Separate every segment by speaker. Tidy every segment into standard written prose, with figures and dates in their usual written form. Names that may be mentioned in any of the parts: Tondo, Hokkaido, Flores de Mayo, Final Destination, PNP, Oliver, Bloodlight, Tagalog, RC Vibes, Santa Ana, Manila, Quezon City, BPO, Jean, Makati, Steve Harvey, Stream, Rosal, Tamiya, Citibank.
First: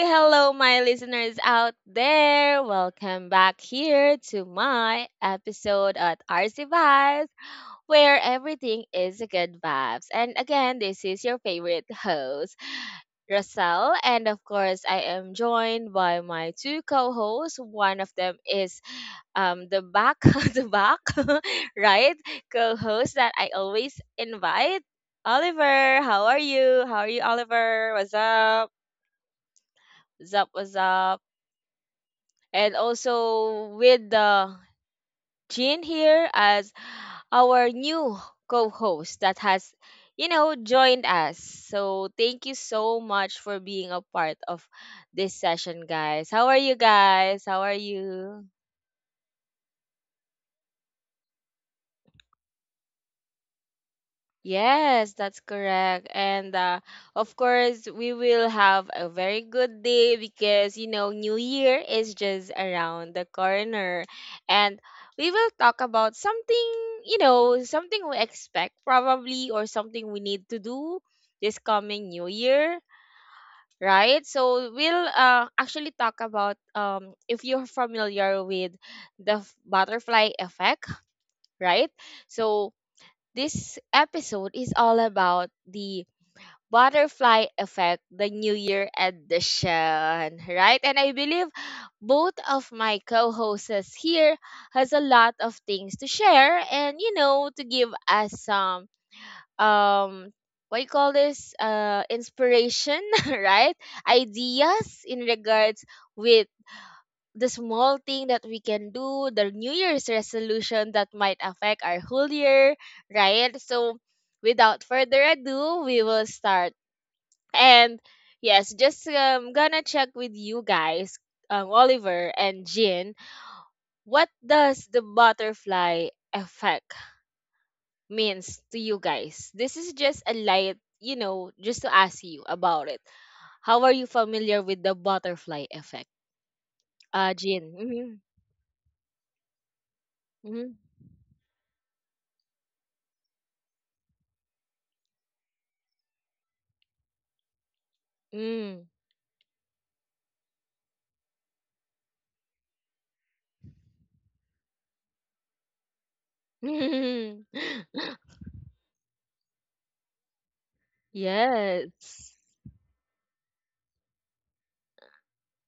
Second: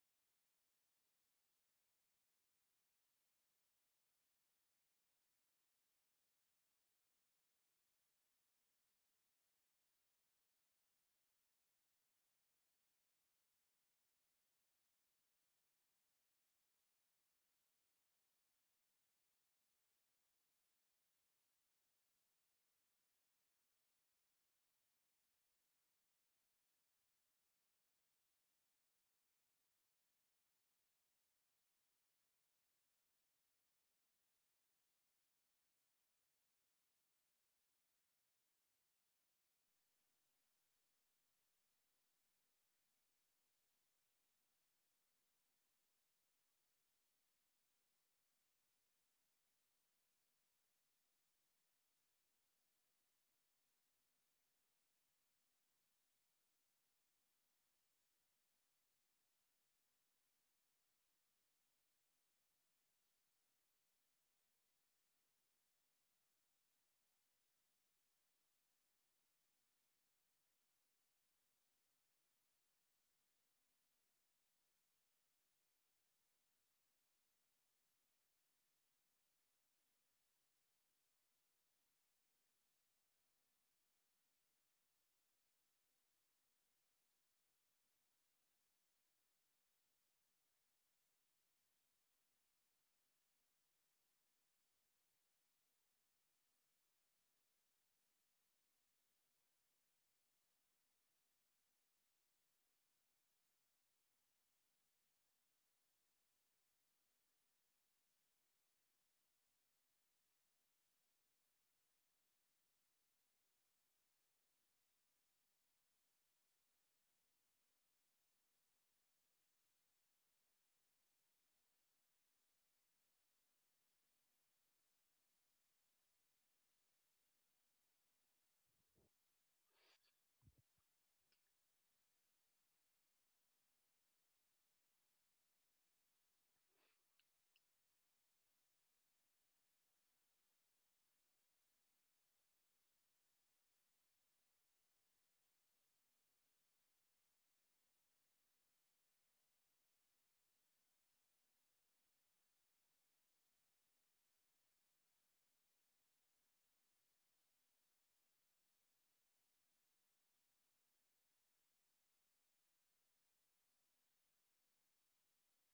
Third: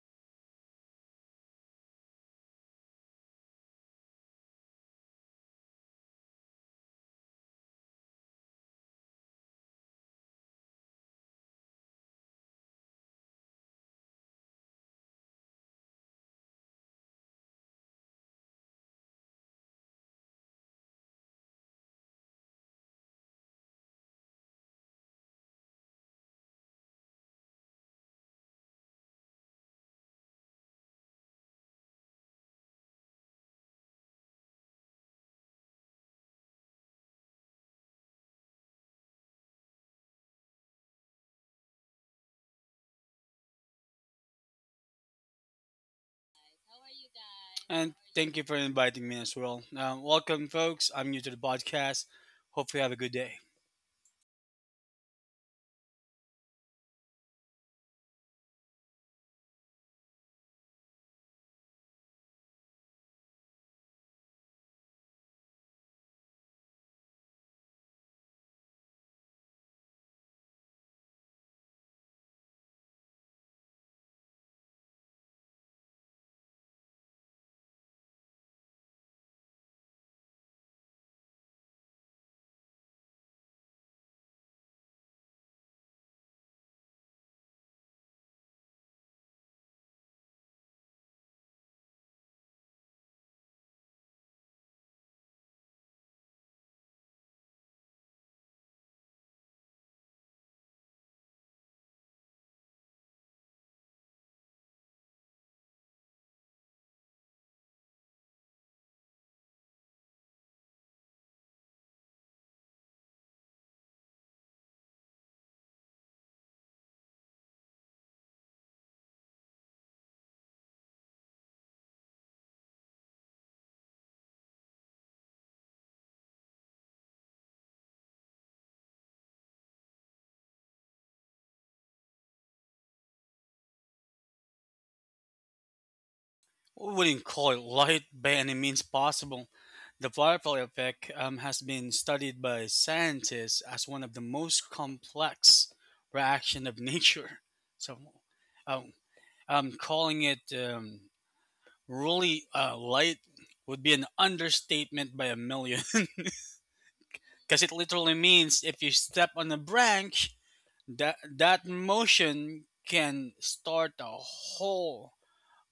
Speaker 1: Hello, my listeners out there. Welcome back here to my episode at RC Vibes, where everything is a good vibes. And again, this is your favorite host. Rosal, and of course, I am joined by my two co-hosts. One of them is the back, the back, right? Co-host that I always invite, Oliver. How are you? How are you, Oliver? What's up? What's up? What's up? And also with the Jean here as our new co-host that has, joined us. So thank you so much for being a part of this session, guys. How are you guys? How are
Speaker 2: And thank you
Speaker 1: you?
Speaker 2: for inviting me as well. Welcome, folks. I'm new to the podcast. Hopefully, have a good day.
Speaker 1: Yes, that's correct. And of course, we will have a very good day because, you know, New Year is just around the corner. And we will talk about something, something we expect probably or something we need to do this coming New Year, right? So we'll actually talk about if you're familiar with the butterfly effect, right? So, this episode is all about the butterfly effect, the New Year edition, right? And I believe both of my co-hosts here has a lot of things to share and you know to give us some um what you call this inspiration, right? Ideas in regards with the small thing that we can do, the New Year's resolution that might affect our whole year, right? So, without further ado, we will start. And yes, just gonna check with you guys, Oliver and Jin, what does the butterfly effect means to you guys? This is just a light, you know, just to ask you about it. How are you familiar with the butterfly effect?
Speaker 2: We wouldn't call it light
Speaker 1: Jin.
Speaker 2: by any means possible. The butterfly
Speaker 1: Mm-hmm. Mm-hmm.
Speaker 2: effect has been studied by scientists as one of the most complex reaction of nature. So, um,
Speaker 1: mm.
Speaker 2: calling it really light would be an understatement by a million, because it literally means if you step on a branch that that
Speaker 1: Yes.
Speaker 2: motion can start a whole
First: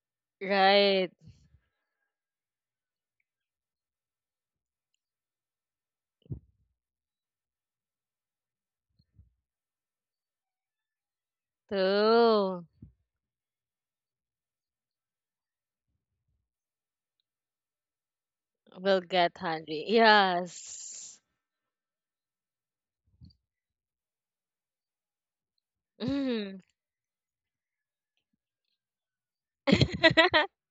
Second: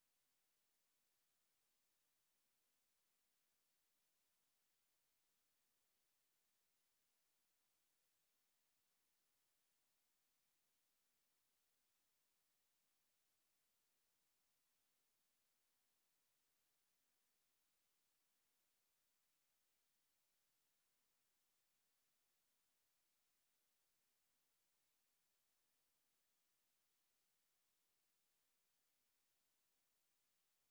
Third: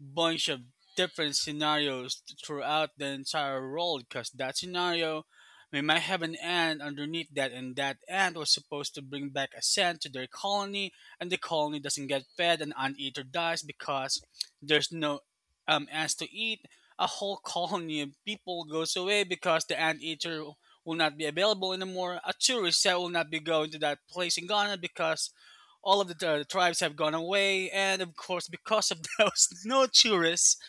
Speaker 2: bunch of
Speaker 1: Right.
Speaker 2: different scenarios throughout the entire world, because that scenario, we might have an ant underneath that, and that ant was supposed to bring back a scent to their colony, and the colony doesn't get fed,
Speaker 1: Too.
Speaker 2: and ant eater dies because there's no ants to eat. A whole colony of people goes
Speaker 1: Will
Speaker 2: away
Speaker 1: get
Speaker 2: because the
Speaker 1: hungry.
Speaker 2: ant eater will not
Speaker 1: Yes.
Speaker 2: be available anymore. A tourist that will not be going to that place in Ghana because all of the,
Speaker 1: Mm.
Speaker 2: tribes have gone away, and of course because of those, no tourists,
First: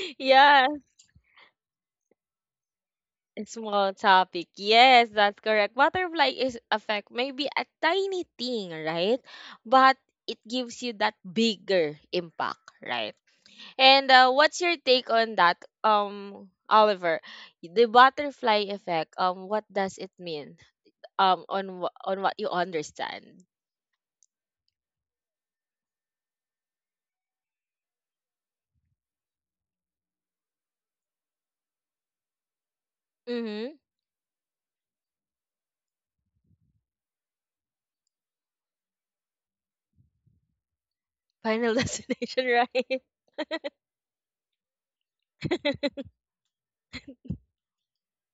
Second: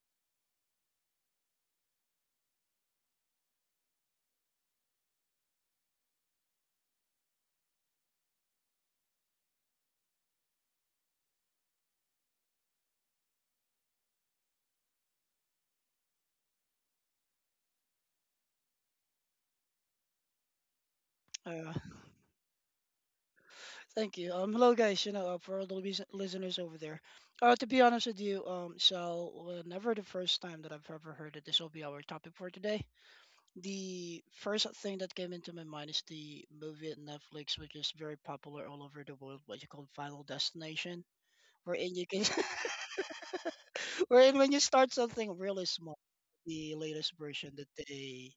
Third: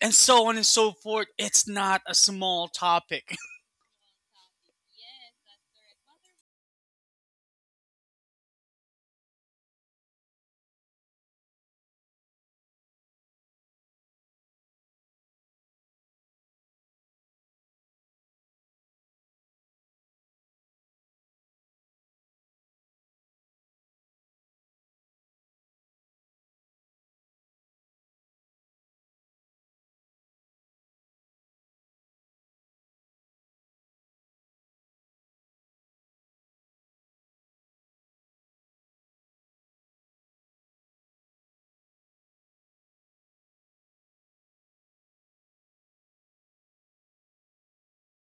Speaker 2: and so on and
Speaker 1: Yes.
Speaker 2: so forth. It's not a small topic.
Speaker 1: It's small topic. Yes, that's correct. Butterfly is affect maybe a tiny thing, right? But it gives you that bigger impact, right? And what's your take on that, Oliver? The butterfly effect, what does it mean?
Speaker 3: Uh,
Speaker 1: On on what you understand.
Speaker 3: thank you. Hello guys. For all the listeners over there, to be honest with you, never the first time that I've ever heard that this will be our topic for today.
Speaker 1: Mhm.
Speaker 3: The first thing that came into my mind is the movie at Netflix, which is very popular all over the world. What you call Final Destination,
Speaker 1: Final
Speaker 3: wherein you can,
Speaker 1: destination, right?
Speaker 3: wherein when you start something really small, the latest version that they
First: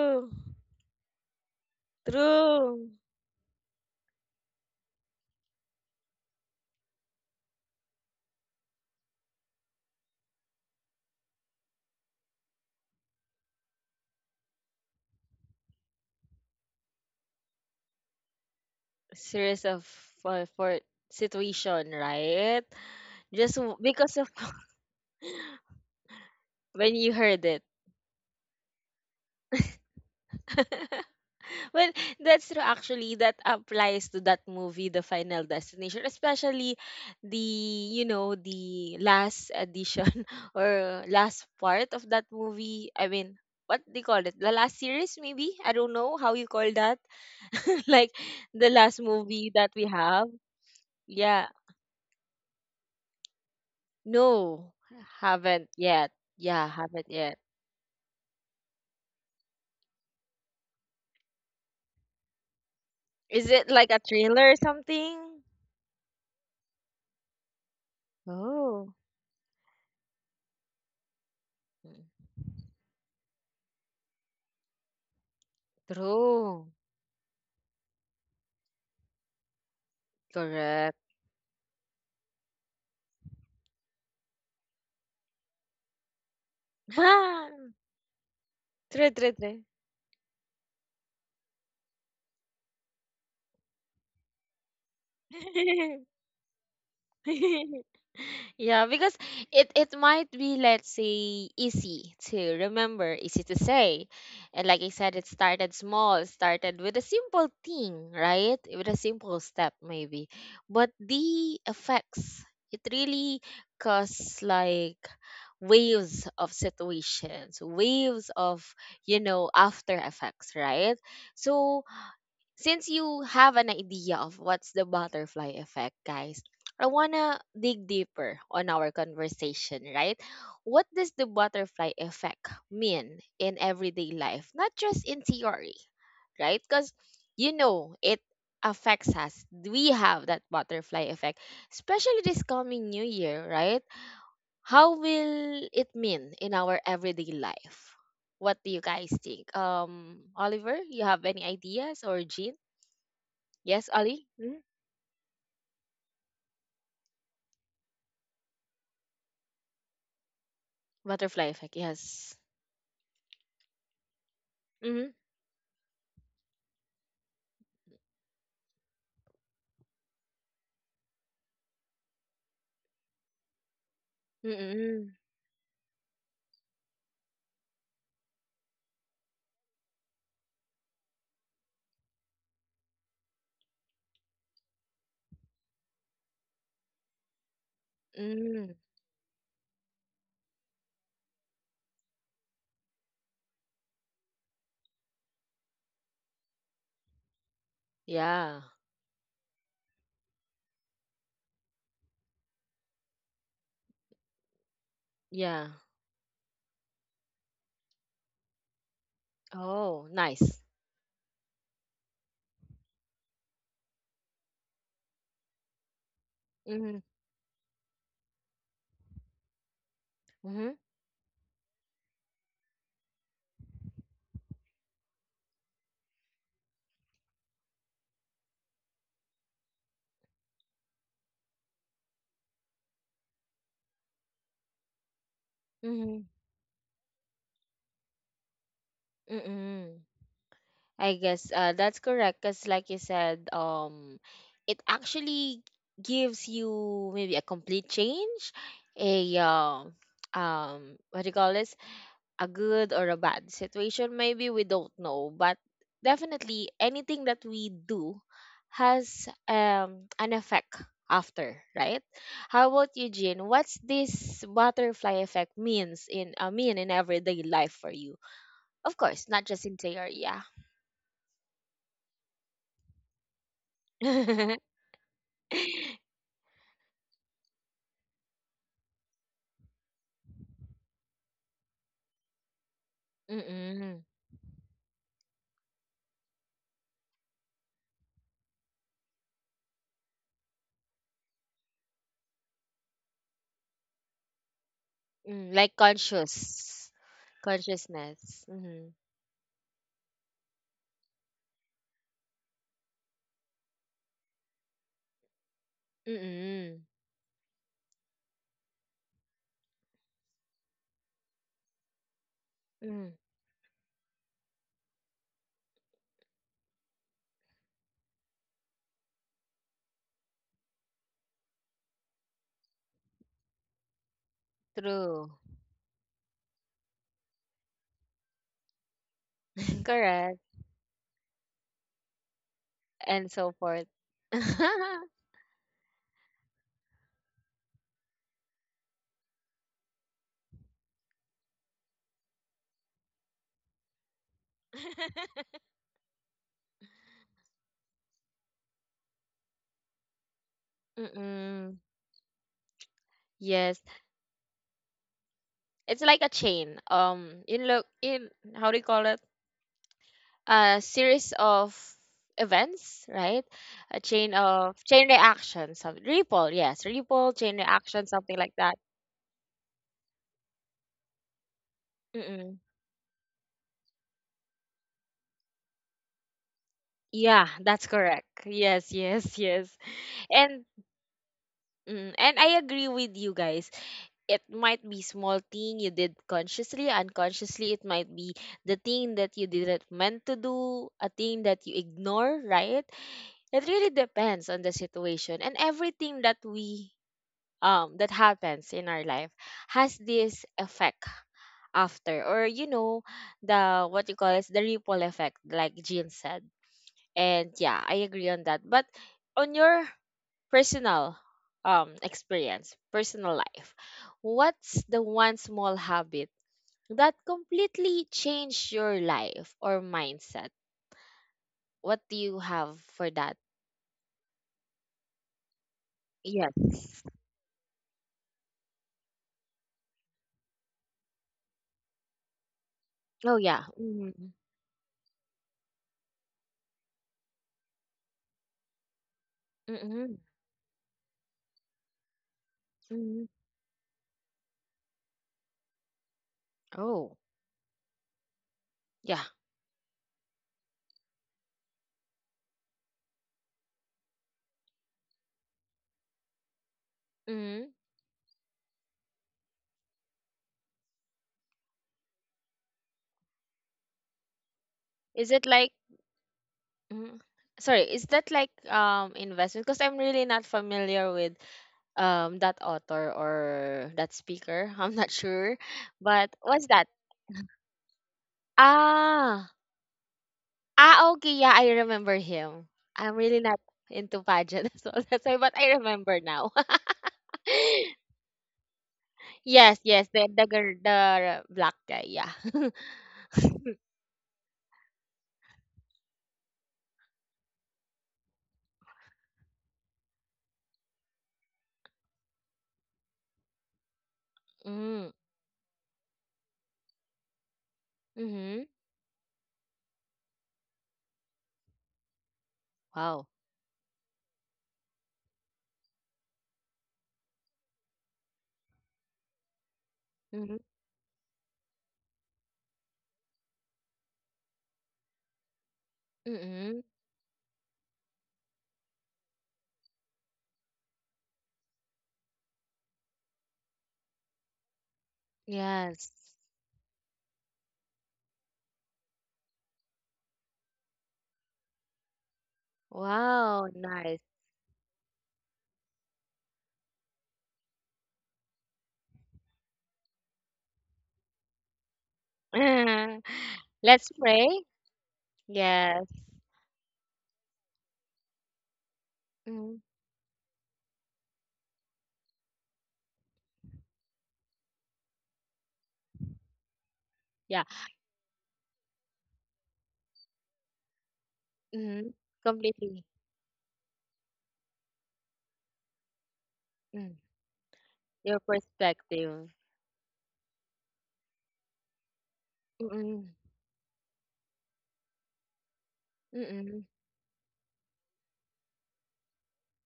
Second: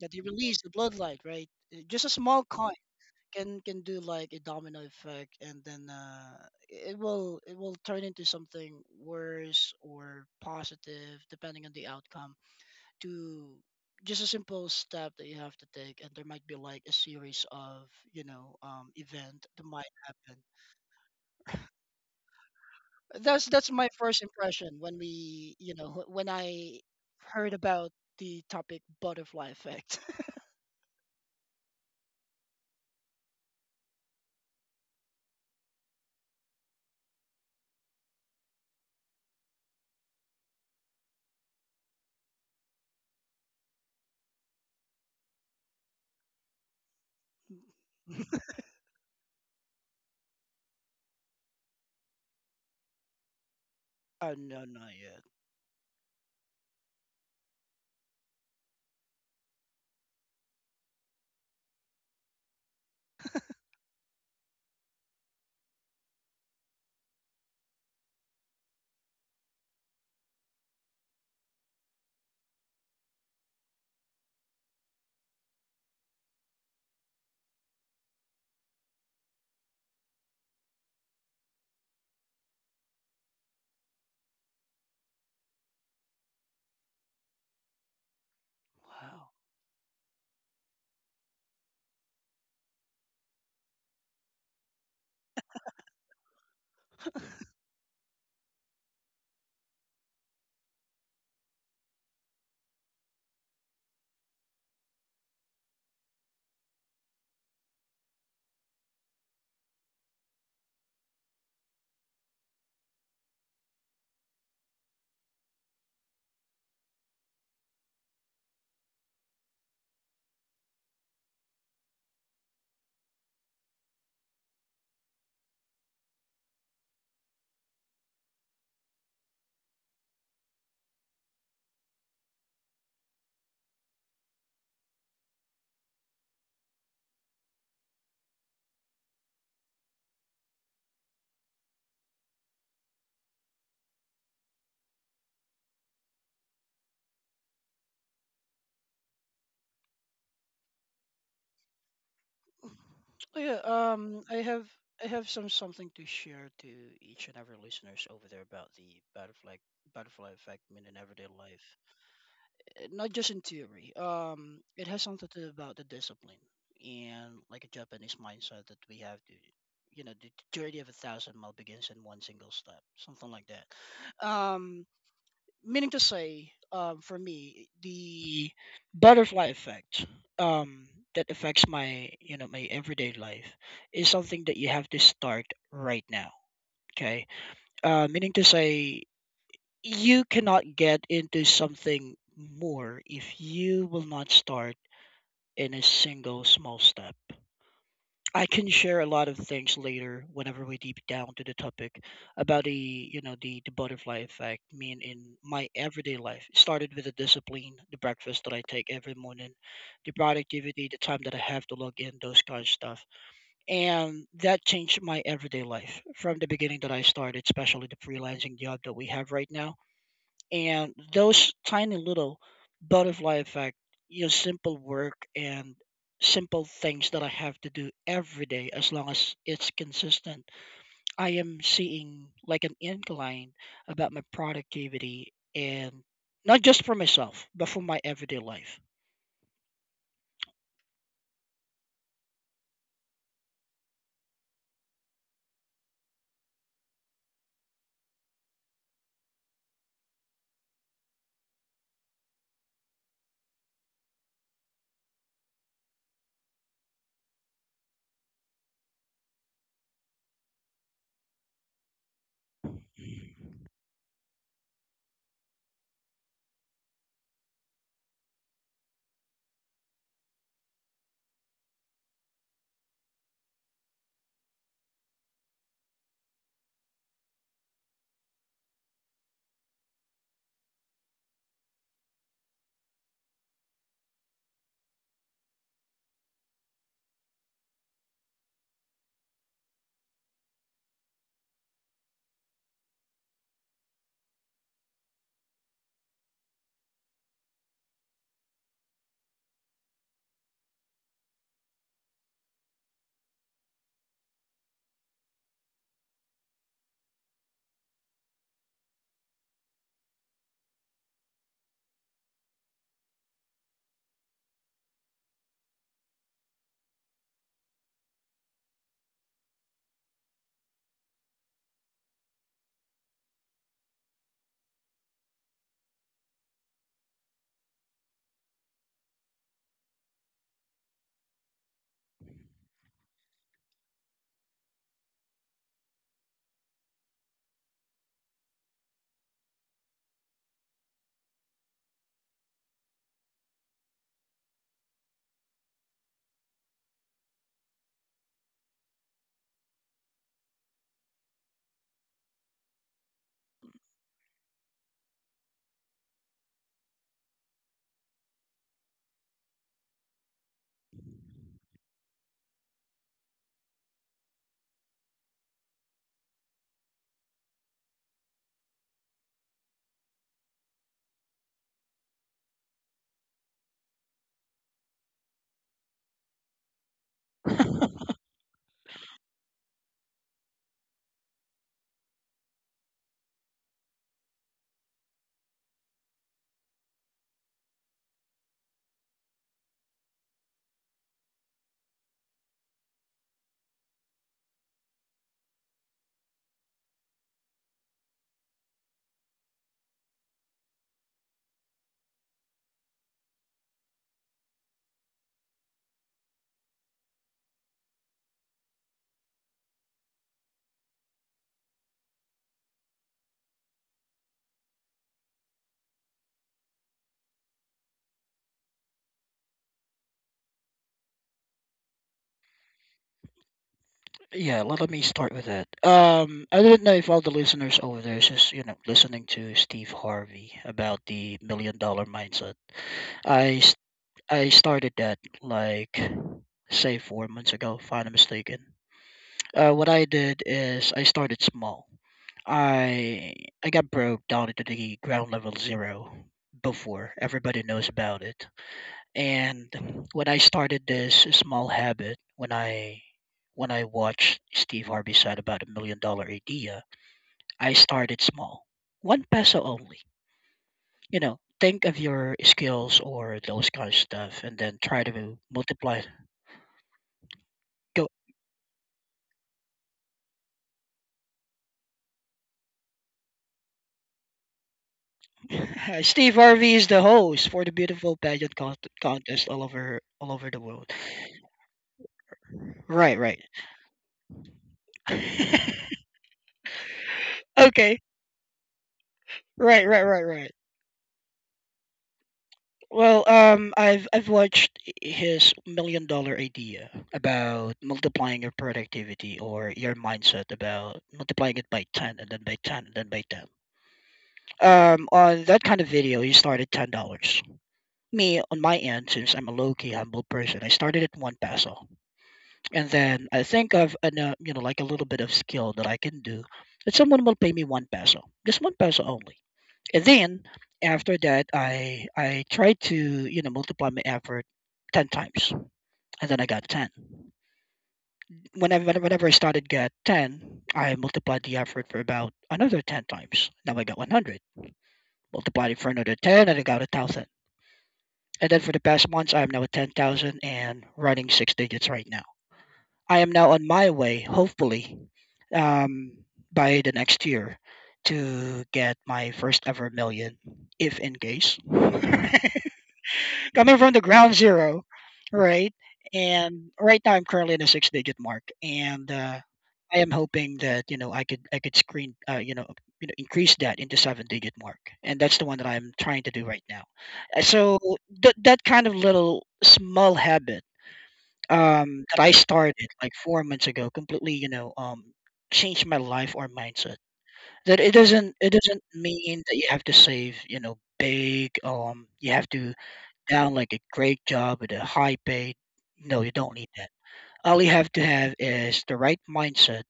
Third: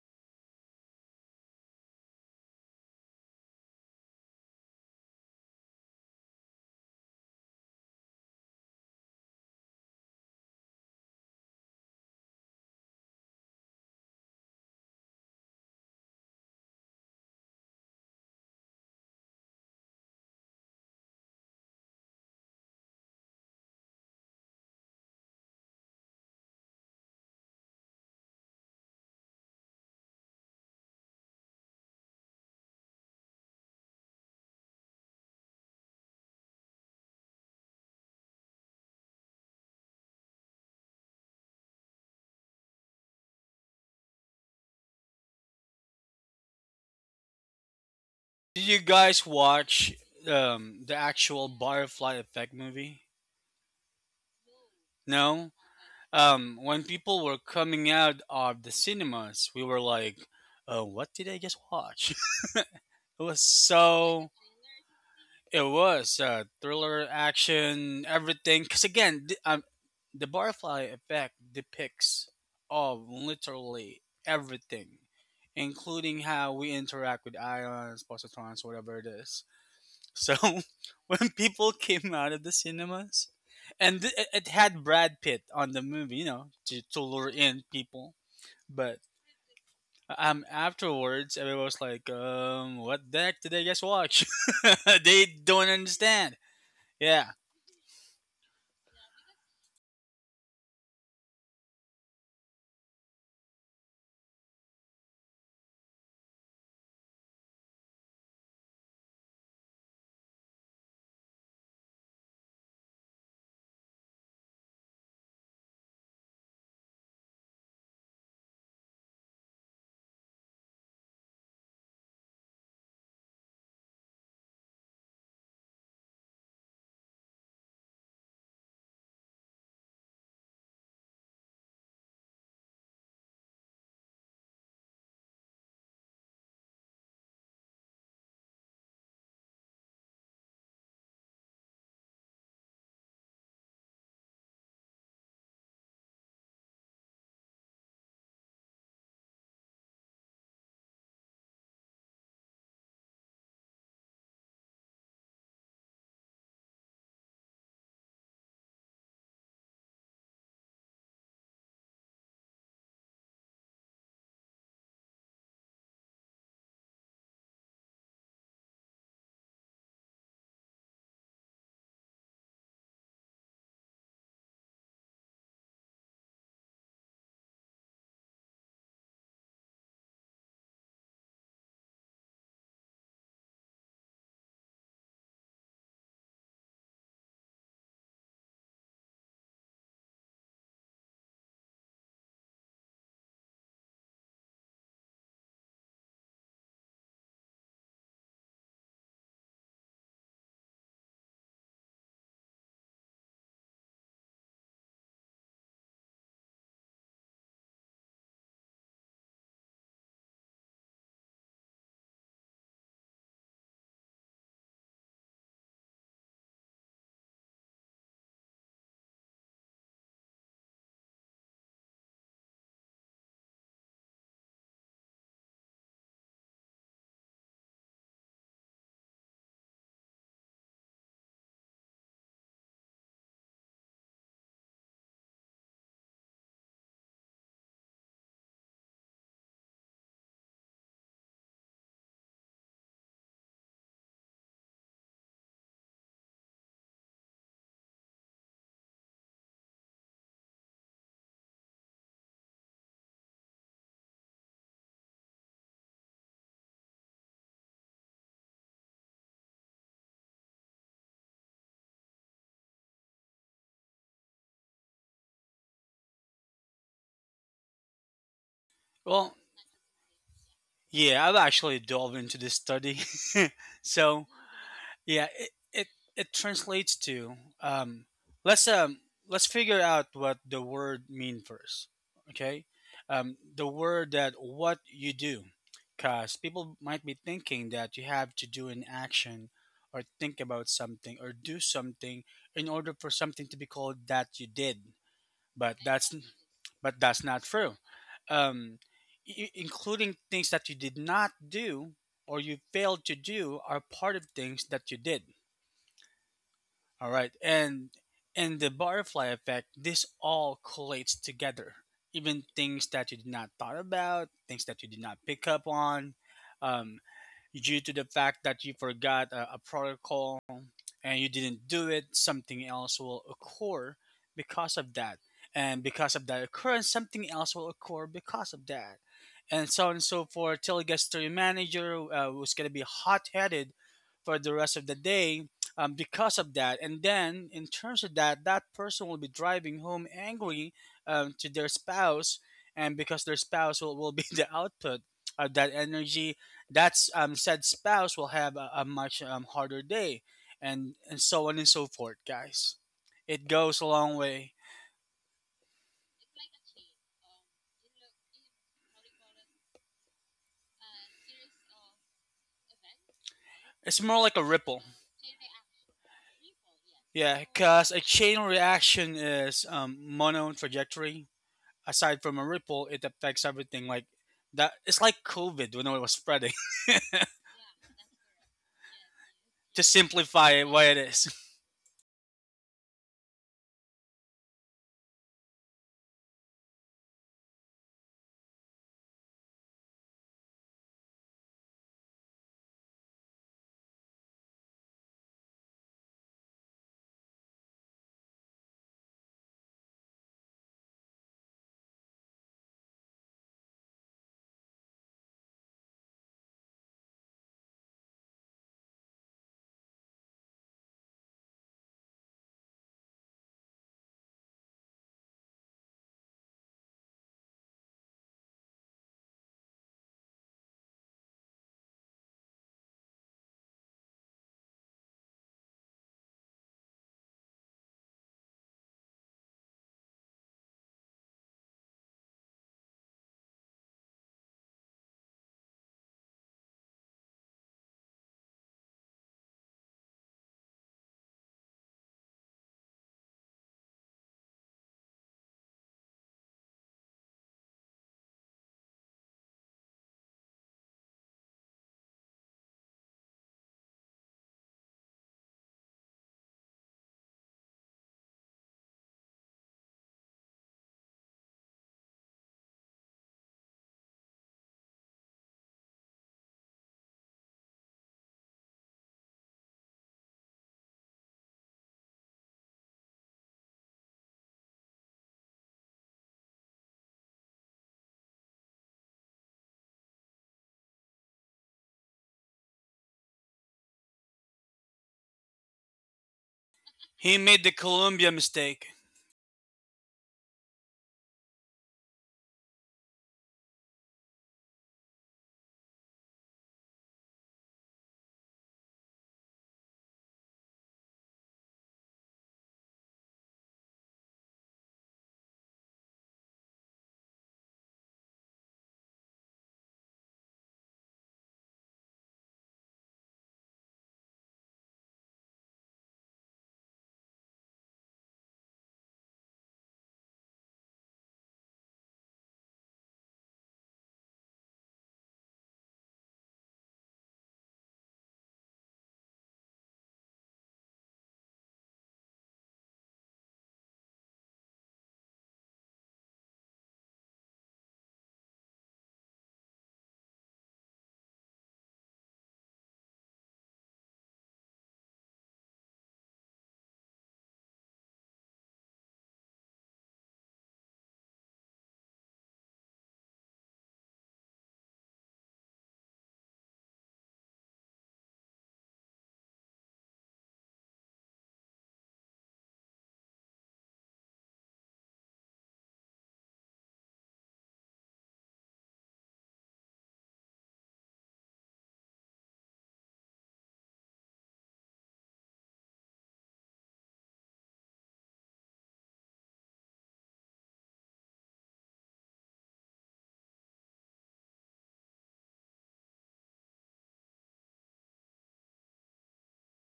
Speaker 3: that they released, the Bloodlight, right? Just a small coin.
Speaker 1: True.
Speaker 3: Can do like a domino effect, and then it will turn into something worse or positive depending on the outcome, to just a simple step that you have to take. And there might be like a series of event
Speaker 1: Series
Speaker 3: that
Speaker 1: of
Speaker 3: might happen.
Speaker 1: for situation, right?
Speaker 3: that's
Speaker 1: Just
Speaker 3: that's my
Speaker 1: because
Speaker 3: first
Speaker 1: of
Speaker 3: impression when we you know wh- when I
Speaker 1: when you heard
Speaker 3: heard
Speaker 1: it.
Speaker 3: about the topic butterfly effect.
Speaker 1: Well, that's true actually that applies to that movie The Final Destination, especially the you know, the last edition or last part of that movie. I mean, what they call it? The last series maybe? I don't know how you call that like
Speaker 2: Did
Speaker 1: the
Speaker 2: you
Speaker 1: last
Speaker 2: guys
Speaker 1: movie that we
Speaker 2: watch
Speaker 1: have.
Speaker 2: the
Speaker 1: Yeah.
Speaker 2: actual butterfly effect movie?
Speaker 3: Oh, no,
Speaker 1: No,
Speaker 3: not yet.
Speaker 2: No.
Speaker 1: haven't yet. Yeah,
Speaker 2: When
Speaker 1: haven't
Speaker 2: people were
Speaker 1: yet.
Speaker 2: coming out of the cinemas, we were like, what did I just watch? It was
Speaker 1: Is it like a
Speaker 2: so
Speaker 1: thriller or something?
Speaker 2: It was thriller, action, everything. Because
Speaker 1: Oh,
Speaker 2: again, the butterfly effect depicts all literally everything, including how
Speaker 1: true.
Speaker 2: we interact with ions, positrons, whatever it is. So
Speaker 1: Correct.
Speaker 2: when people came out of the cinemas, and it had Brad Pitt on the movie, you know, to lure in people. But
Speaker 1: True,
Speaker 3: Wow.
Speaker 1: true, true.
Speaker 2: afterwards, everyone was like, "What the heck did I just watch? They don't understand." Yeah.
Speaker 1: yeah, because it might be let's say easy to remember, easy to say. And like I said, it started small, it started with a simple thing, right? With a simple step maybe. But the effects, it really cause like waves of situations, waves of, you know, after effects, right? So since you have an idea of what's the butterfly effect, guys, I wanna dig deeper on our conversation, right? What does the butterfly effect mean in everyday life, not just in theory, right? Because you know it affects us. We have that butterfly effect, especially this coming new year, right? How will it mean in our everyday life? What do you guys think? Oliver, you have any ideas or Jean?
Speaker 3: Oh, yeah,
Speaker 1: Yes, Ali? Hmm
Speaker 3: I have some something to share to each and every listeners over there about the butterfly butterfly effect in an everyday
Speaker 1: Butterfly effect,
Speaker 3: life.
Speaker 1: yes.
Speaker 3: Not just in theory. It has
Speaker 1: Mm-hmm.
Speaker 3: something to do about the discipline and like a Japanese mindset that we have to, you know, the journey of a thousand mile begins in one single step, something like that. Um,
Speaker 1: Mm-mm.
Speaker 3: meaning to say, for me, the butterfly effect, um, that affects my, you know, my everyday life, is something that you have to start right now. Okay, meaning to
Speaker 1: Mm.
Speaker 3: say, you cannot get into something more if you will not start in a single small step. I
Speaker 1: Yeah.
Speaker 3: can share a lot of things later whenever we deep down to the topic about the the butterfly effect. I mean, in my
Speaker 1: Yeah.
Speaker 3: everyday life, it started with the discipline, the breakfast that I take every morning,
Speaker 1: Oh,
Speaker 3: the
Speaker 1: nice.
Speaker 3: productivity, the time that I have to log in, those kind of stuff, and that changed my everyday life from the beginning that
Speaker 1: Mm-hmm.
Speaker 3: I started, especially the freelancing job that we have right now.
Speaker 1: Mm-hmm.
Speaker 3: And those tiny little butterfly effect, you know, simple work and simple things that I have to do every day. As long as it's consistent, I am seeing like an incline about my productivity, and
Speaker 1: Mm-hmm.
Speaker 3: not just for myself but for my everyday life.
Speaker 1: Mm-hmm. I guess that's correct because, like you said, it actually gives you maybe a complete change, a what do you call this? A good or a bad situation. Maybe we don't know, but definitely anything that we do has an effect after, right? How about you, Jean? What's this butterfly effect means in mean in everyday life for you? Of course,
Speaker 2: Well,
Speaker 1: not just in theory, yeah.
Speaker 2: yeah, I've actually delved into this study. So yeah, it translates to um, let's um let's figure out what the word mean first. Okay, the
Speaker 1: Mm-mm.
Speaker 2: word that what you do, because people might be thinking that you have to do an action or think about something or do something in order for something to be called that you did,
Speaker 1: Mm, like
Speaker 2: but that's
Speaker 1: conscious
Speaker 2: but that's not true.
Speaker 1: consciousness.
Speaker 2: Um,
Speaker 1: Mm-hmm.
Speaker 2: I- including things that you did not do or you failed to do are part of things that you did.
Speaker 1: Mm-mm.
Speaker 2: All right, and the butterfly effect. This all collates together. Even things
Speaker 1: Mm,
Speaker 2: that you did not thought about, things that you did not pick up on, um, due to the fact that you forgot a protocol and you didn't do it, something else will occur because of that.
Speaker 1: true.
Speaker 2: And because of that occurrence, something else will occur because of that. And so on and so
Speaker 1: Correct.
Speaker 2: forth till it gets to your manager, who's going to be hot
Speaker 1: And so
Speaker 2: headed
Speaker 1: forth.
Speaker 2: for the rest of the day, because of that. And then, in terms of that, that person will be driving home angry, to their spouse, and because their spouse will be the output of that energy, that's said spouse will have a much harder day, and so on and
Speaker 1: Mm-mm.
Speaker 2: so forth, guys. It goes a
Speaker 1: Yes,
Speaker 2: long way.
Speaker 1: it's like a chain. In look in how do you call it? A series of events, right?
Speaker 2: It's
Speaker 1: A
Speaker 2: more like
Speaker 1: chain
Speaker 2: a
Speaker 1: of
Speaker 2: ripple,
Speaker 1: chain reaction, some ripple. Yes, ripple
Speaker 2: yeah,
Speaker 1: chain
Speaker 2: because a
Speaker 1: reaction,
Speaker 2: chain
Speaker 1: something like that.
Speaker 2: reaction is mono trajectory. Aside from a
Speaker 1: Mm-mm.
Speaker 2: ripple, it affects everything. Like that, it's like COVID when it was spreading.
Speaker 1: Yeah, that's correct. Yes, yes, yes.
Speaker 2: To simplify it,
Speaker 1: And
Speaker 2: what it is,
Speaker 1: Mm, and I agree with you guys. It might be small thing you did consciously, unconsciously. It might be the thing that you didn't meant to do, a thing that you ignore, right? It really depends on the situation and everything that we that happens in our life has this effect after or you know the what you call is the ripple effect like Jean said and yeah, I agree on that. But on your personal experience, personal life, what's the one small habit that completely changed your life or mindset? What do you have for that?
Speaker 3: Yeah, let me start with that. I don't know
Speaker 1: Yes.
Speaker 3: if all the listeners over there is just, you know, listening to Steve Harvey about the million dollar mindset.
Speaker 1: Oh
Speaker 3: i
Speaker 1: yeah. Mm-hmm.
Speaker 3: I started that like say 4 months ago, if I'm not mistaken. What I
Speaker 1: Mm-hmm.
Speaker 3: did is I started small.
Speaker 1: hmm
Speaker 3: I I got broke down into the ground level zero before
Speaker 1: Oh
Speaker 3: everybody knows about it.
Speaker 1: yeah.
Speaker 3: And when I started this small habit, when I watched Steve Harvey said about a million dollar idea,
Speaker 1: Mm-hmm.
Speaker 3: I started small, one peso only. You know, think of your skills or those kind of stuff, and then try
Speaker 1: Is
Speaker 3: to
Speaker 1: it like?
Speaker 3: multiply.
Speaker 1: Mhm. Sorry, is
Speaker 3: Go.
Speaker 1: that like investment? Because I'm really not familiar with that author or that speaker I'm not sure
Speaker 3: Steve
Speaker 1: but what's
Speaker 3: Harvey is
Speaker 1: that
Speaker 3: the host for the beautiful pageant contest
Speaker 1: ah
Speaker 3: all over the world.
Speaker 1: ah okay yeah I remember him I'm
Speaker 3: Right, right.
Speaker 1: really not into pageant so that's why but I remember now
Speaker 2: he made the
Speaker 3: Okay.
Speaker 2: Columbia mistake.
Speaker 1: yes
Speaker 3: Right, right,
Speaker 1: yes
Speaker 3: right,
Speaker 1: the
Speaker 3: right.
Speaker 1: the black guy yeah
Speaker 3: Well, I've watched his million dollar idea about multiplying your productivity or your mindset about multiplying it by ten and then by ten and then by ten.
Speaker 1: mm,
Speaker 3: On that kind of video, he started $10. Me, on
Speaker 1: mm-hmm
Speaker 3: my end, since I'm a low key humble person, I started at one peso. And
Speaker 1: wow
Speaker 3: then I think I've an, you know, like a little bit of skill that I can do that someone will pay me one peso, just one peso only. And then
Speaker 1: mm-hmm,
Speaker 3: after that, I try to, you know, multiply my effort ten times, and then I got
Speaker 1: mm-hmm.
Speaker 3: ten. Whenever I started get ten, I multiplied the effort for about another ten times. Now I got 100. Multiplied it for
Speaker 1: Yes
Speaker 3: another ten, and I got a thousand. And then for the past months, I'm now at 10,000 and running six digits right now. I am now on
Speaker 1: wow
Speaker 3: my
Speaker 1: nice
Speaker 3: way, hopefully, um, by the next year, to get my first ever million, if in case. Coming from the
Speaker 1: let's
Speaker 3: ground
Speaker 1: pray
Speaker 3: zero, right?
Speaker 1: yes
Speaker 3: And right now I'm currently in a six digit mark. And
Speaker 1: mm,
Speaker 3: I am hoping that, you know, I could screen increase that into seven digit mark. And that's the one that I'm trying to do right now. Uh,
Speaker 1: yeah
Speaker 3: So th- that kind of little small habit
Speaker 1: mm-hmm.
Speaker 3: that I started
Speaker 1: Completely
Speaker 3: like 4 months ago completely, changed my life or mindset.
Speaker 1: Mm-hmm.
Speaker 3: That it doesn't
Speaker 1: Your
Speaker 3: it doesn't mean
Speaker 1: perspective.
Speaker 3: that you have to save, you know, big, you have to
Speaker 1: Mm-mm.
Speaker 3: down like a great job with a high pay. No, you don't need
Speaker 1: Mm-mm.
Speaker 3: that. All you have to have is the right mindset,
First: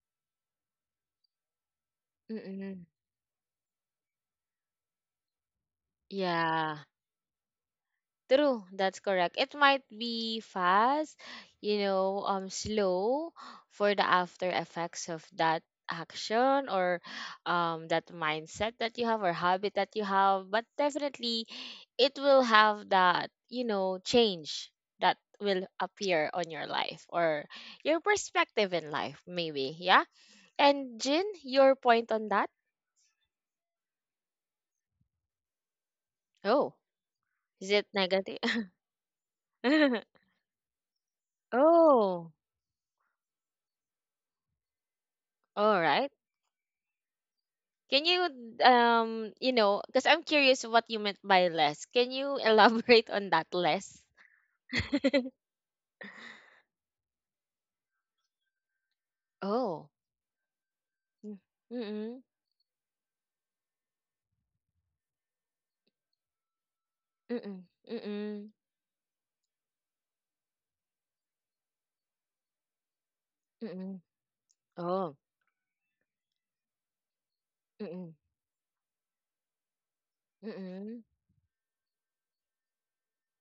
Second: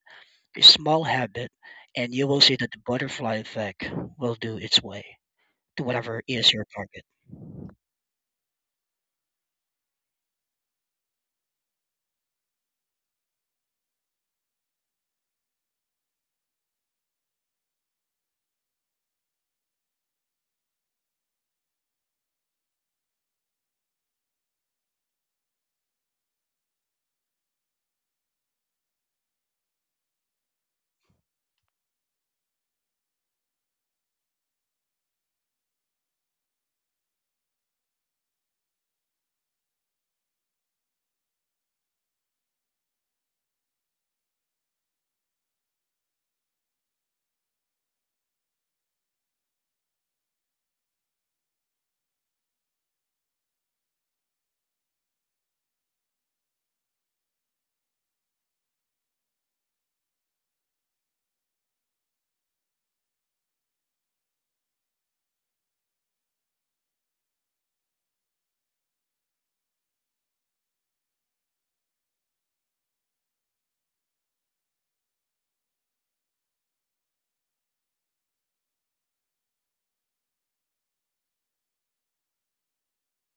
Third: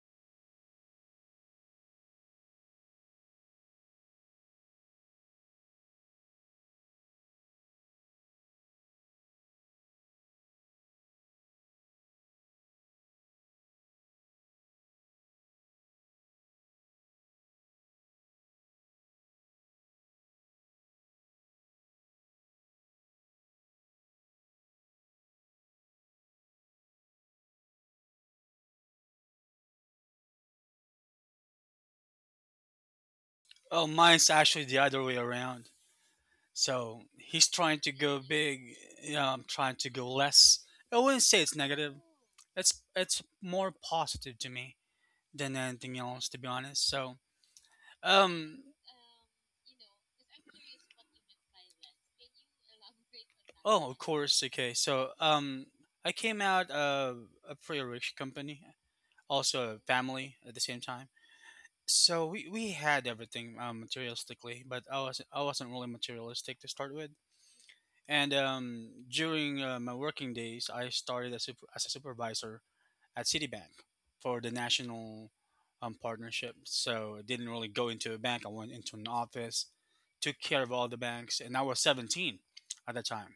Speaker 3: a small habit, and you will see that the
Speaker 1: Mm-mm.
Speaker 3: butterfly effect will do its way to whatever is your
Speaker 1: Yeah. True, that's correct. It might be fast, you know, slow for the after effects of that action or that mindset that you have or habit that you have, but definitely it will have that, you know, change that will appear on your life or your perspective in life maybe, yeah? And Jin, your point on that?
Speaker 2: Oh, mine's actually the other way around.
Speaker 1: Oh.
Speaker 2: So he's
Speaker 1: Is
Speaker 2: trying
Speaker 1: it
Speaker 2: to go
Speaker 1: negative?
Speaker 2: big. Yeah, I'm trying to go less. I wouldn't say it's negative.
Speaker 1: Oh,
Speaker 2: It's more positive to me than anything
Speaker 1: alright.
Speaker 2: else, to be honest.
Speaker 1: Can you,
Speaker 2: Um,
Speaker 1: you know, because I'm curious what you meant by less. Can you elaborate on that
Speaker 2: oh, of
Speaker 1: less?
Speaker 2: course, okay. I came out of a pretty rich company, also a
Speaker 1: Oh.
Speaker 2: family at the same time.
Speaker 1: Mm- Mm-mm.
Speaker 2: So we had everything materialistically, but I wasn't really materialistic to start with.
Speaker 1: Mm-mm.
Speaker 2: And
Speaker 1: Mm-mm.
Speaker 2: during my working days, I started as, as a supervisor at Citibank
Speaker 1: Mm-mm.
Speaker 2: for the
Speaker 1: Oh.
Speaker 2: national partnership. So I didn't really go
Speaker 1: Mm-mm.
Speaker 2: into a bank. I went into an office, took care of all the
Speaker 1: Mm-mm.
Speaker 2: banks, and I was 17 at the time.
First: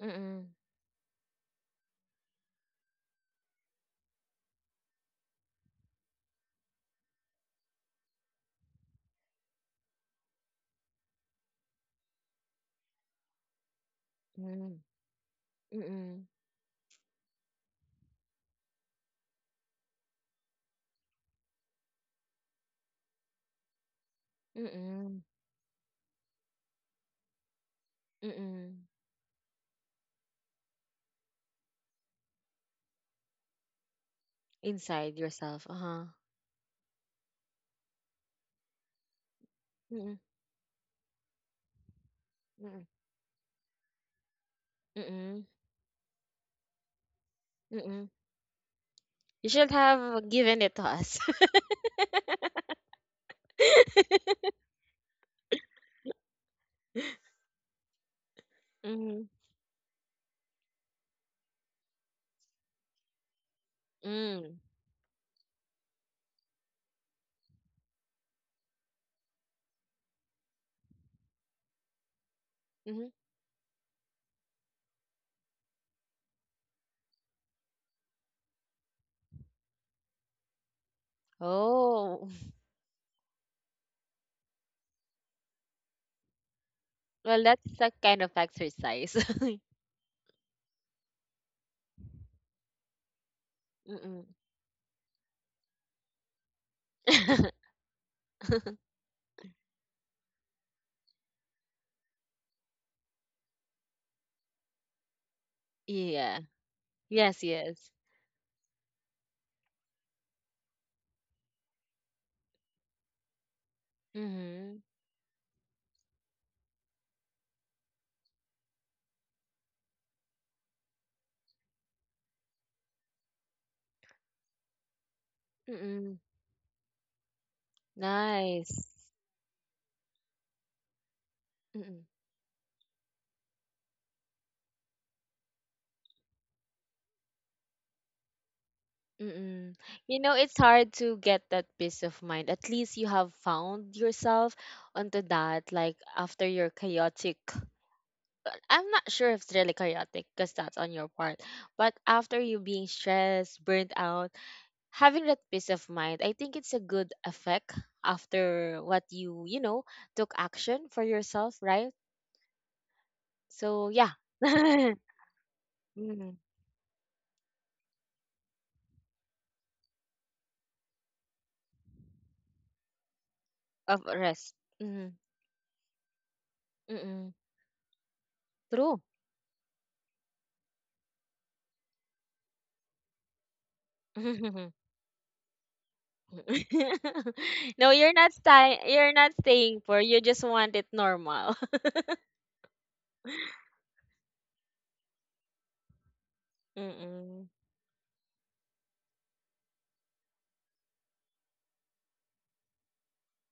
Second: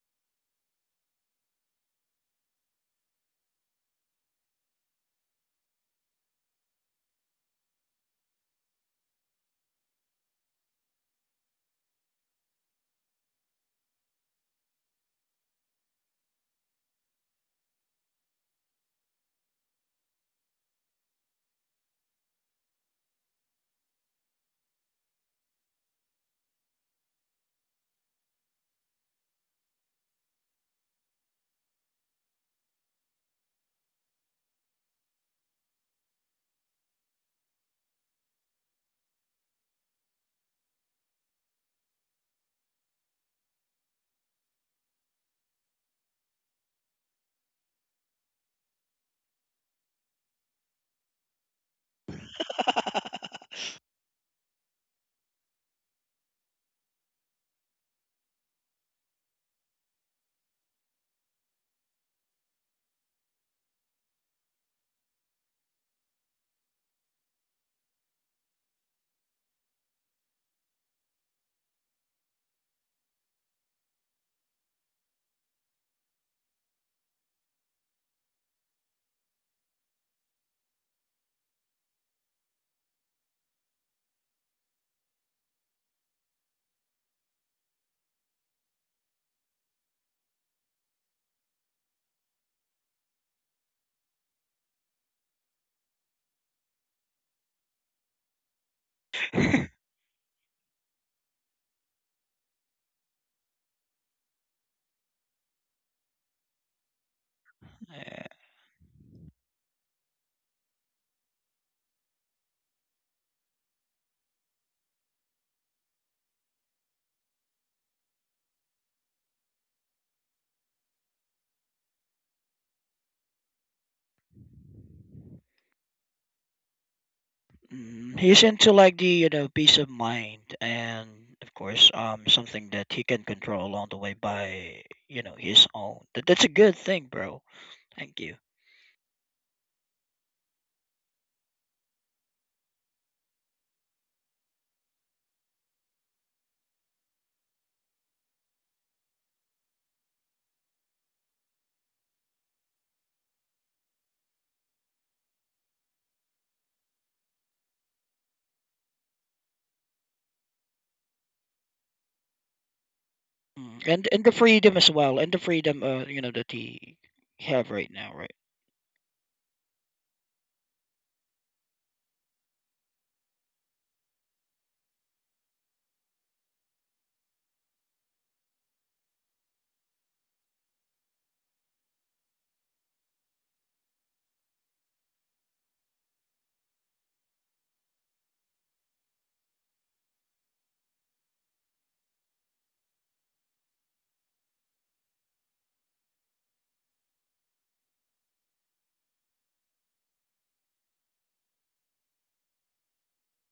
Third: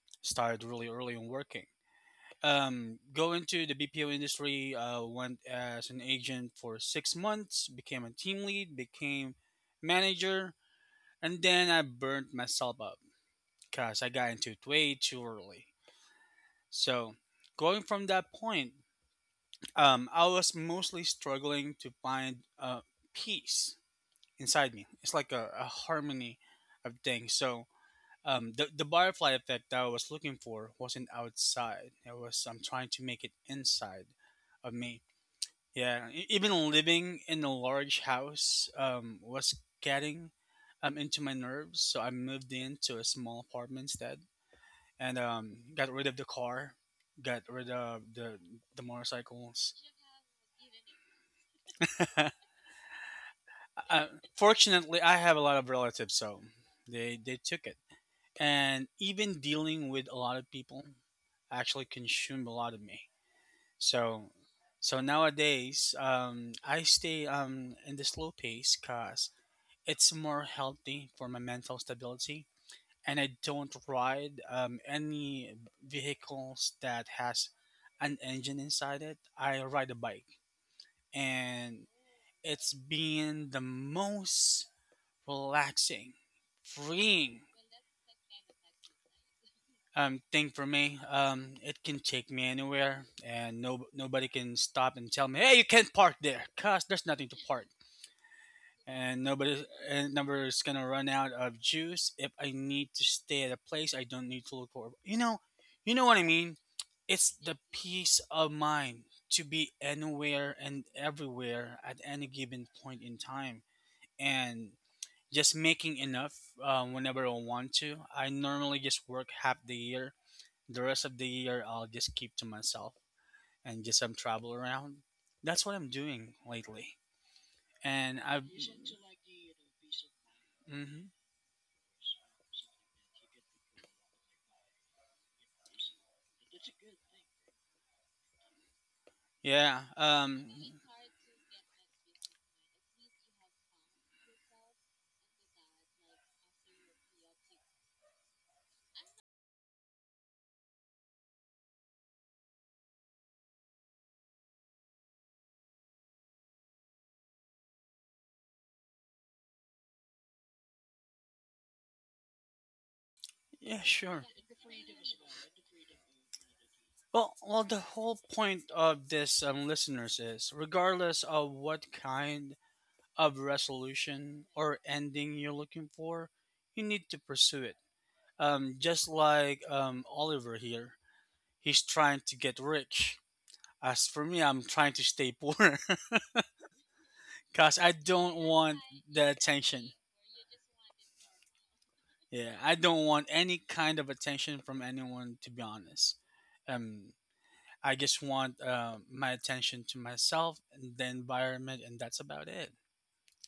Speaker 1: Mm-mm. Mm-mm.
Speaker 2: Started really early in working. Go into the BPO industry. Went as an agent for 6 months. Became a team lead. Became manager, and then I burnt myself up because I got into it way too early.
Speaker 1: Mm-mm. Mm-mm.
Speaker 2: So going from that point, I was mostly struggling to find peace inside me. It's
Speaker 1: Mm-mm.
Speaker 2: like a harmony of things. So
Speaker 1: Mm-mm.
Speaker 2: the butterfly effect that I was looking for wasn't outside. It was I'm trying to make it inside of me.
Speaker 1: Inside yourself. Uh-huh.
Speaker 2: Yeah, even living in a large house was
Speaker 1: Mm-mm.
Speaker 2: getting into my nerves. So I moved
Speaker 1: Mm-mm.
Speaker 2: into a small apartment instead, and
Speaker 1: Mm-mm.
Speaker 2: got rid of the car, got rid of
Speaker 1: Mm-mm.
Speaker 2: the
Speaker 1: You should
Speaker 2: motorcycles.
Speaker 1: have given it to us.
Speaker 2: Uh, fortunately, I have a lot of relatives, so they took it. And
Speaker 1: Mm-hmm.
Speaker 2: even dealing with a lot of people actually consumed a lot of me. So
Speaker 1: Mm-hmm.
Speaker 2: so nowadays, I stay in the slow pace because it's more healthy for my mental stability. And I don't ride any vehicles that has an engine inside it. I ride a bike, and
Speaker 1: Oh,
Speaker 2: it's been the most relaxing,
Speaker 1: well,
Speaker 2: freeing
Speaker 1: that's a kind of exercise.
Speaker 2: thing for me. It can take me anywhere, and no
Speaker 1: Mm-mm.
Speaker 2: nobody can stop and tell me, "Hey, you can't park there," cause there's nothing to park, and
Speaker 3: target.
Speaker 2: nobody's gonna run out of juice. If I need to stay at a place, I don't need to look for. You know what I
Speaker 1: Yeah.
Speaker 2: mean. It's
Speaker 1: Yes,
Speaker 2: the
Speaker 1: yes.
Speaker 2: peace of mind to be anywhere and everywhere at any given point in time, and
Speaker 1: Mm-hmm.
Speaker 2: just making enough, whenever I want to. I normally just work half the year. The rest of the year, I'll just keep to myself and just some travel around. That's what I'm
Speaker 1: Mm-mm.
Speaker 2: doing lately,
Speaker 3: Mm,
Speaker 2: and
Speaker 3: he's
Speaker 2: I've.
Speaker 3: into
Speaker 1: Nice.
Speaker 3: like the, you know, peace of mind,
Speaker 2: Mhm.
Speaker 3: and of course
Speaker 1: Mm-mm.
Speaker 3: something that he can control along the way by, you know, his own. That, that's a good thing, bro. Thank you.
Speaker 1: Mm-mm.
Speaker 2: Yeah.
Speaker 1: You know, it's hard to get that peace of mind. At least you have found yourself onto that, like after your chaotic. But I'm not sure if it's really chaotic because that's on your part, but after you being stressed, burnt out, having that peace of mind, I think it's a good effect after what you know, took action for yourself, right?
Speaker 2: Yeah.
Speaker 3: Mm,
Speaker 1: So,
Speaker 3: And
Speaker 1: yeah.
Speaker 3: and
Speaker 2: Sure.
Speaker 3: the freedom as well, and the freedom, you know,
Speaker 1: mm,
Speaker 3: that he
Speaker 2: Well, well,
Speaker 3: have
Speaker 2: the
Speaker 3: right now,
Speaker 2: whole
Speaker 3: right?
Speaker 2: point of this, listeners, is regardless of what kind of
Speaker 1: of
Speaker 2: resolution
Speaker 1: rest.
Speaker 2: or
Speaker 1: Mm,
Speaker 2: ending you're looking for, you need to
Speaker 1: mm-mm.
Speaker 2: pursue it. Um,
Speaker 1: True.
Speaker 2: just like um, Oliver here, he's trying to get rich. As for me, I'm trying to stay poor because
Speaker 1: no,
Speaker 2: I
Speaker 1: you're not
Speaker 2: don't
Speaker 1: staying.
Speaker 2: want
Speaker 1: You're not
Speaker 2: the
Speaker 1: staying
Speaker 2: attention.
Speaker 1: poor. You just want it normal.
Speaker 2: Yeah, I don't want any kind of attention from anyone, to be honest. Um,
Speaker 1: Mm-mm.
Speaker 2: I just want my attention to myself and the environment, and that's about it.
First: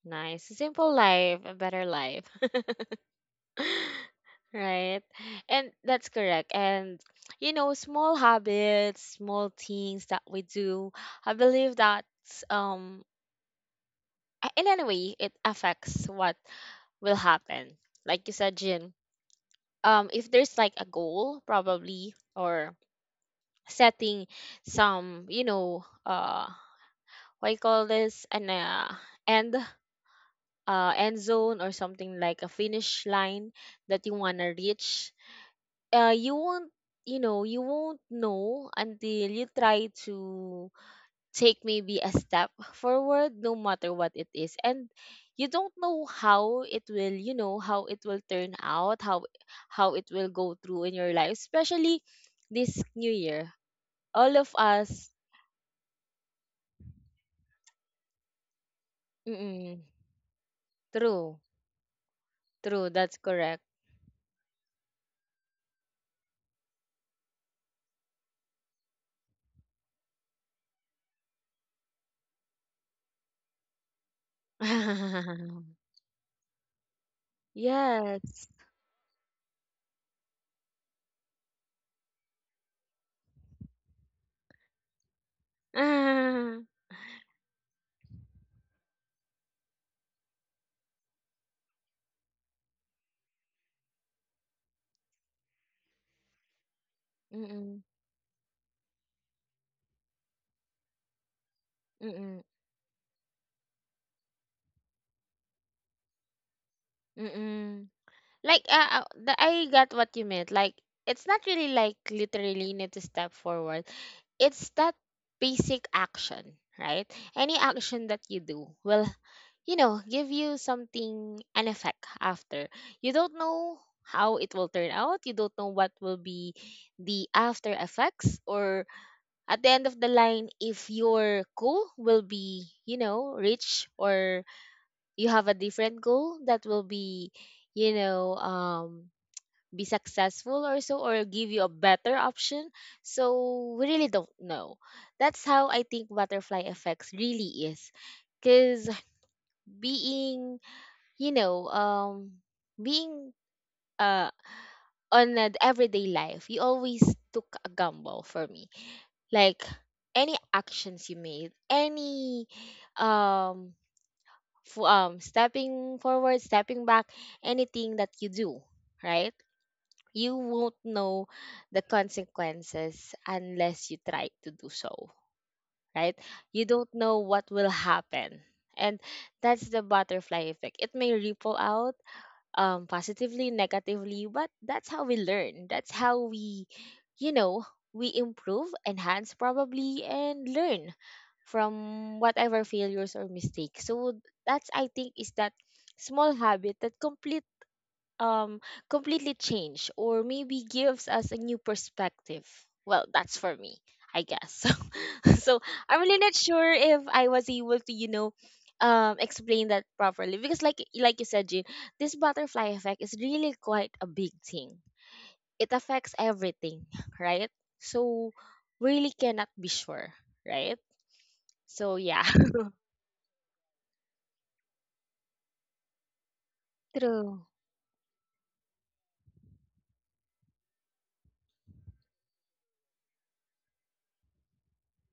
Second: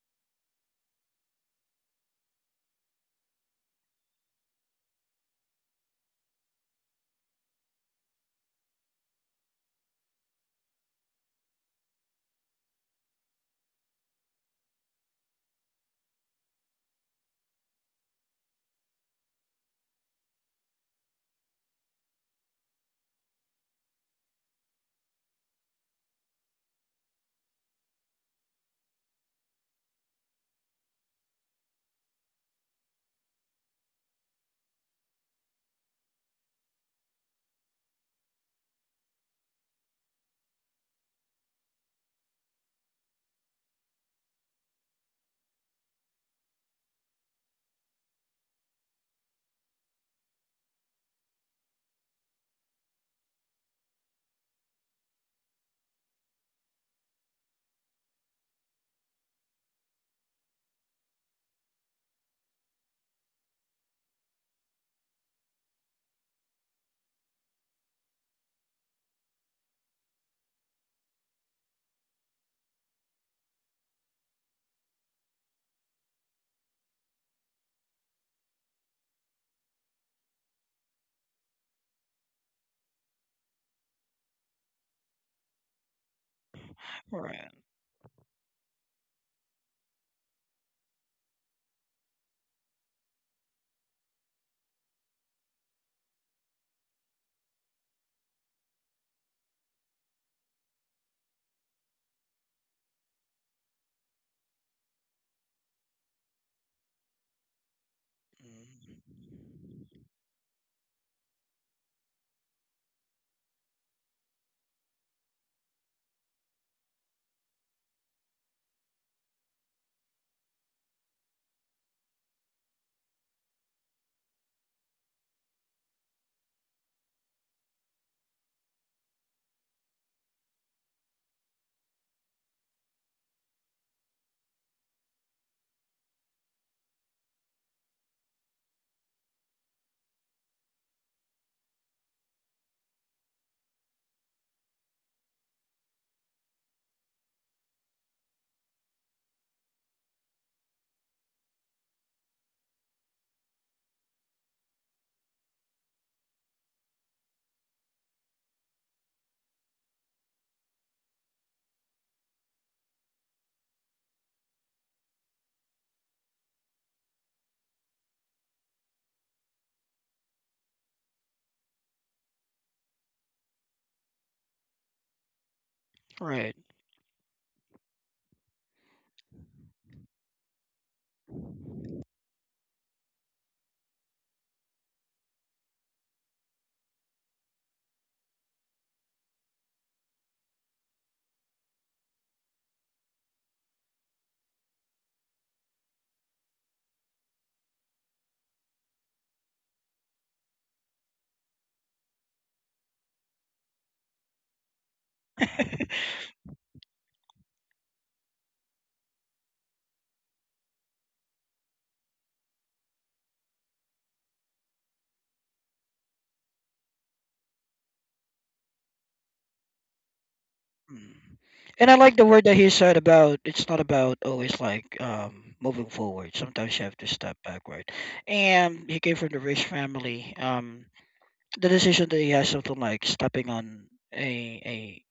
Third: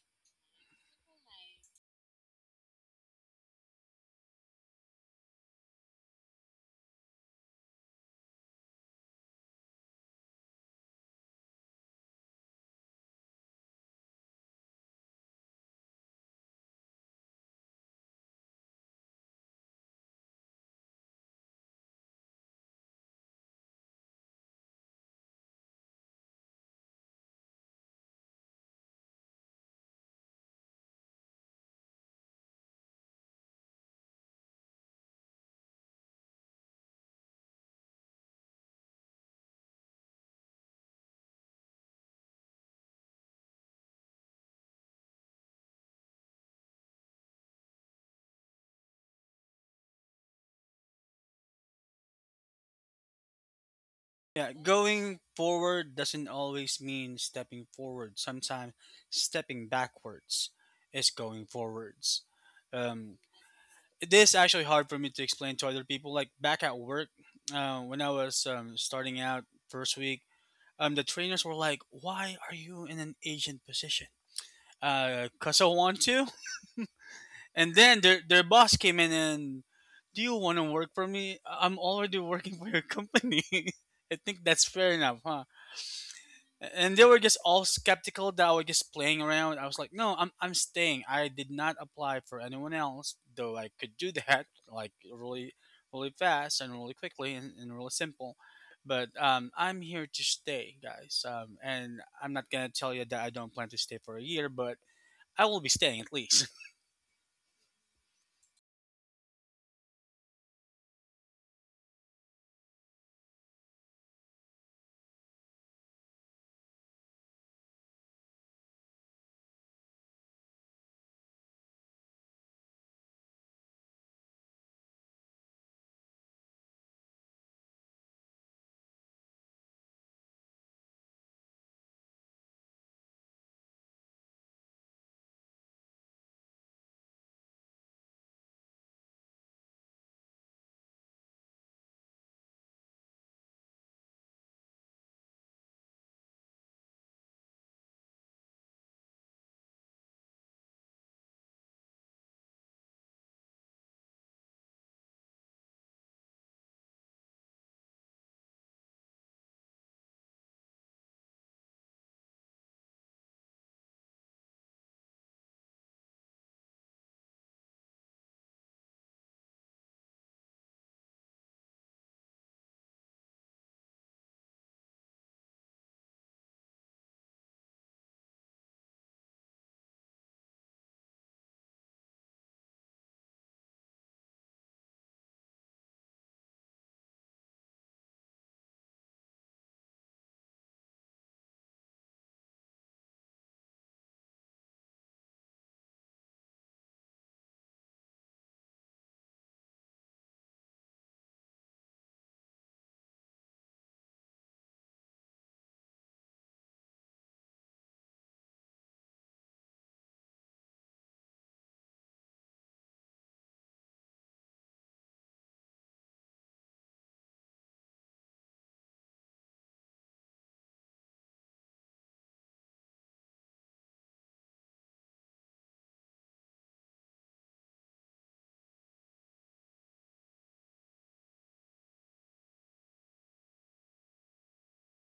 Speaker 1: Nice. Simple life, a better life. Right. And that's correct. And, you know, small habits, small things that we do, I believe that, um, in any way, it affects what will happen. Like you said, Jin, if there's like a goal, probably, or setting some, you know, what you call this, an end, end zone or something like a finish line that you wanna reach. You won't you know you won't know until you try to take maybe a step forward no matter what it is and you don't know how it will you know how it will turn out how it will go through in your life especially this new year all
Speaker 2: Yeah,
Speaker 1: of us
Speaker 2: going forward doesn't always mean stepping forward. Sometimes stepping
Speaker 1: mm
Speaker 2: backwards is going
Speaker 1: true
Speaker 2: forwards.
Speaker 1: true
Speaker 2: Um,
Speaker 1: that's correct
Speaker 2: it is actually hard for me to explain to other people. Like back at work, when I was starting out first week, the trainers were like, "Why are you in an agent position?" Cause I want to. And then their
Speaker 1: yes
Speaker 2: boss came in and, "Do you want to work for me? I'm already working for your company." I think that's fair enough, huh?
Speaker 1: ah,
Speaker 2: And they were just
Speaker 3: Right.
Speaker 2: all skeptical that I was just playing around. I was like, no, I'm staying. I did not apply for anyone else, though I could do that like really really fast and really quickly and
Speaker 1: mm-mm,
Speaker 2: really simple. But I'm here to stay, guys. And I'm
Speaker 1: mm-mm,
Speaker 2: not gonna tell you that I don't plan to stay for a year, but I will be staying at least.
Speaker 1: mm-mm. Like,
Speaker 3: Mm.
Speaker 1: the, I got what you meant. Like, it's not really like literally you need to step forward. It's that basic action, right? Any action that you do will, you know, give you something, an effect after. You don't know how it will turn out. You don't know what will be the after effects or at the end of the line if your goal will be, you know, reached or you have a different goal that will be you know be successful or so or give you a better option so we really don't know that's how I think butterfly effects really is because being you know being uh on an everyday life you always took a gamble for me like any actions you made any um stepping forward stepping back anything that you do right you won't know the consequences unless you try to do so, right?
Speaker 3: Right.
Speaker 1: You don't know what will happen. And that's the butterfly effect. It may ripple out positively, negatively, but that's how we learn. That's how we, you know, we improve, enhance probably, and learn from whatever failures or mistakes. So that's, I think, is that small habit that um completely change or maybe gives us a new perspective. Well, that's for me, I guess. So I'm really not sure if I was able to explain that properly because like you said, Jean, this butterfly effect is really quite a big thing. It affects everything, right? So we really cannot be sure, right?
Speaker 3: Mm. And
Speaker 1: So
Speaker 3: I like
Speaker 1: yeah.
Speaker 3: the word that he said about it's not about always like, moving forward. Sometimes you have to step
Speaker 1: True.
Speaker 3: backward. And he came from the rich family. The decision that he has of like stepping on a a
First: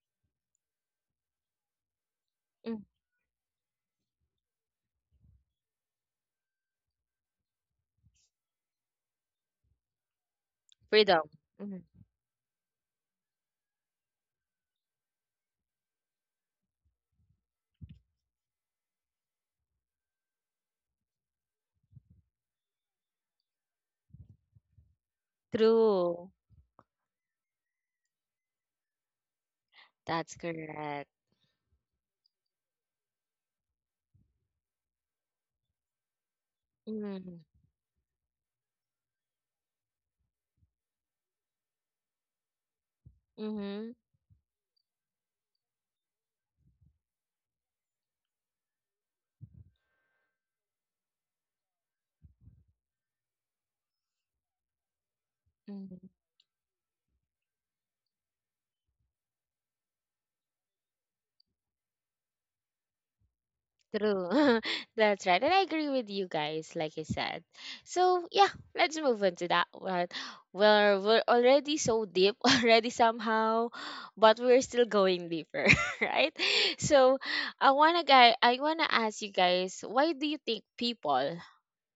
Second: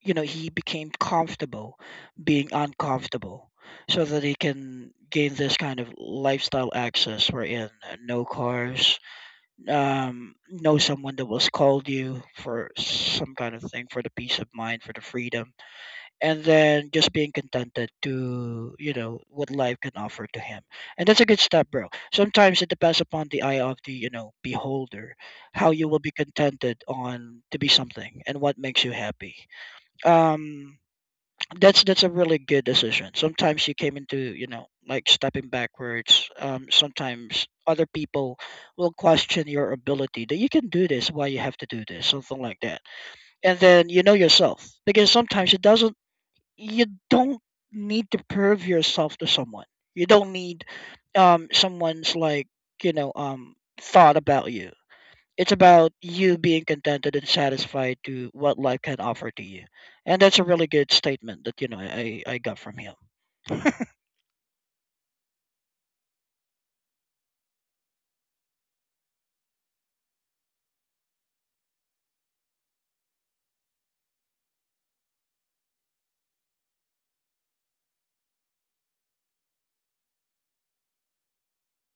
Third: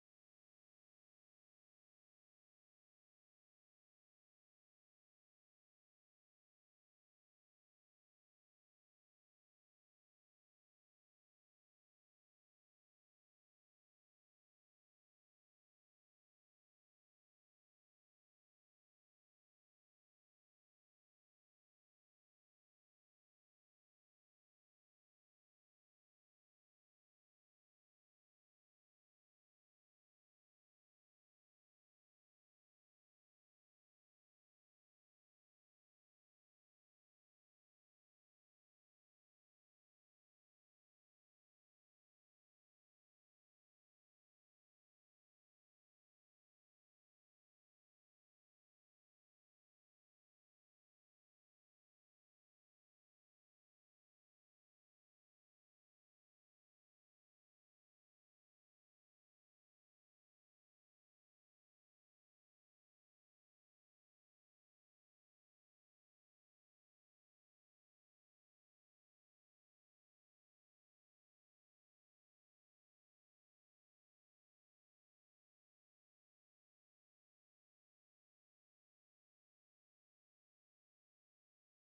Speaker 3: you know, he became comfortable being
Speaker 1: Mm,
Speaker 3: uncomfortable so that he can gain this kind of lifestyle access, wherein no cars, no someone that
Speaker 1: freedom.
Speaker 3: will
Speaker 1: Mhm.
Speaker 3: scold you for some kind of thing, for the peace of mind, for the freedom, and then just being contented to, you know, what life can offer to him. And that's a good step, bro. Sometimes it depends upon the eye of the, you know, beholder, how you will be
Speaker 1: True.
Speaker 3: contented on to be something and what makes you happy.
Speaker 1: That's
Speaker 3: um
Speaker 1: correct.
Speaker 3: that's a really good decision. Sometimes you came into, you know, like stepping backwards.
Speaker 1: Mm-hmm.
Speaker 3: Sometimes other people will question your ability that you can do this, why you have to do this, something like that. And then
Speaker 1: Mm-hmm.
Speaker 3: you know yourself, because sometimes it doesn't, you don't need to prove yourself to someone. You don't need someone's like, you know, um thought about you. It's about
Speaker 1: Mm-hmm.
Speaker 3: you being contented and satisfied to what life can offer to you. And that's a really good statement that, you know, I got from him.
Speaker 1: True. That's right. And I agree with you guys, like I said. So, yeah, let's move on to that one. Well, we're already so deep already somehow, but we're still going deeper, right? So, I wanna ask you guys, why do you think people,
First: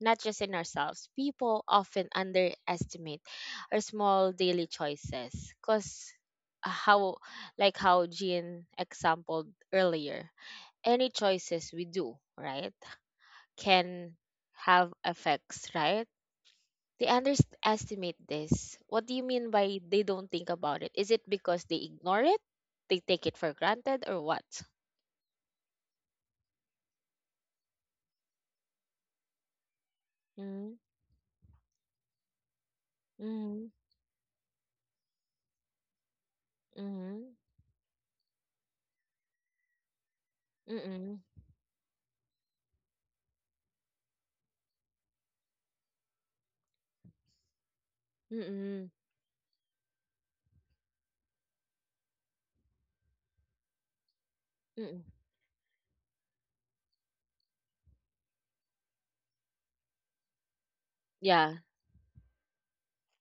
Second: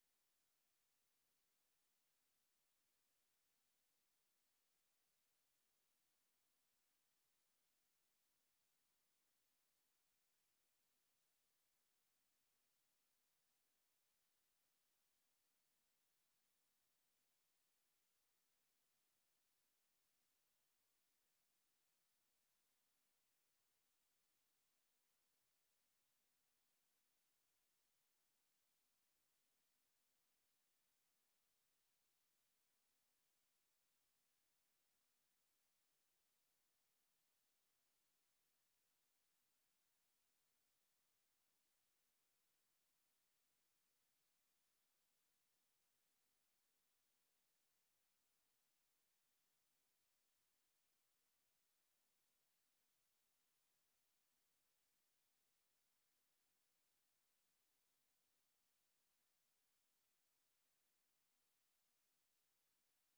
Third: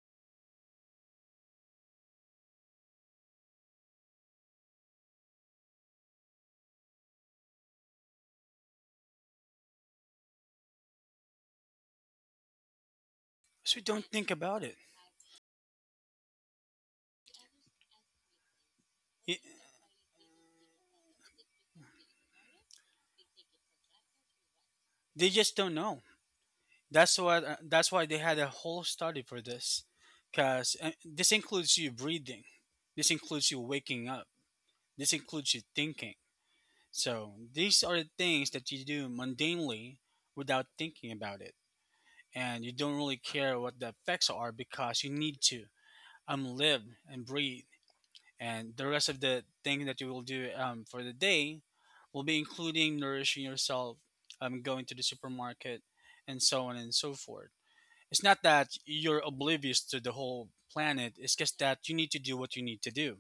Speaker 1: not just in ourselves, people often underestimate our small daily choices? Cause, uh, how how Jean exampled earlier, any choices we do, right,
Speaker 2: So don't
Speaker 1: can
Speaker 2: think about it.
Speaker 1: have effects, right? They underestimate this. What do you
Speaker 2: Y-
Speaker 1: mean by they don't think about it? Is it because they ignore it? They take it for granted or what?
Speaker 2: They just don't know. That's what. That's why they had a whole study for this, because
Speaker 1: Mm,
Speaker 2: this includes you breathing, this includes you
Speaker 1: mm,
Speaker 2: waking up, this includes you thinking.
Speaker 1: mm,
Speaker 2: So these are the things that you do mundanely without
Speaker 1: mm,
Speaker 2: thinking
Speaker 1: mm,
Speaker 2: about it, and you don't really care what the effects are because you need to live and breathe, and the
Speaker 1: mm,
Speaker 2: rest of the thing that you will do, for the day will be including nourishing yourself, going to
Speaker 1: mm.
Speaker 2: the supermarket, and so on and so forth. It's not that you're oblivious to the whole planet, it's
Speaker 1: Yeah,
Speaker 2: just that you need to do what you need to do.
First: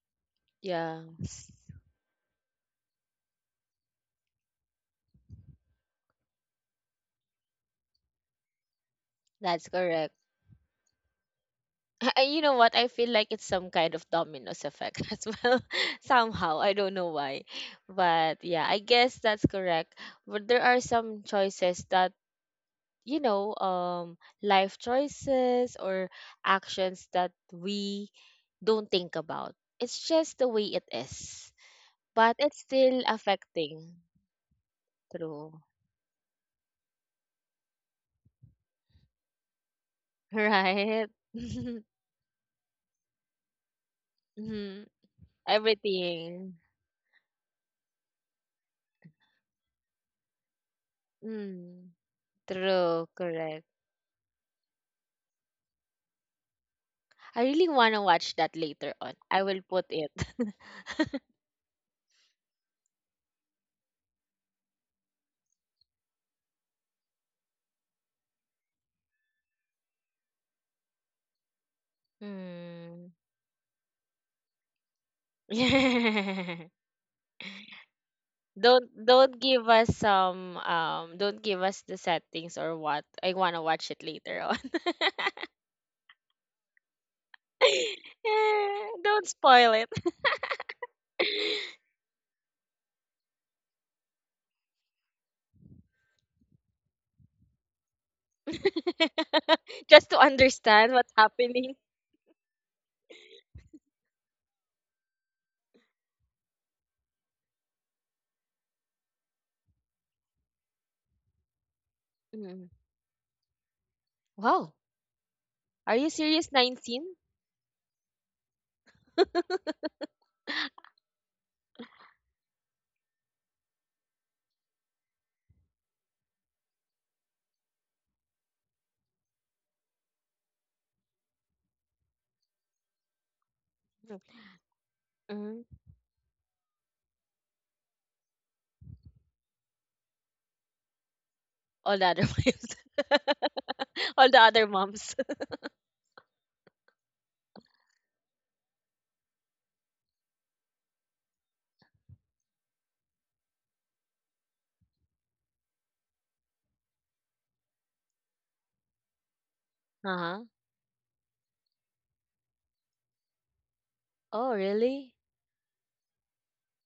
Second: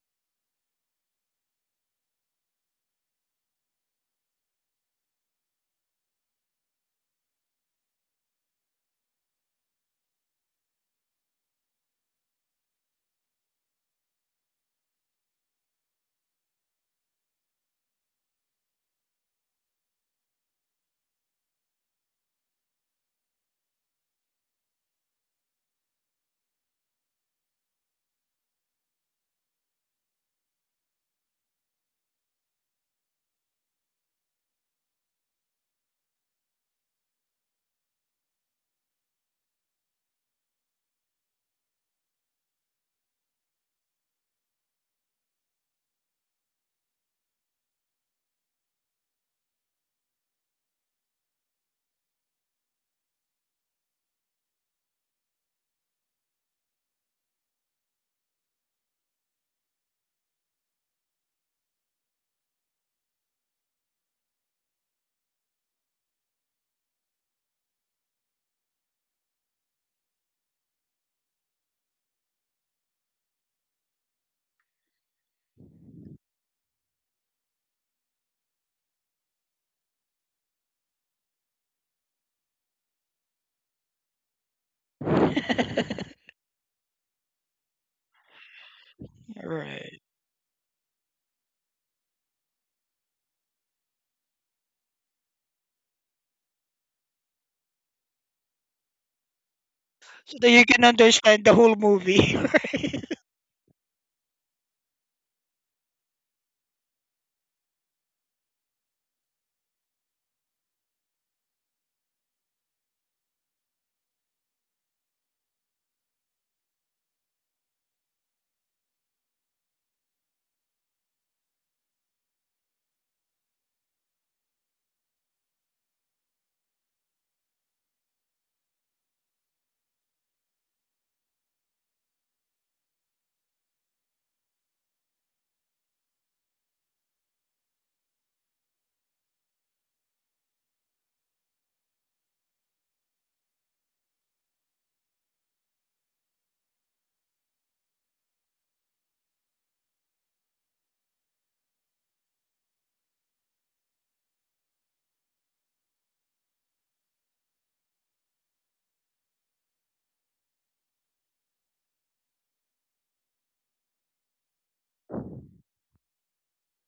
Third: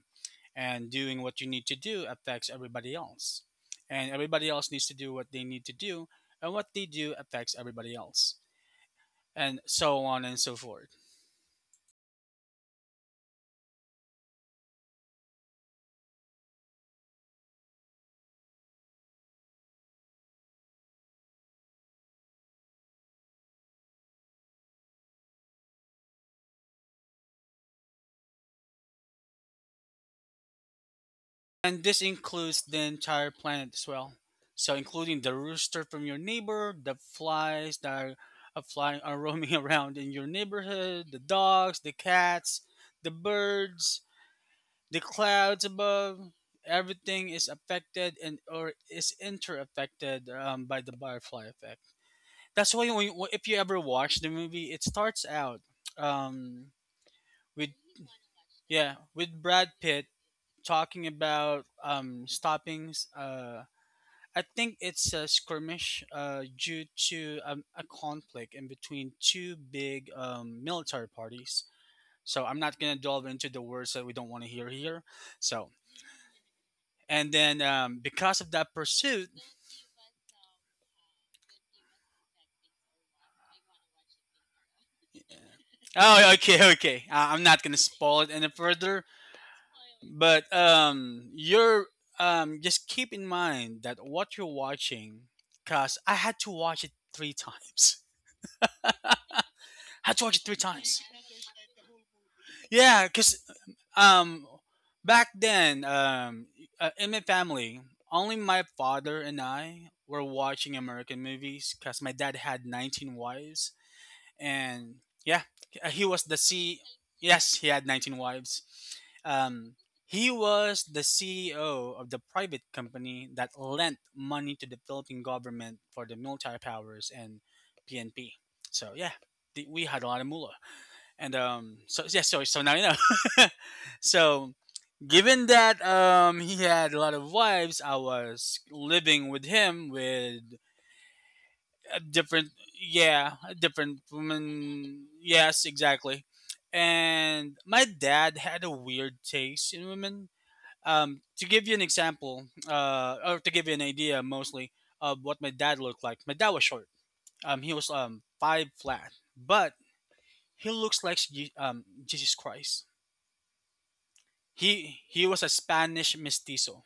Speaker 2: And
Speaker 1: yeah.
Speaker 2: doing what you need to do affects everybody else. And everybody else needs to do what they need to do, and what they do affects everybody else. And
Speaker 1: That's
Speaker 2: so
Speaker 1: correct.
Speaker 2: on and so forth.
Speaker 1: You know what? I feel like it's some kind of dominoes effect as well. Somehow, I don't know why, but yeah, I guess that's correct. But there are some choices that, life choices or actions that we don't think about. It's just the way it is,
Speaker 2: And this
Speaker 1: but
Speaker 2: includes
Speaker 1: it's
Speaker 2: the
Speaker 1: still
Speaker 2: entire planet as
Speaker 1: affecting.
Speaker 2: well. So, including the
Speaker 1: True,
Speaker 2: rooster from your neighbor, the flies that are flying are roaming around in your neighborhood,
Speaker 1: right?
Speaker 2: the dogs, the cats, the birds,
Speaker 1: Mhm.
Speaker 2: the clouds above,
Speaker 1: Everything.
Speaker 2: everything is affected and or is interaffected, by the butterfly effect.
Speaker 1: Mm,
Speaker 2: That's why when,
Speaker 1: true,
Speaker 2: if you
Speaker 1: correct.
Speaker 2: ever watch the movie, it starts out, um,
Speaker 1: I
Speaker 2: with
Speaker 1: really want to watch that
Speaker 2: yeah
Speaker 1: later on.
Speaker 2: with
Speaker 1: I will
Speaker 2: Brad
Speaker 1: put
Speaker 2: Pitt
Speaker 1: it.
Speaker 2: talking about stopping. I think it's a skirmish, due to a conflict in between two big military parties. So, I'm not gonna
Speaker 1: Mm.
Speaker 2: delve into the words that we don't want to hear here. So and then because of that
Speaker 1: don't
Speaker 2: pursuit
Speaker 1: don't give us some um don't give us the settings or what. I want to watch it later on.
Speaker 2: oh okay okay I- i'm not gonna spoil it any
Speaker 1: Yeah,
Speaker 2: further,
Speaker 1: don't spoil it.
Speaker 3: Right.
Speaker 2: but you're just keep in mind that what you're watching because I had to watch it three times. I
Speaker 1: Just
Speaker 2: had
Speaker 1: to
Speaker 2: to watch
Speaker 3: So
Speaker 2: it
Speaker 3: that
Speaker 2: three
Speaker 3: you can
Speaker 1: understand
Speaker 2: times.
Speaker 1: what's
Speaker 3: understand the
Speaker 1: happening.
Speaker 3: whole movie.
Speaker 2: yeah
Speaker 3: Right?
Speaker 2: because um back then um uh, in my family, only my father and I were watching American movies because my dad had
Speaker 1: Mm.
Speaker 2: 19 wives.
Speaker 1: Wow.
Speaker 2: and yeah,
Speaker 1: Are
Speaker 2: he
Speaker 1: you
Speaker 2: was the
Speaker 1: serious,
Speaker 2: C.
Speaker 1: 19?
Speaker 2: Yes, he had 19 wives. Um, he was the CEO of the private company that lent money to the Philippine government for the military powers and PNP. So yeah, we had a lot of mullah. And so yeah, so so now you know.
Speaker 1: Mm.
Speaker 2: so Given
Speaker 1: Mm.
Speaker 2: that he had a lot of wives, I was living with him with
Speaker 1: All
Speaker 2: a
Speaker 1: the other
Speaker 2: different
Speaker 1: moms.
Speaker 2: yeah a different
Speaker 1: All the other
Speaker 2: woman,
Speaker 1: moms.
Speaker 2: yes, exactly. And my dad had a weird taste in women. To give you an example, or to give you an idea, mostly of what my dad looked like: my dad was short. He was five flat, but
Speaker 1: Uh-huh.
Speaker 2: he looks like Jesus Christ.
Speaker 1: Oh,
Speaker 2: he
Speaker 1: really?
Speaker 2: he was a Spanish mestizo,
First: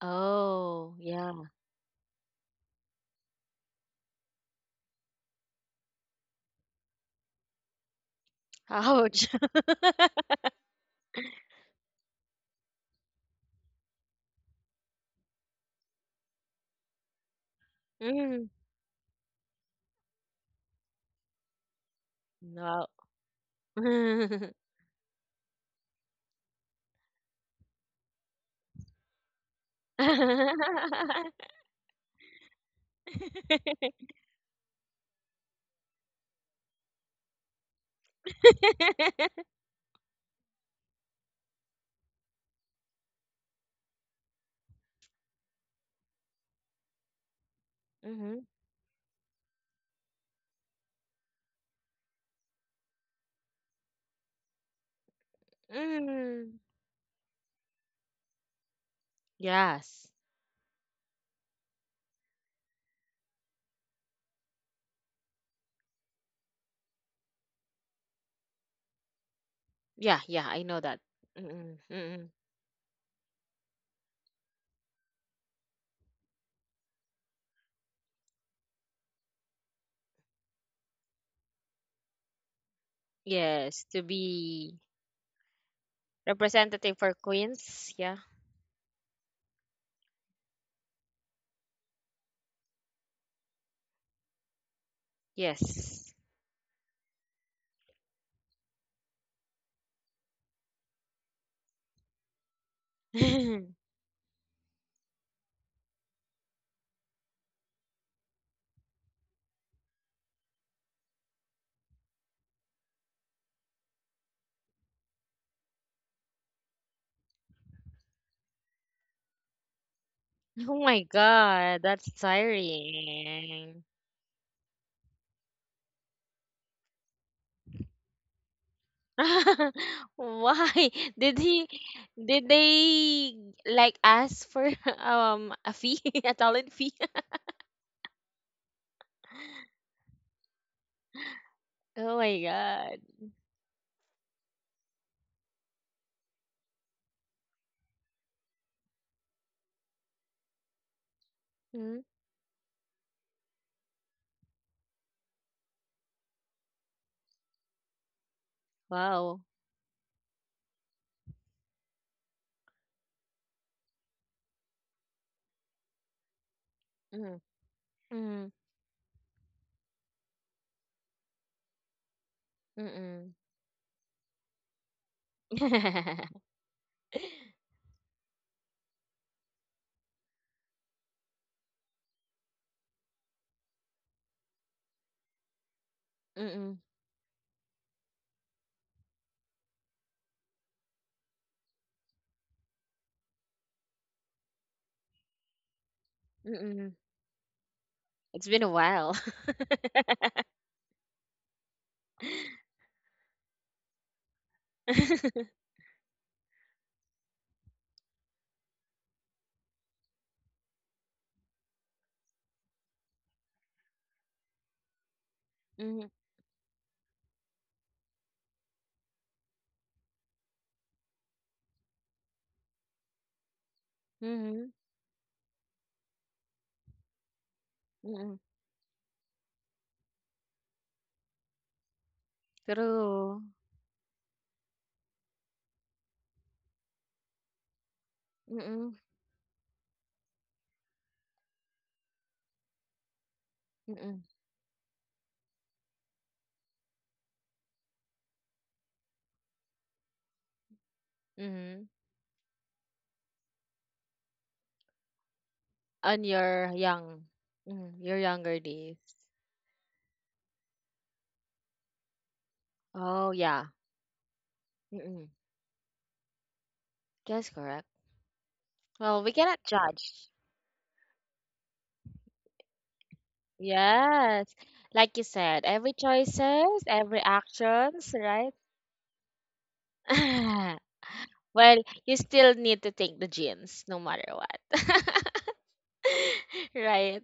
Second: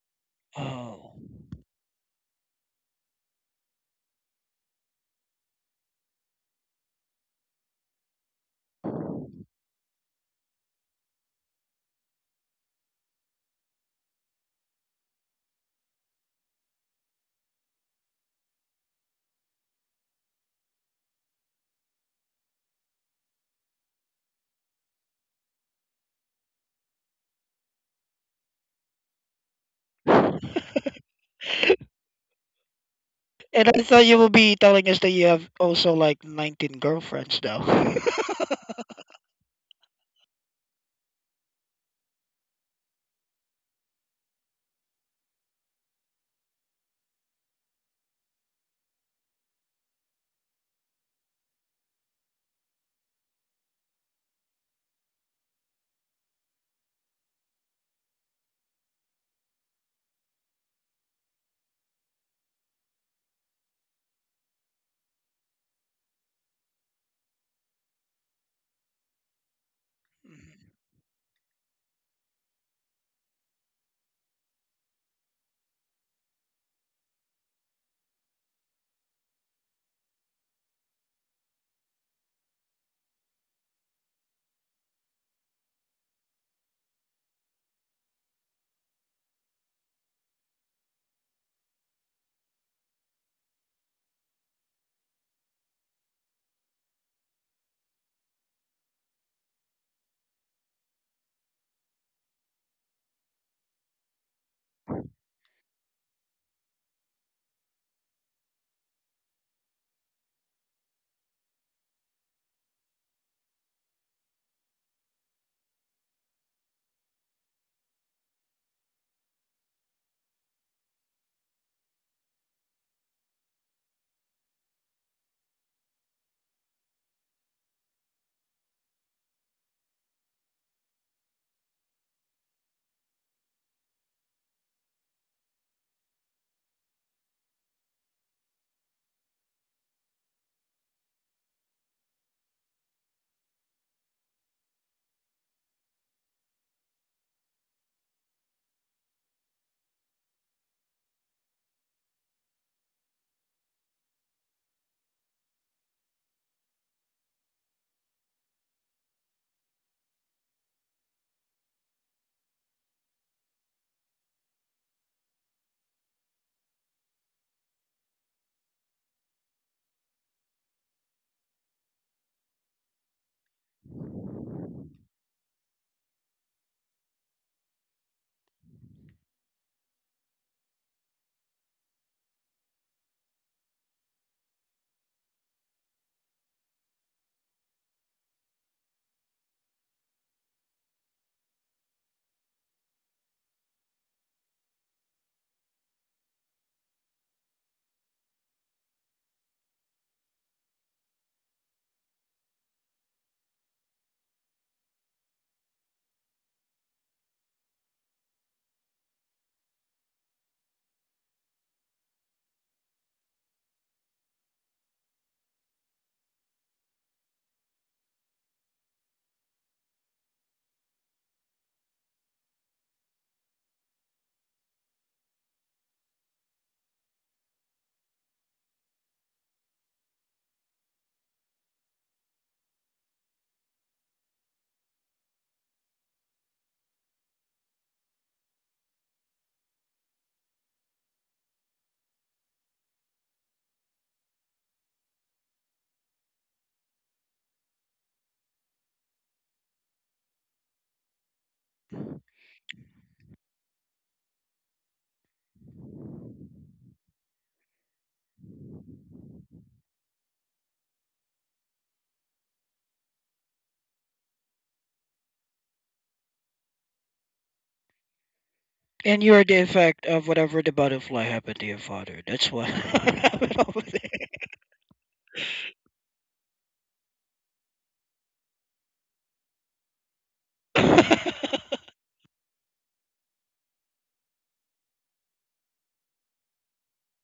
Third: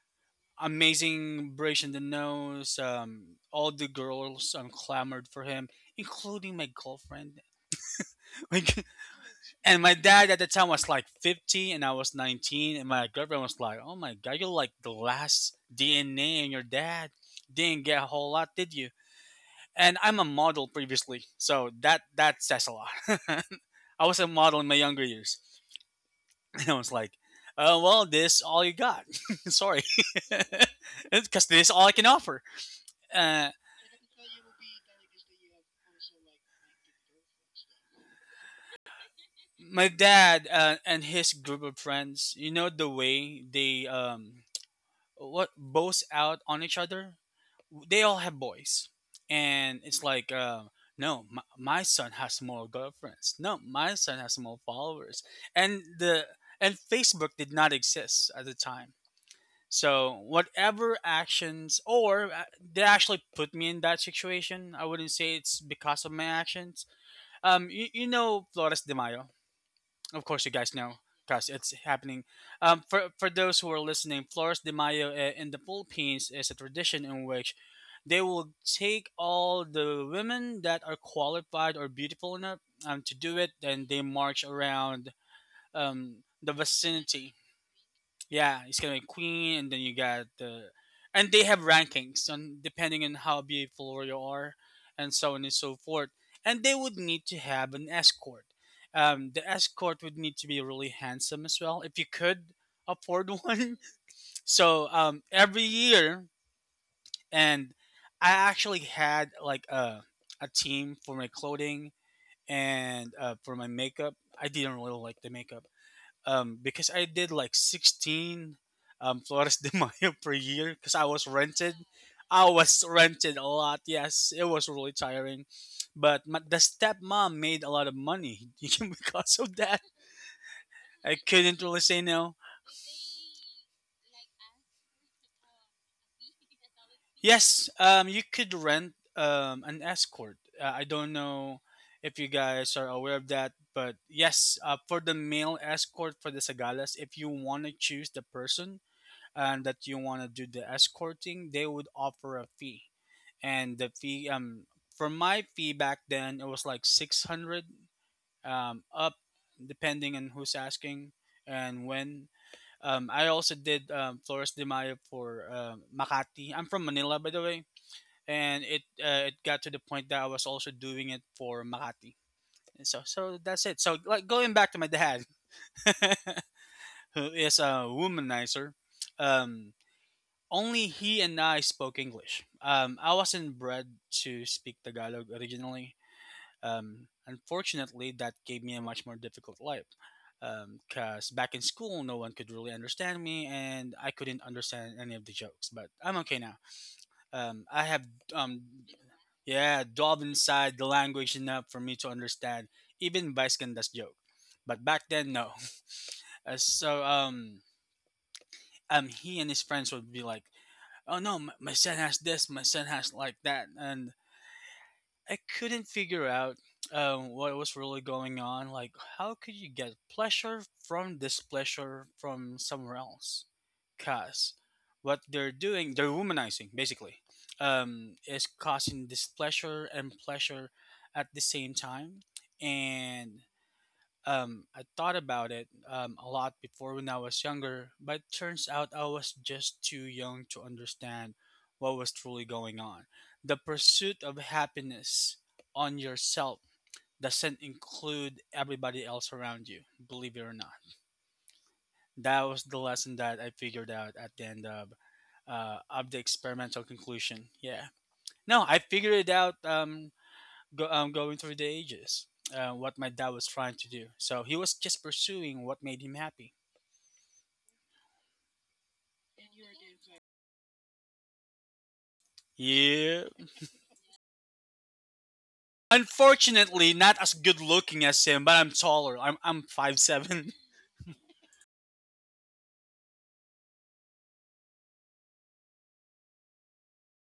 Speaker 1: Oh,
Speaker 3: Oh.
Speaker 1: yeah.
Speaker 2: amazing bridge in the nose. All the girls clamored for him, including my girlfriend. Like,
Speaker 1: Ouch.
Speaker 2: and my dad at the time was like 50 and I was 19. And my girlfriend was like, oh my God, you're like the last DNA in your dad. Didn't get a whole
Speaker 1: Mm.
Speaker 2: lot, did you? And I'm a model previously. So that says a
Speaker 1: No.
Speaker 2: lot. I was a model in my younger years. And I was like, well, this all you got. Sorry. Because this is all I can offer. Uh,
Speaker 3: And I thought you will be telling us that you have also like 19 girlfriends though.
Speaker 2: my dad and his group of friends, you know the way they what boast out on each other, they all have
Speaker 1: Mhm.
Speaker 2: boys. And it's like uh, no, my son has more girlfriends, no my son has more followers. and the
Speaker 1: Mm.
Speaker 2: and Facebook did not exist at the time, so
Speaker 1: Yes.
Speaker 2: whatever actions or they actually put me in that situation, I wouldn't say it's because of my actions. You know Flores de Mayo, of
Speaker 1: Yeah,
Speaker 2: course, you
Speaker 1: yeah, I
Speaker 2: guys
Speaker 1: know
Speaker 2: know
Speaker 1: that.
Speaker 2: because it's
Speaker 1: Mm-mm,
Speaker 2: happening.
Speaker 1: mm-mm.
Speaker 2: For those who are listening, Flores de Mayo in the Philippines is a tradition in which they will take all the women that are qualified or beautiful enough to do it, and
Speaker 1: Yes,
Speaker 2: they
Speaker 1: to
Speaker 2: march
Speaker 1: be
Speaker 2: around the
Speaker 1: representative for
Speaker 2: vicinity.
Speaker 1: Queens. Yeah.
Speaker 2: Yeah, it's gonna be queen, and then you got the, and they have rankings on depending on how beautiful you are, and so on and so forth.
Speaker 1: Yes.
Speaker 2: And they would need to have an escort. The escort would need to be really handsome as well, if you could afford one. So every year, and I actually had like a team for my clothing and for my makeup. I didn't really like the makeup, because I did like 16 Flores de Mayo per year
Speaker 1: Oh
Speaker 2: because I
Speaker 1: my
Speaker 2: was rented.
Speaker 1: God, that's
Speaker 2: I was rented a lot.
Speaker 1: tiring.
Speaker 2: Yes, it was really tiring. But the stepmom made a lot of money because of that.
Speaker 1: Why
Speaker 2: I
Speaker 1: did
Speaker 2: couldn't
Speaker 1: he?
Speaker 2: really say no.
Speaker 1: Did they like ask for a fee, a talent fee?
Speaker 2: Yes, you could rent an escort. I don't know if
Speaker 1: Oh
Speaker 2: you
Speaker 1: my
Speaker 2: guys are
Speaker 1: god!
Speaker 2: aware of that, but yes, for the male escort for the Sagalas, if you want to choose the person and that you want to do the escorting, they would
Speaker 1: Mhm.
Speaker 2: offer a fee. And the fee, for my fee back then, it was like 600 up,
Speaker 1: Wow.
Speaker 2: depending on who's asking and when. I also did Flores de Mayo for Makati. I'm from Manila, by the
Speaker 1: Mm.
Speaker 2: way,
Speaker 1: Mm.
Speaker 2: and it got to the point that I was also doing it for Makati. And so
Speaker 1: Mm.
Speaker 2: that's it. So, like, going back to my dad, who is a womanizer. Um, Only he and I spoke English. I wasn't bred to speak Tagalog originally.
Speaker 1: Mm.
Speaker 2: Unfortunately, that gave me a much more difficult life, because back in school, no one could really understand me, and I couldn't understand any of the jokes. But I'm okay now.
Speaker 1: Mm. Mm.
Speaker 2: I have,
Speaker 1: It's
Speaker 2: um,
Speaker 1: been a while.
Speaker 2: yeah, dove inside the language enough for me to understand even Visconda's joke. But back then, no. Uh, so um, he and his friends would be like, oh no, my son has this, my son has like that, and I couldn't
Speaker 1: Mm.
Speaker 2: figure out what was really going on. Like, how could you get pleasure from displeasure from somewhere else? Cause
Speaker 1: Mm.
Speaker 2: what they're doing, they're womanizing basically, is
Speaker 1: Mm.
Speaker 2: causing displeasure and pleasure at the same time, and
Speaker 1: True.
Speaker 2: um, I thought about it a lot before when I was younger, but turns out I
Speaker 1: Mm.
Speaker 2: was just too young to understand what was truly going on. The pursuit
Speaker 1: Mm.
Speaker 2: of happiness on yourself doesn't include everybody else around you, believe it or not.
Speaker 1: Mm.
Speaker 2: That was the lesson that I figured out at the end of the
Speaker 1: On your
Speaker 2: experimental
Speaker 1: young,
Speaker 2: conclusion. Yeah.
Speaker 1: your
Speaker 2: No,
Speaker 1: younger
Speaker 2: I
Speaker 1: days.
Speaker 2: figured it out going through the ages, what my dad
Speaker 1: Oh
Speaker 2: was
Speaker 1: yeah.
Speaker 2: trying to do. So he was just
Speaker 1: Mm.
Speaker 2: pursuing what made him happy.
Speaker 1: That's correct. Well,
Speaker 3: And
Speaker 1: we
Speaker 3: you're the
Speaker 1: cannot
Speaker 3: effect
Speaker 1: judge.
Speaker 3: of whatever the butterfly happened to your father. That's what
Speaker 2: Yeah.
Speaker 3: happened over there.
Speaker 1: Yes. Like you said, every choices,
Speaker 2: Unfortunately, not
Speaker 1: every
Speaker 2: as good looking
Speaker 1: actions,
Speaker 2: as him, but
Speaker 1: right?
Speaker 2: I'm taller. I'm 5'7".
Speaker 1: Well, you still need to take the genes no matter what. Right.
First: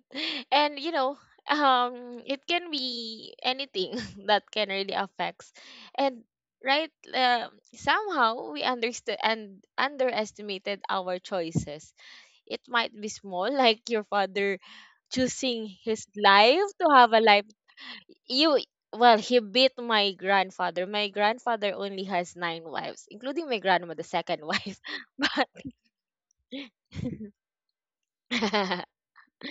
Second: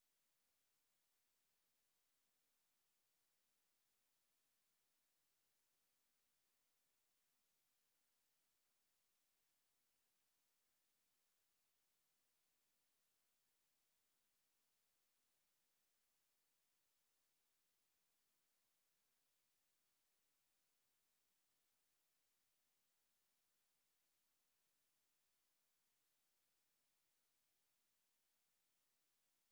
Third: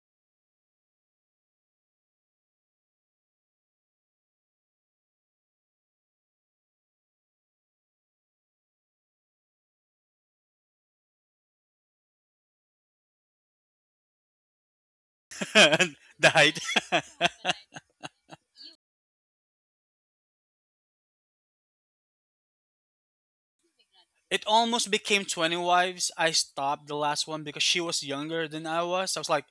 Speaker 1: And, you know, it can be anything that can really affects. And right, somehow we understood and underestimated our choices. It might be small like your father choosing his
Speaker 2: The height.
Speaker 1: life to have a life you well he beat My grandfather only has nine wives, including my grandma, the
Speaker 2: It
Speaker 1: second wife.
Speaker 2: almost became
Speaker 1: But
Speaker 2: 20 wives. I stopped the last one because she was younger than I was. I was like,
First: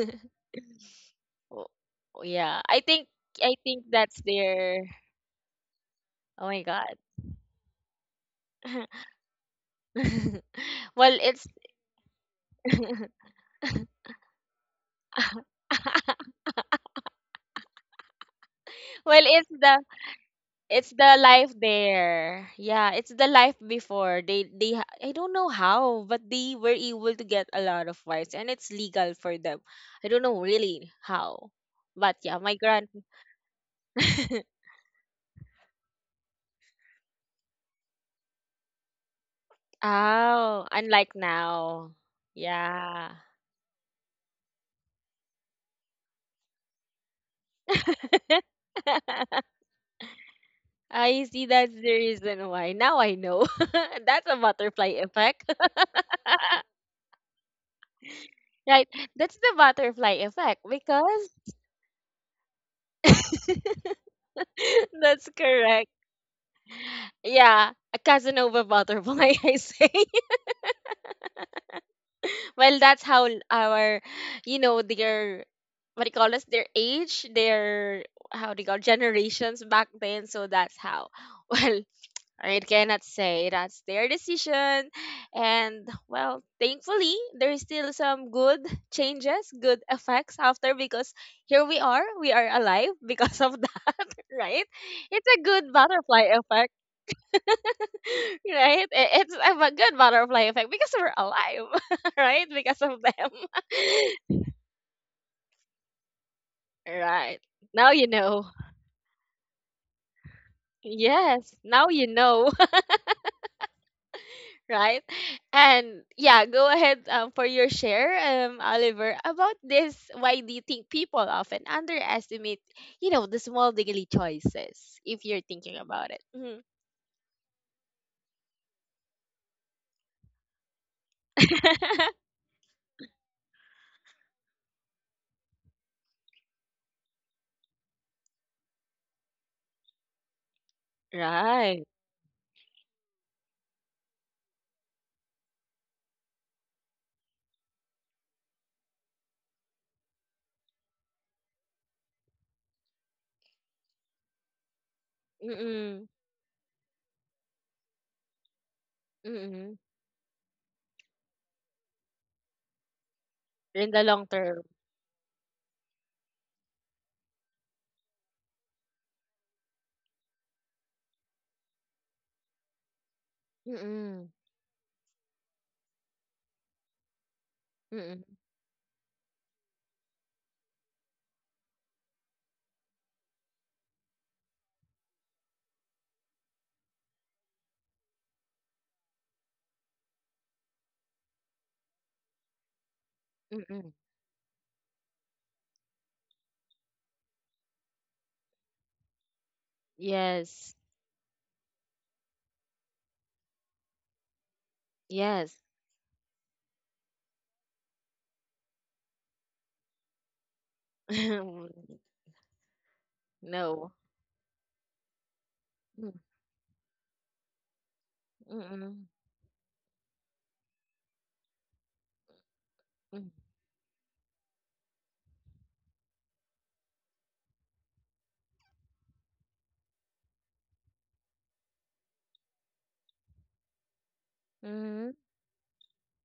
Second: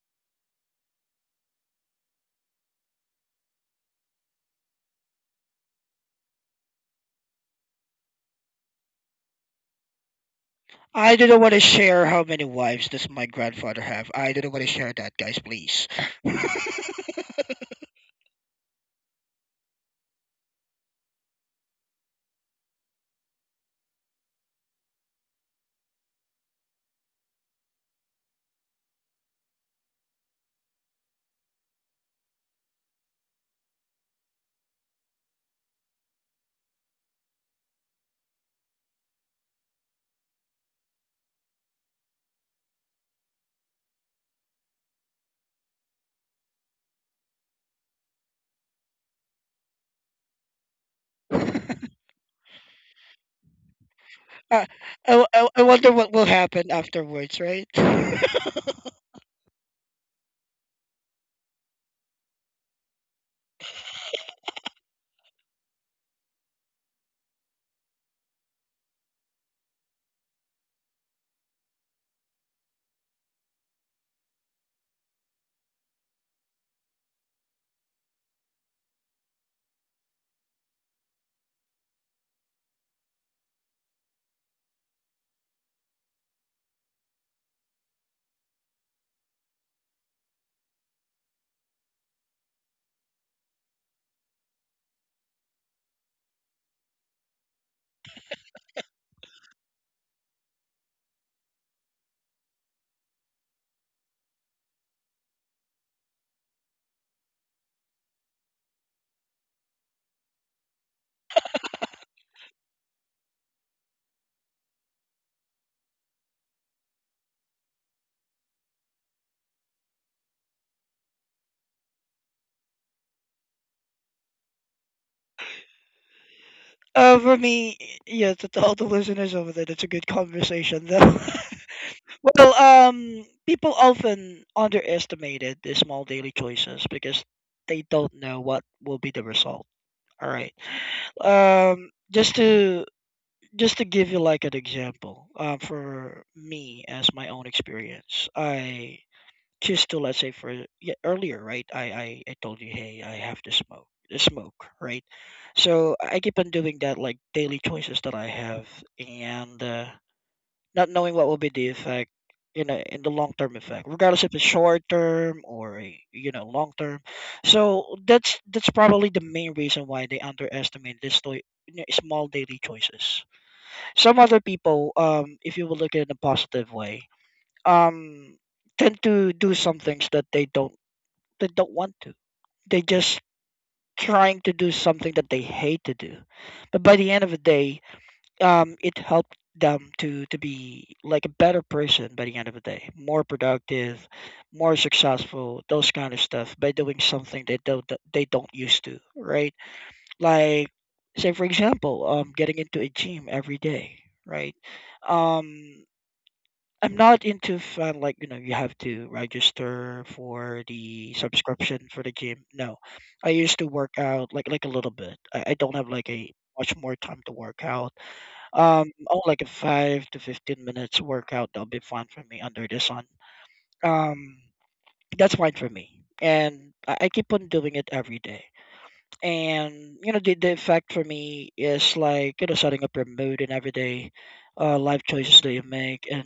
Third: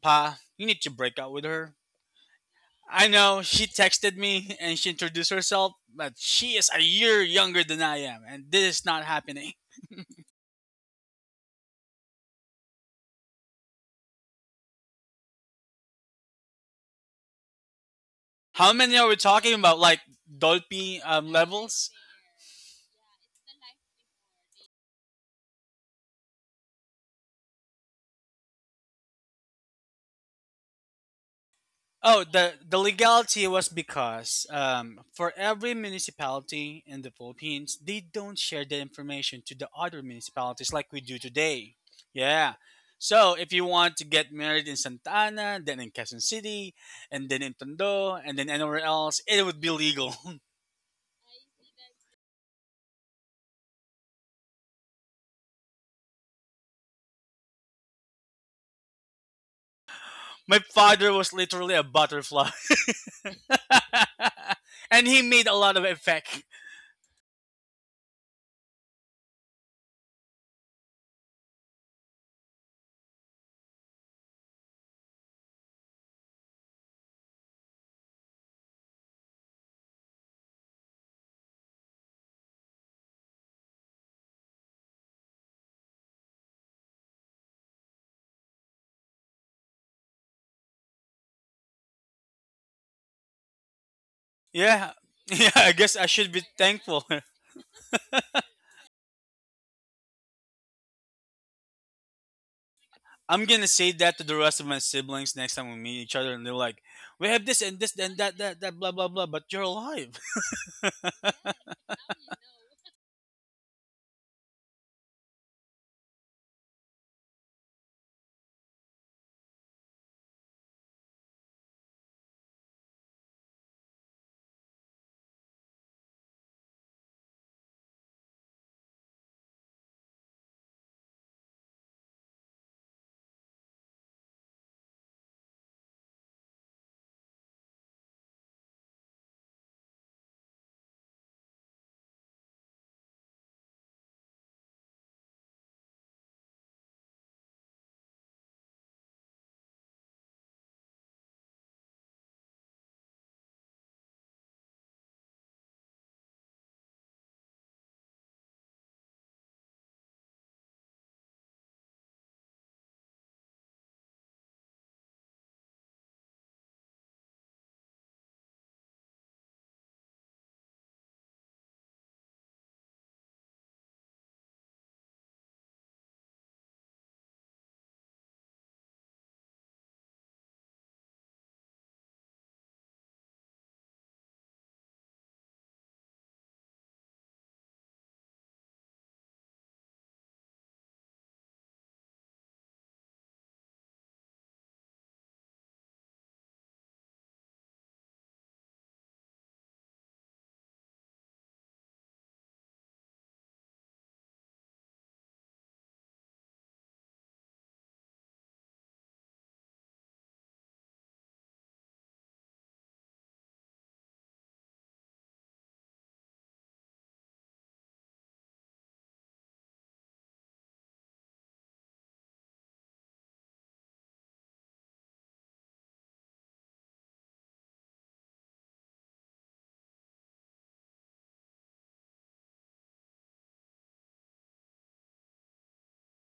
Speaker 2: Pa, you need to break up with
Speaker 1: oh,
Speaker 2: her.
Speaker 1: yeah, i
Speaker 2: I
Speaker 1: think
Speaker 2: know
Speaker 1: i
Speaker 2: she
Speaker 1: think
Speaker 2: texted
Speaker 1: that's
Speaker 2: me and
Speaker 1: their.
Speaker 2: she introduced herself, but
Speaker 1: Oh
Speaker 2: she
Speaker 1: my
Speaker 2: is a
Speaker 1: god.
Speaker 2: year younger than I am, and this is not happening.
Speaker 3: I
Speaker 1: well
Speaker 3: didn't
Speaker 1: it's
Speaker 3: want to share how many wives does my grandfather have. I didn't want to share that, guys. Please.
Speaker 2: How many are we
Speaker 1: well it's
Speaker 2: talking
Speaker 1: the
Speaker 2: about? Like
Speaker 1: it's
Speaker 2: Dolpy
Speaker 1: the life
Speaker 2: levels?
Speaker 1: there. Yeah, it's the life before I don't know how, but they were able to get a lot of wives and it's legal for them. I don't know really how, but
Speaker 2: Oh,
Speaker 1: yeah, my
Speaker 2: the
Speaker 1: grand.
Speaker 2: legality was because for every municipality in the Philippines, they don't share the information to the other
Speaker 1: Oh,
Speaker 2: municipalities like we
Speaker 1: unlike
Speaker 2: do today.
Speaker 1: now.
Speaker 2: Yeah.
Speaker 1: Yeah.
Speaker 2: So if you want to get married in Santa Ana, then in Quezon City, and then in Tondo, and then anywhere else, it would be legal.
Speaker 1: I see that's the reason why. Now I know. That's a
Speaker 3: I,
Speaker 1: butterfly
Speaker 3: I, I
Speaker 1: effect.
Speaker 3: I wonder what will happen afterwards, right?
Speaker 1: Right. That's the butterfly
Speaker 2: My
Speaker 1: effect
Speaker 2: father
Speaker 1: because
Speaker 2: was literally a butterfly, and he
Speaker 1: that's
Speaker 2: made a lot of
Speaker 1: correct.
Speaker 2: effect.
Speaker 1: Yeah, a Casanova butterfly, I say. Well, that's how our, you know, their, what do you call this, their age, their, how do you call, generations back then. So that's how. Well, I cannot say that's their decision. And well, thankfully, there's still some good changes, good effects after because here we are alive because of that, right?
Speaker 2: Yeah.
Speaker 1: It's a
Speaker 2: Yeah, I
Speaker 1: good
Speaker 2: guess I
Speaker 1: butterfly
Speaker 2: should be
Speaker 1: effect,
Speaker 2: thankful.
Speaker 1: right? It's a good butterfly effect because we're alive, right? Because of
Speaker 2: I'm gonna say that to the
Speaker 1: them,
Speaker 2: rest of my siblings next time we meet each other and they're like, we
Speaker 1: right?
Speaker 2: have this and
Speaker 1: Now
Speaker 2: this
Speaker 1: you
Speaker 2: and that
Speaker 1: know.
Speaker 2: that that blah blah blah, but you're alive.
Speaker 1: Yes,
Speaker 2: The
Speaker 1: now you know. Right? And yeah, go ahead, for your share, Oliver, about this. Why do you think people often underestimate, you know, the small daily choices? If you're thinking about it. Mhm.
Speaker 3: For me, yeah, to all the listeners over there, that's a good conversation, though. Well, people often underestimated the small daily choices because they don't know what will be the result. All right.
Speaker 1: Right?
Speaker 3: um just to just to give you like an example, for me as my own experience, I choose to, let's say, for yeah, earlier, right, I told you, hey, I have to smoke, smoke right? So
Speaker 1: Mm-mm.
Speaker 3: I keep on doing that like daily choices that I have, and
Speaker 1: Mm-mm.
Speaker 3: not knowing what will be the effect, you know, in the long term effect,
Speaker 1: In the
Speaker 3: regardless
Speaker 1: long
Speaker 3: if it's
Speaker 1: term.
Speaker 3: short term or a, you know, long term. So that's probably the main reason why they underestimate this you know, small daily choices. Some
Speaker 1: Mm-mm.
Speaker 3: other people, if you will look at it in a positive way,
Speaker 1: Mm-mm.
Speaker 3: um tend to do some things that they don't want to. They just trying to do something that they hate to do, but by the end of the day, it helped them to be like a better person by the end of the day, more
Speaker 1: Mm-mm.
Speaker 3: productive, more successful, those kind of stuff, by doing something they don't used to, right? Like
Speaker 1: Yes.
Speaker 3: say for example, getting into a gym every day, right?
Speaker 1: Yes.
Speaker 3: Um, I'm not into fun like, you know, you have to register for the subscription for the gym. No, I used to
Speaker 1: No.
Speaker 3: work out like a little bit. I don't have like
Speaker 1: Mm,
Speaker 3: a much more time to work out,
Speaker 1: Mm-mm.
Speaker 3: oh, like a five to 15 minutes workout, that'll be fun for me under the sun.
Speaker 1: Mm.
Speaker 3: Um, that's fine for me. And I keep on doing it every day, and the effect for me is like setting up your mood and everyday life
Speaker 1: Mm-mm.
Speaker 3: choices that you make. And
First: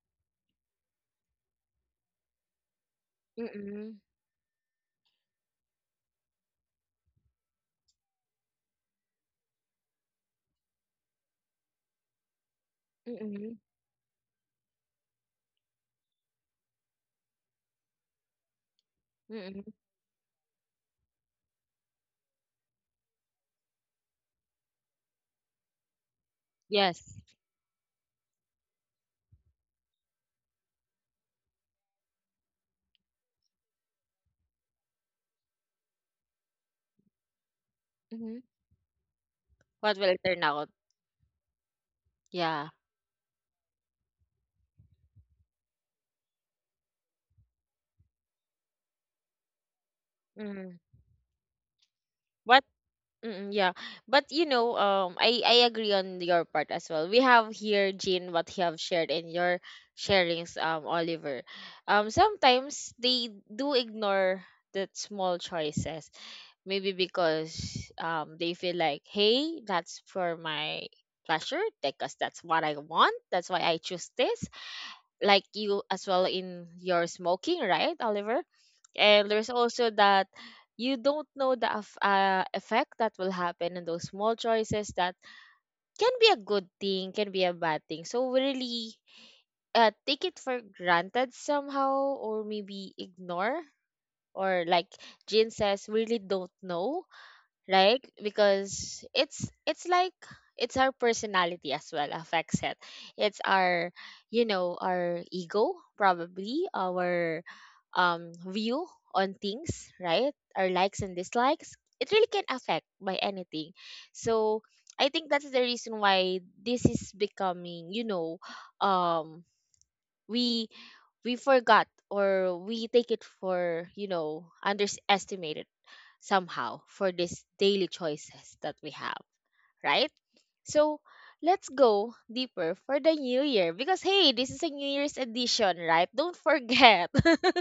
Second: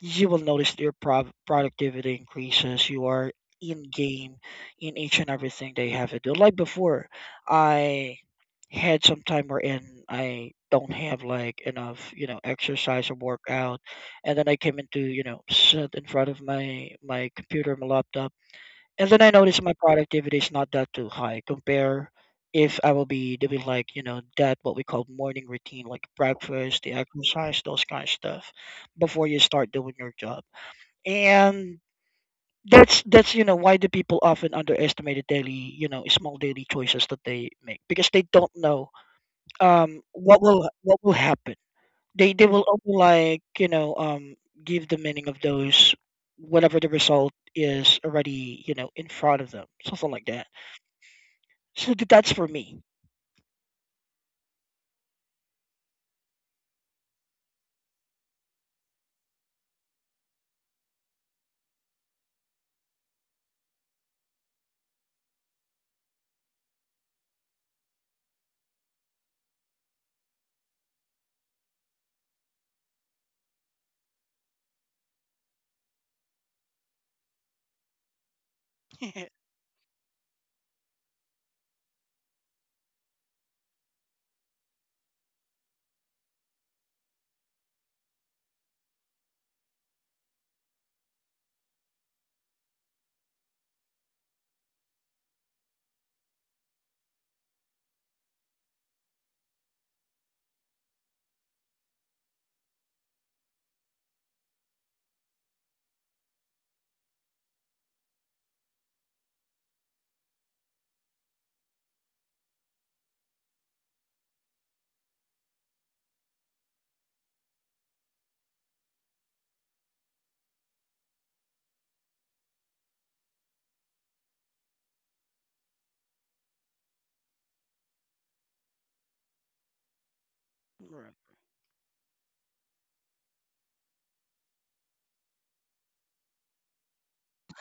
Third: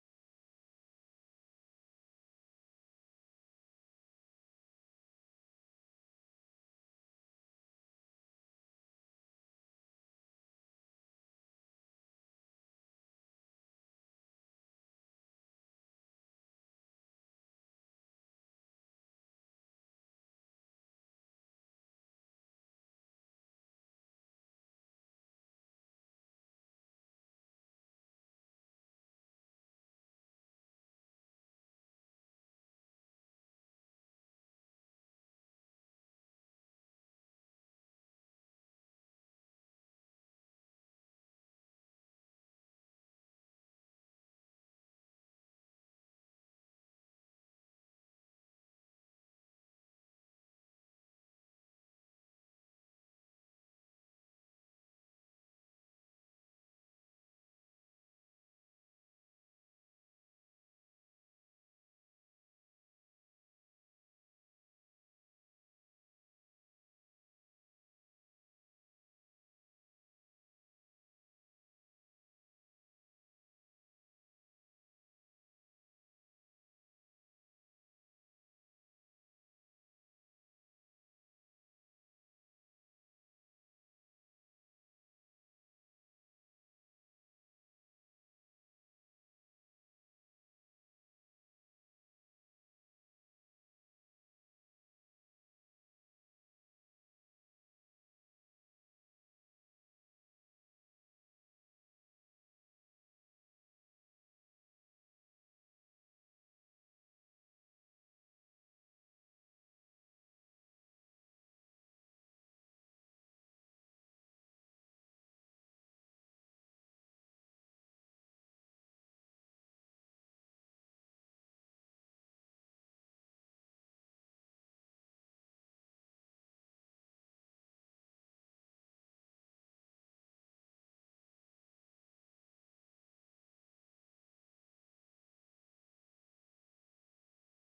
Speaker 3: you will notice your productivity increases. You are in
Speaker 1: Mm-mm.
Speaker 3: game in each and everything they have to do, like before I had some time wherein I don't have like enough exercise or
Speaker 1: Mm-mm.
Speaker 3: workout. And then I came into, sit in front of my computer, my laptop, and then I notice
Speaker 1: Mm-mm.
Speaker 3: my productivity is not that too high. Compare if I will be doing like, that what we call morning routine, like breakfast, the
Speaker 1: Yes.
Speaker 3: exercise, those kind of stuff before you start doing your job. And that's why the people often underestimate the daily, small daily choices that they make, because they
Speaker 1: Mm-hmm.
Speaker 3: don't know
Speaker 1: What will it
Speaker 3: what
Speaker 1: turn
Speaker 3: will
Speaker 1: out?
Speaker 3: what will happen. They will
Speaker 1: Yeah.
Speaker 3: only like, give the meaning of those whatever the result is already, in front of them, something like that.
Speaker 1: Mm.
Speaker 3: So that's for
Speaker 1: But
Speaker 3: me.
Speaker 1: mm, yeah, but you know, I agree on your part as well. We have here Jean what you have shared in your sharings, Oliver. Sometimes they do ignore the small choices, maybe because they feel like, hey, that's for my pleasure because that's what I want. That's why I choose this. Like you as well in your smoking, right, Oliver? And there's also that you don't know the effect that will happen in those small choices that can be a good thing, can be a bad thing. So we really take it for granted somehow, or maybe ignore, or like Jin says, we really don't know, right? Because it's like it's our personality as well affects it. It's our, you know, our ego, probably our view on things, right? Our likes and dislikes, it really can affect by anything. So I think that's the reason why this is becoming, you know, um we we forgot, or we take it for, you know, underestimated somehow for these daily choices that we have, right? So let's go deeper for the New Year because hey, this is a New Year's edition, right? Don't forget,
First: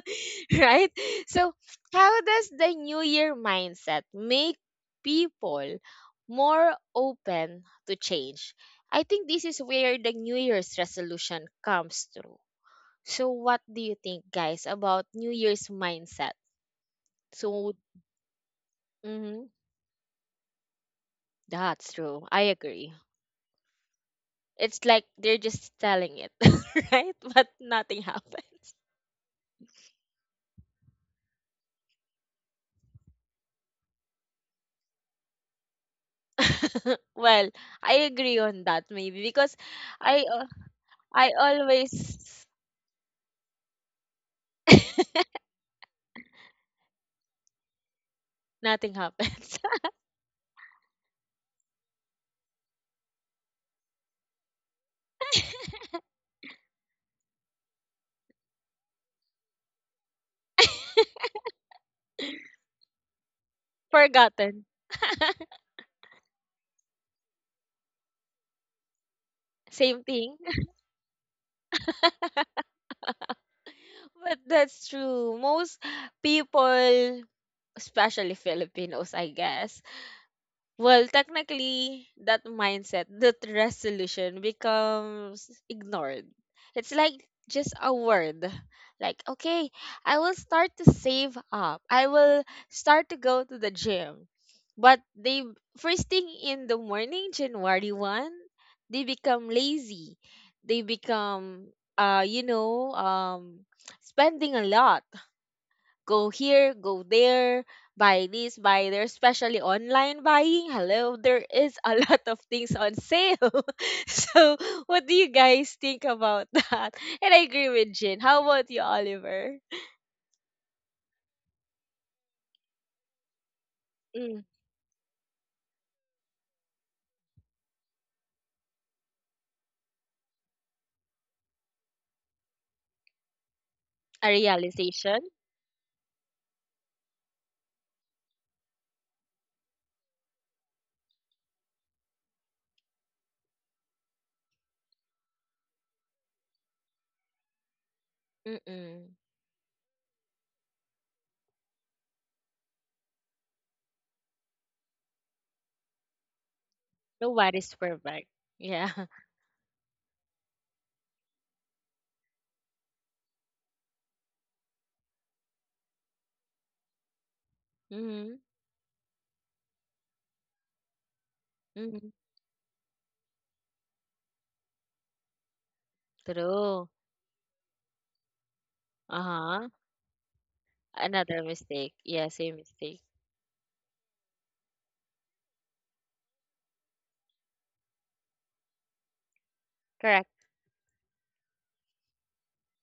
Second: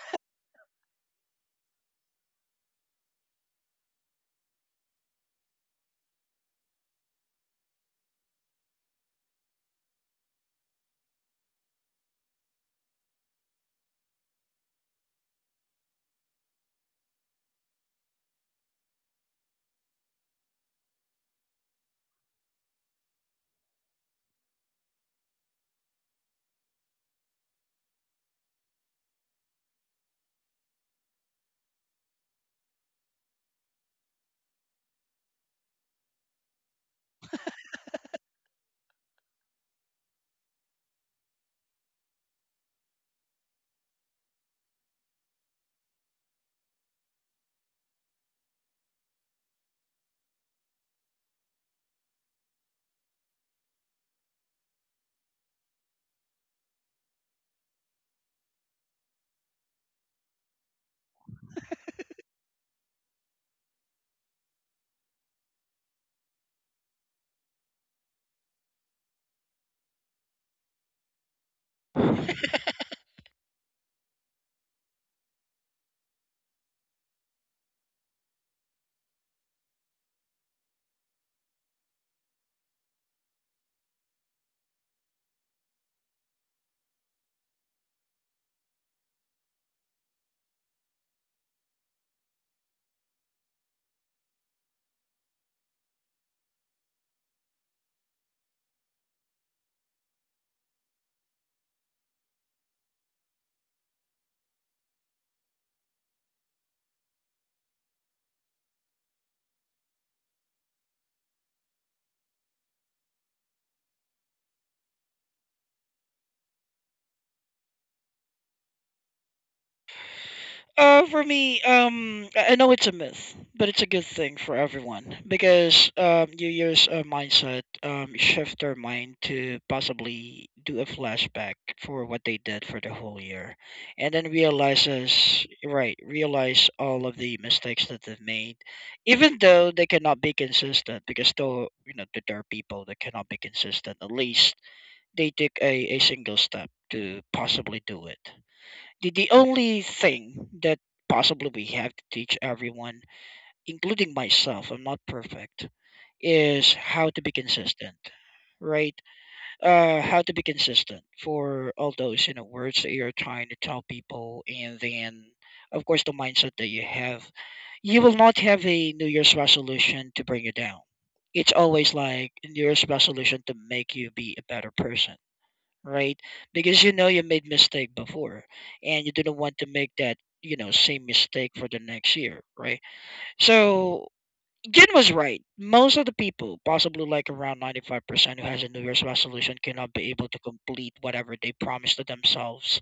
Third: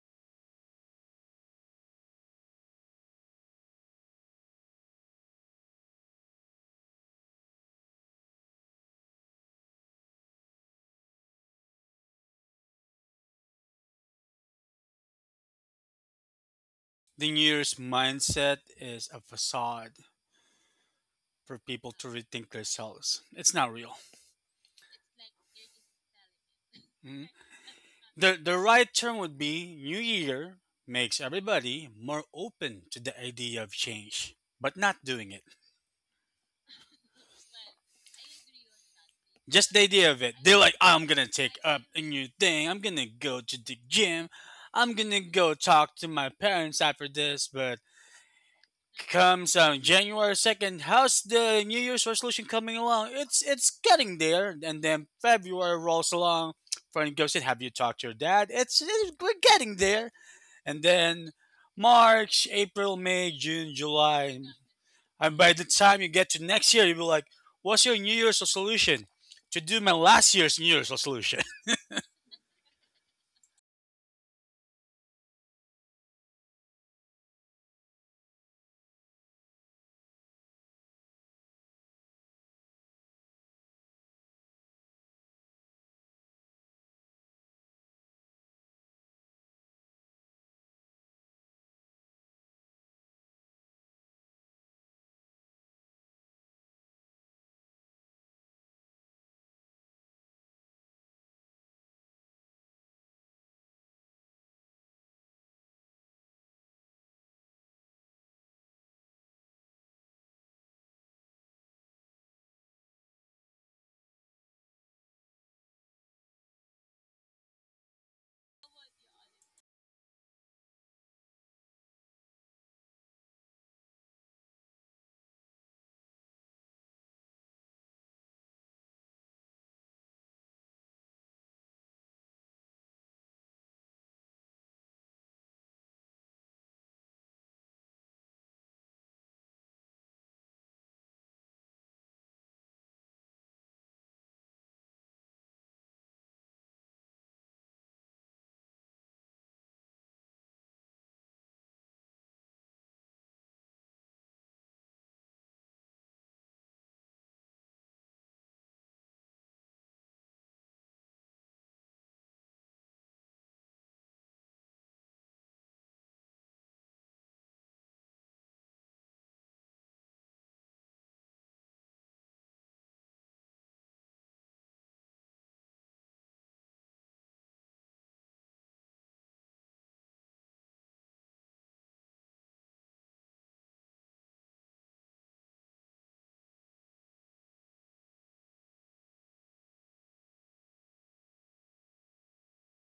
Speaker 1: right? So, how does the New Year mindset make people more open to change? I think this is where the New Year's resolution comes through. So, what do you think, guys, about New Year's mindset?
Speaker 2: New Year's
Speaker 1: So,
Speaker 2: mindset is a
Speaker 1: hmm.
Speaker 2: facade for people
Speaker 1: That's
Speaker 2: to
Speaker 1: true. I
Speaker 2: rethink
Speaker 1: agree.
Speaker 2: themselves. It's not real.
Speaker 1: It's like they're just telling it, right?
Speaker 2: Mhm.
Speaker 1: But nothing
Speaker 2: The
Speaker 1: happens.
Speaker 2: right term would be New Year makes everybody more open to the idea of change, but not doing it.
Speaker 1: Well, I agree on that maybe because
Speaker 2: Just the idea of
Speaker 1: I
Speaker 2: it.
Speaker 1: uh,
Speaker 2: They're like, I'm gonna
Speaker 1: I
Speaker 2: take up a new
Speaker 1: always
Speaker 2: thing. I'm gonna go to the gym. I'm gonna go talk to my parents after this. But
Speaker 1: nothing
Speaker 2: comes
Speaker 1: happens.
Speaker 2: January 2nd, how's the New Year's resolution coming along? It's getting there. And then February rolls along. Friend goes in. Have you talked to your dad? It's we're getting there. And then March, April, May, June, July.
Speaker 1: Forgotten.
Speaker 2: And by the time you get to next year, you'll be like, what's your New Year's resolution? To do my
Speaker 1: Same
Speaker 2: last
Speaker 1: thing.
Speaker 2: year's New Year's resolution.
Speaker 3: Right.
Speaker 1: But that's true. Most people, especially Filipinos, I guess. Well, technically, that mindset, that resolution becomes ignored. It's like just a word. Like, okay, I will start to save up. I will start to go to the gym. But they, first thing in the morning, January 1, they become lazy. They become, you know, spending a lot, go here, go there, buy this, buy there, especially online buying. Hello, there is a lot of things on sale. So, what do you guys think about that? And I agree with Jin. How about you, Oliver?
Speaker 3: For me, I know it's a myth, but it's a good thing
Speaker 1: Mm,
Speaker 3: for everyone because New Year's mindset shift their mind to possibly do a flashback for what they did for the whole year, and
Speaker 1: a
Speaker 3: then
Speaker 1: realization?
Speaker 3: realize all of the mistakes that they've made, even though they cannot be consistent. Because though, there are people that cannot be consistent, at least they took a single step to possibly do it. The,
Speaker 1: Mm-mm.
Speaker 3: the only thing that possibly we have to teach everyone, including myself, I'm not perfect, is how to be
Speaker 1: Nobody's
Speaker 3: consistent,
Speaker 1: perfect. Yeah.
Speaker 3: right? How to be consistent for all those words that you're trying to tell people, and then, of course, the mindset that you have. You will
Speaker 1: Mm-hmm.
Speaker 3: not have a New Year's resolution to bring you down. It's always
Speaker 1: Mm-hmm.
Speaker 3: like a New Year's resolution to make you be a better person, right? Because,
Speaker 1: True.
Speaker 3: you made mistake before, and you didn't want
Speaker 1: Uh-huh.
Speaker 3: to make that, same
Speaker 1: Another
Speaker 3: mistake for the
Speaker 1: mistake.
Speaker 3: next
Speaker 1: Yeah,
Speaker 3: year,
Speaker 1: same
Speaker 3: right?
Speaker 1: mistake.
Speaker 3: So Jen was right. Most of the people, possibly like around 95%, who has a New Year's resolution cannot be
Speaker 1: Correct.
Speaker 3: able to complete whatever they promised to themselves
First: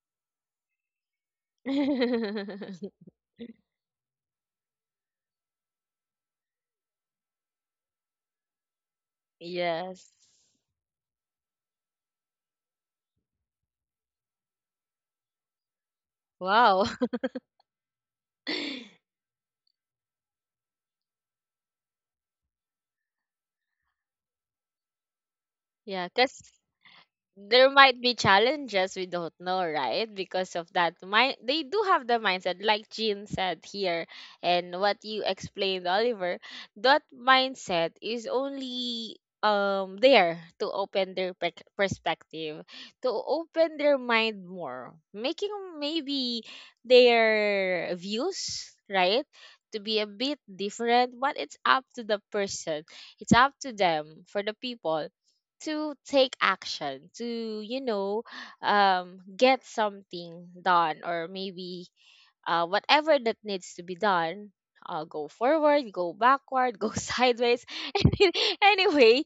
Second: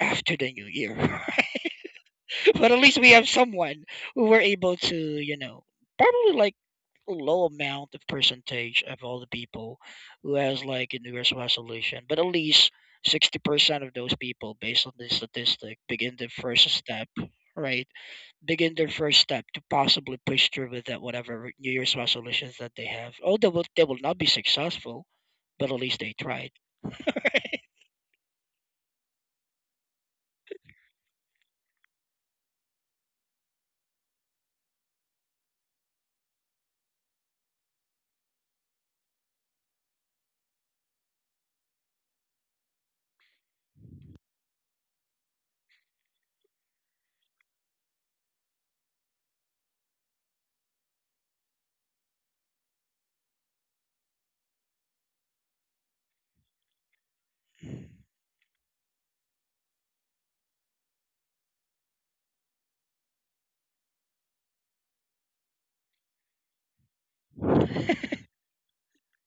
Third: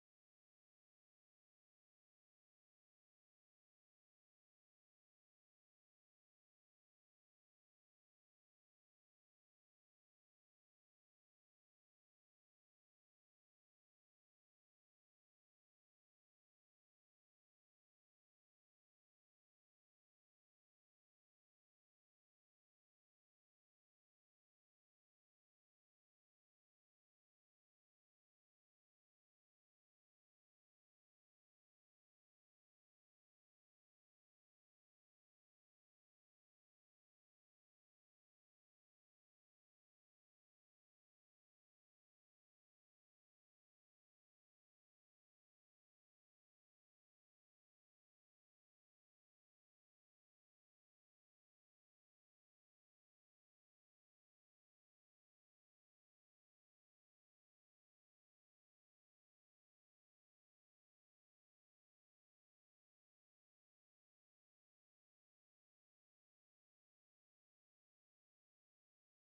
Speaker 3: after the New Year. But at least we have someone who were able to. Probably like low amount of percentage of all the people
Speaker 1: Yes.
Speaker 3: who has like a New Year's resolution, but at least 60% of those people, based on this statistic, begin their first
Speaker 1: Wow.
Speaker 3: step, right? Begin their first step to possibly push through with that whatever New Year's resolutions that they have. Oh, they will not be successful, but at least
Speaker 1: Yeah,
Speaker 3: they
Speaker 1: because
Speaker 3: tried.
Speaker 1: there might be challenges we don't know, right? Because of that mind, they do have the mindset like Jean said here, and what you explained, Oliver, that mindset is only there to open their perspective, to open their mind more, making maybe their views, right, to be a bit different. But it's up to the person, it's up to them, for the people to take action, to, you know, get something done or maybe whatever that needs to be done. Go forward, go backward, go sideways, anyway,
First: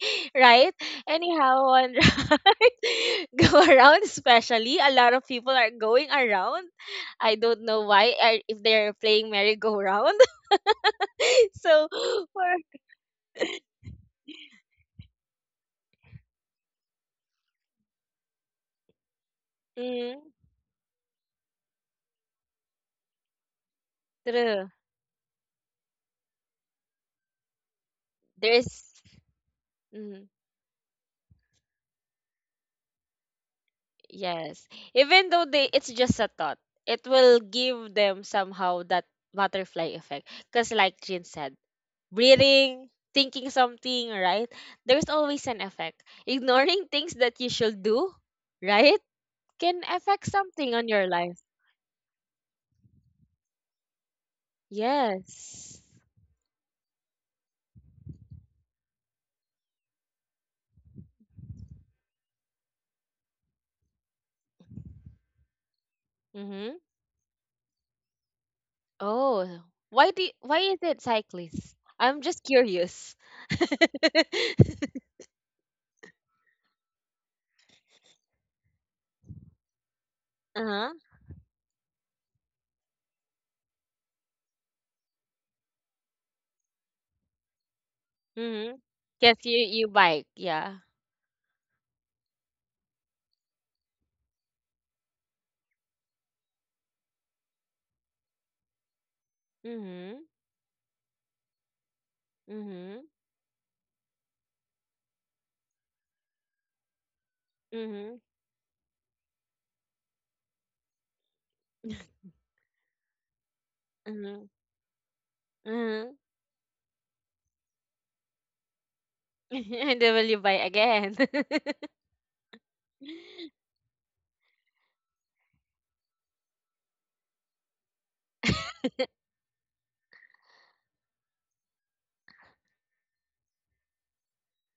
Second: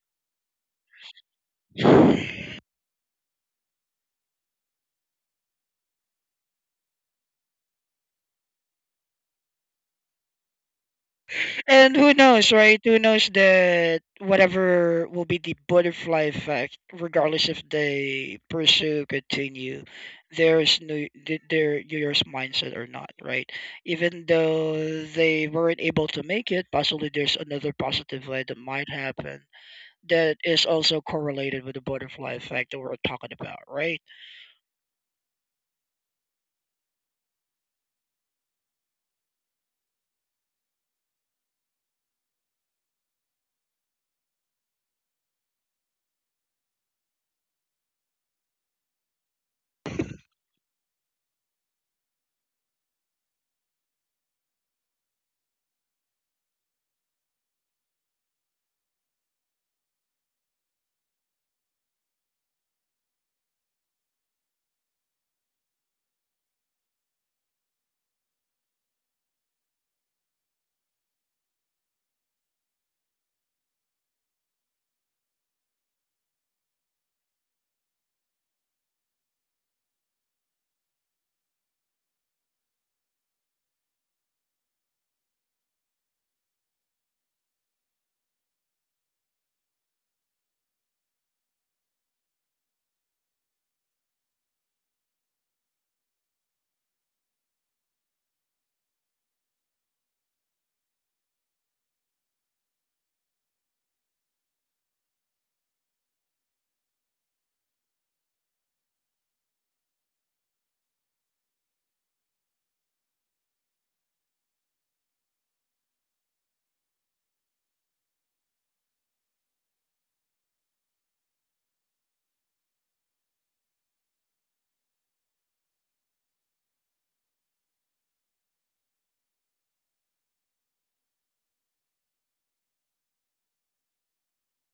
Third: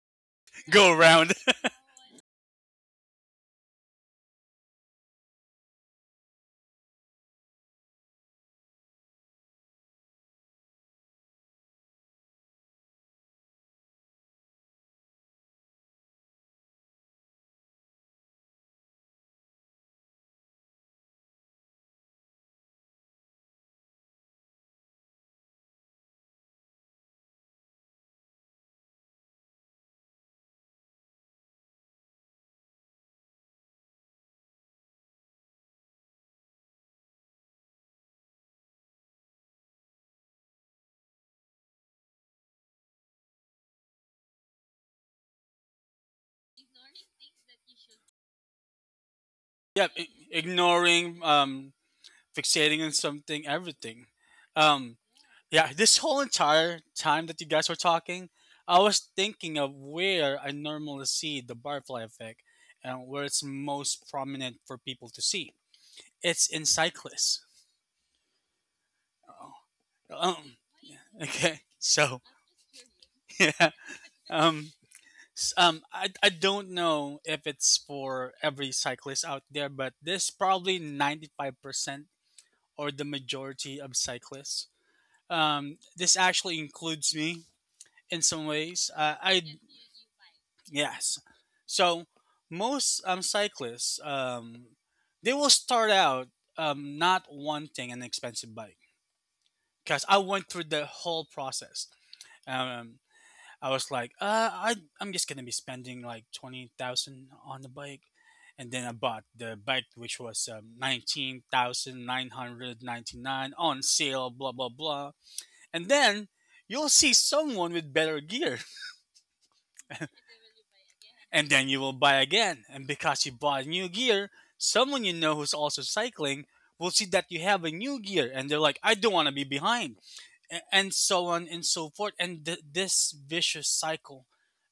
Speaker 1: right,
Speaker 2: Go around.
Speaker 1: anyhow, and
Speaker 3: Right?
Speaker 1: right, go around, especially a lot of people are going around. I don't know why if they're playing merry-go-round. So,
Speaker 3: And who
Speaker 1: for,
Speaker 3: knows, right? Who knows that whatever will be the butterfly effect, regardless if they pursue, continue,
Speaker 1: mm,
Speaker 3: there's no their yours mindset or not, right? Even
Speaker 1: true,
Speaker 3: though they weren't able to make it, possibly there's another positive way that
Speaker 1: there's,
Speaker 3: might happen
Speaker 1: mm,
Speaker 3: that is also correlated with the butterfly effect that we're talking about, right?
Speaker 1: yes. Even though they it's just a thought, it will give them somehow that butterfly effect. Because like Jin said, breathing, thinking something, right? There's always an effect. Ignoring things that you should do, right? Can
Speaker 2: Yeah,
Speaker 1: affect something on your
Speaker 2: ignoring,
Speaker 1: life.
Speaker 2: fixating on something, everything. Um, yeah,
Speaker 1: Yes.
Speaker 2: this whole entire time that you guys were talking, I was thinking of where I normally see the butterfly effect and where it's most prominent for people to see. It's in
Speaker 1: Mm-hmm.
Speaker 2: cyclists. Oh,
Speaker 1: Oh. Why
Speaker 2: um,
Speaker 1: is it
Speaker 2: yeah, okay.
Speaker 1: cyclists? I'm
Speaker 2: So,
Speaker 1: just curious.
Speaker 2: yeah. Um, I don't know if it's for every cyclist out there, but this probably
Speaker 1: Uh-huh.
Speaker 2: 95% or the majority of cyclists. This actually includes me in some
Speaker 1: Mm-hmm.
Speaker 2: ways.
Speaker 1: Yes,
Speaker 2: I
Speaker 1: you bike, yeah.
Speaker 2: Yes. So most cyclists, they will start out not wanting an expensive bike because I
Speaker 1: Mm-hmm.
Speaker 2: went through the whole process. Um,
Speaker 1: Mhm,
Speaker 2: I was like, I'm just gonna be spending like 20,000 on the bike,
Speaker 1: mhm,
Speaker 2: and then I bought the bike which was 19,999 on sale,
Speaker 1: mhm,
Speaker 2: blah blah blah, and
Speaker 1: mhm.
Speaker 2: then you'll see someone with better gear,
Speaker 1: And then will you buy again?
Speaker 2: and then you will buy again, and because you bought new gear, someone you know who's also cycling will see that you have a new gear, and they're like, I don't want to be behind. And so on and so forth. And this vicious cycle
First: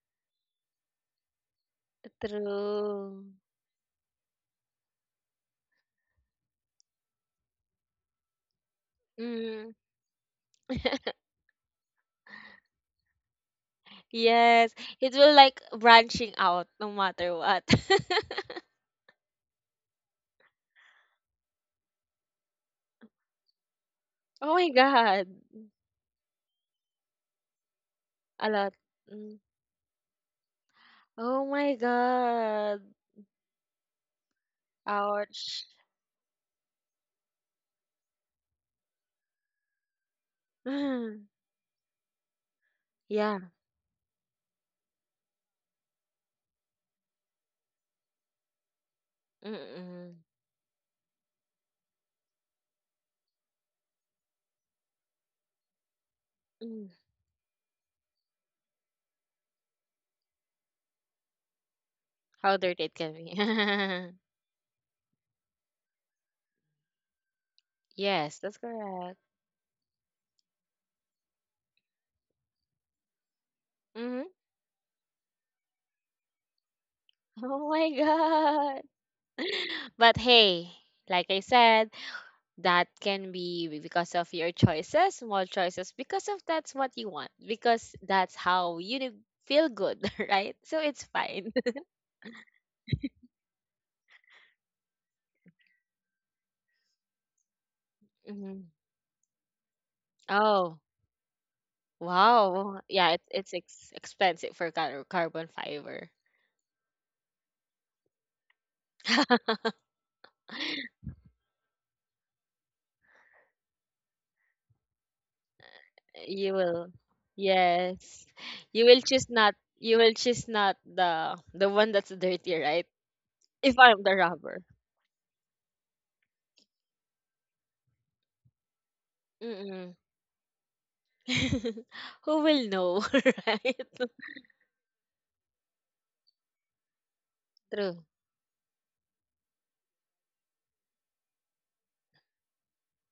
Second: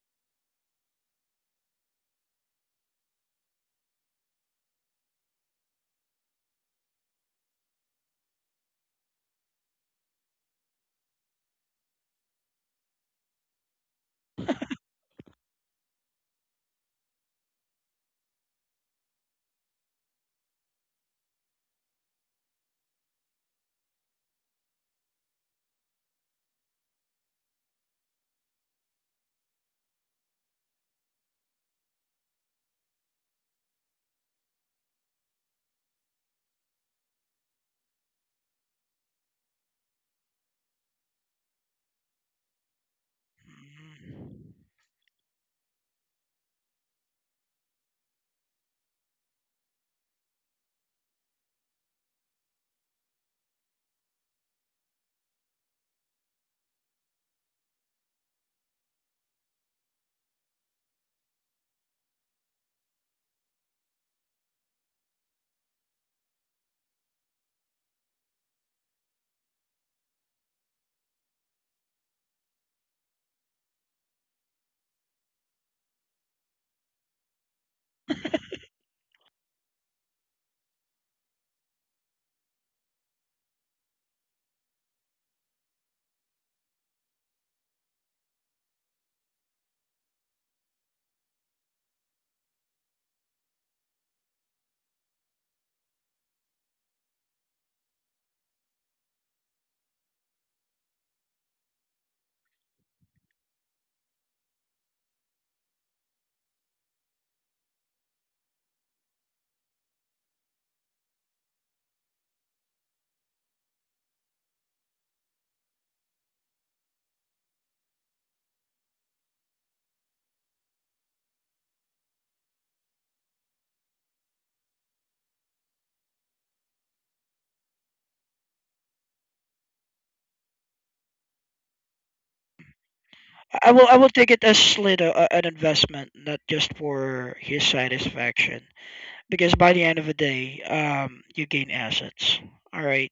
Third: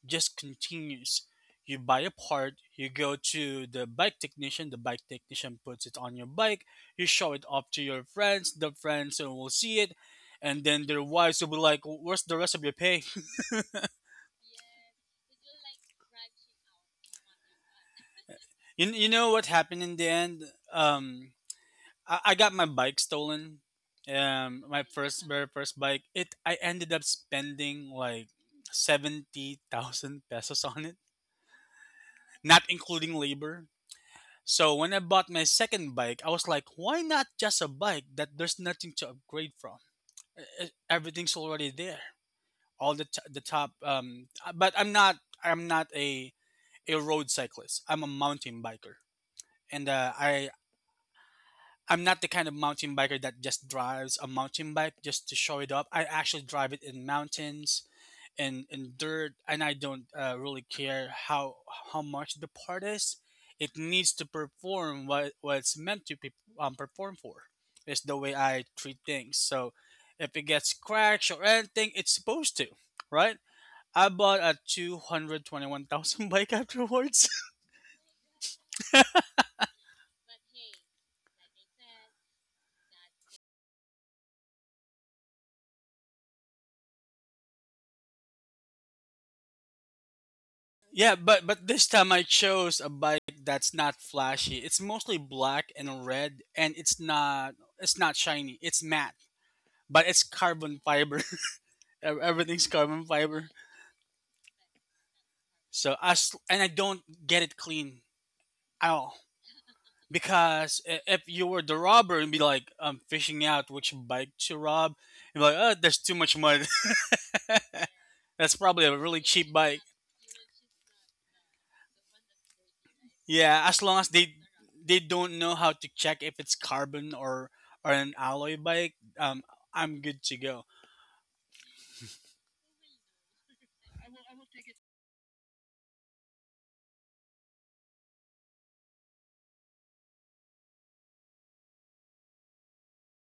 Speaker 2: just continues. You buy a part, you go
Speaker 1: True.
Speaker 2: to the bike technician puts it on your bike, you show it off to your friends, the friends will
Speaker 1: Mm.
Speaker 2: see it, and then their wives will be like, where's the rest of your pay?
Speaker 1: Yes,
Speaker 3: Mhm.
Speaker 1: it will like branching out no matter what.
Speaker 2: You know what happened in the end? Um, I got my bike stolen.
Speaker 1: Oh my
Speaker 2: My
Speaker 1: God,
Speaker 2: first very first bike. It I ended up spending like
Speaker 1: a lot. Mm.
Speaker 2: 70,000 pesos on
Speaker 1: Oh my
Speaker 2: not
Speaker 1: God,
Speaker 2: including labor. So when I bought my
Speaker 1: ouch.
Speaker 2: second bike, I was like, why not just a bike that there's nothing to upgrade from?
Speaker 1: Mm.
Speaker 2: Everything's already there. All the t-
Speaker 1: Yeah.
Speaker 2: the top but I'm not a road cyclist. I'm a mountain biker. And
Speaker 1: Mm-mm.
Speaker 2: I I'm not the kind of mountain biker that just drives a mountain bike just to show it up. I actually drive it
Speaker 1: Mm.
Speaker 2: in mountains and in dirt, and I don't really care how much the
Speaker 1: How
Speaker 2: part
Speaker 1: dirty it can
Speaker 2: is.
Speaker 1: be.
Speaker 2: It needs to perform what it's meant to be, perform for. It's the way
Speaker 1: Yes, that's
Speaker 2: I treat
Speaker 1: correct.
Speaker 2: things. So if it gets scratched or anything, it's supposed to, right? I
Speaker 1: Mm-hmm.
Speaker 2: bought a 221,000 bike afterwards.
Speaker 1: Oh my God. But hey, like I said, that can be because of your choices, small choices, because of that's what you want, because that's how you feel good, right? So it's
Speaker 2: Yeah, but
Speaker 1: fine.
Speaker 2: but this time I chose a bike that's not flashy. It's mostly black and red, and it's not shiny.
Speaker 1: Mhm.
Speaker 2: It's matte, but it's carbon
Speaker 1: Oh,
Speaker 2: fiber. Everything's
Speaker 1: wow.
Speaker 2: carbon
Speaker 1: Yeah, it,
Speaker 2: fiber.
Speaker 1: it's expensive for carbon
Speaker 2: So
Speaker 1: fiber.
Speaker 2: as and I don't get it clean at all because if you were the robber and be like, I'm fishing out which bike to rob, you'd be like, oh, there's too much
Speaker 1: You
Speaker 2: mud.
Speaker 1: will, yes,
Speaker 2: that's probably
Speaker 1: you
Speaker 2: a
Speaker 1: will
Speaker 2: really
Speaker 1: choose
Speaker 2: cheap
Speaker 1: not.
Speaker 2: bike.
Speaker 1: You will choose not the one that's dirty, right?
Speaker 2: Yeah, as
Speaker 1: If
Speaker 2: long as
Speaker 1: I'm the
Speaker 2: they
Speaker 1: robber.
Speaker 2: they don't know how to check if it's carbon or an alloy bike, I'm
Speaker 1: Mm-mm.
Speaker 2: good to go.
Speaker 1: Who will know,
Speaker 3: I
Speaker 1: right?
Speaker 3: will I will take it as Slater, an investment, not just for his
Speaker 1: True.
Speaker 3: satisfaction. Because by the end of the day, you gain assets. All right,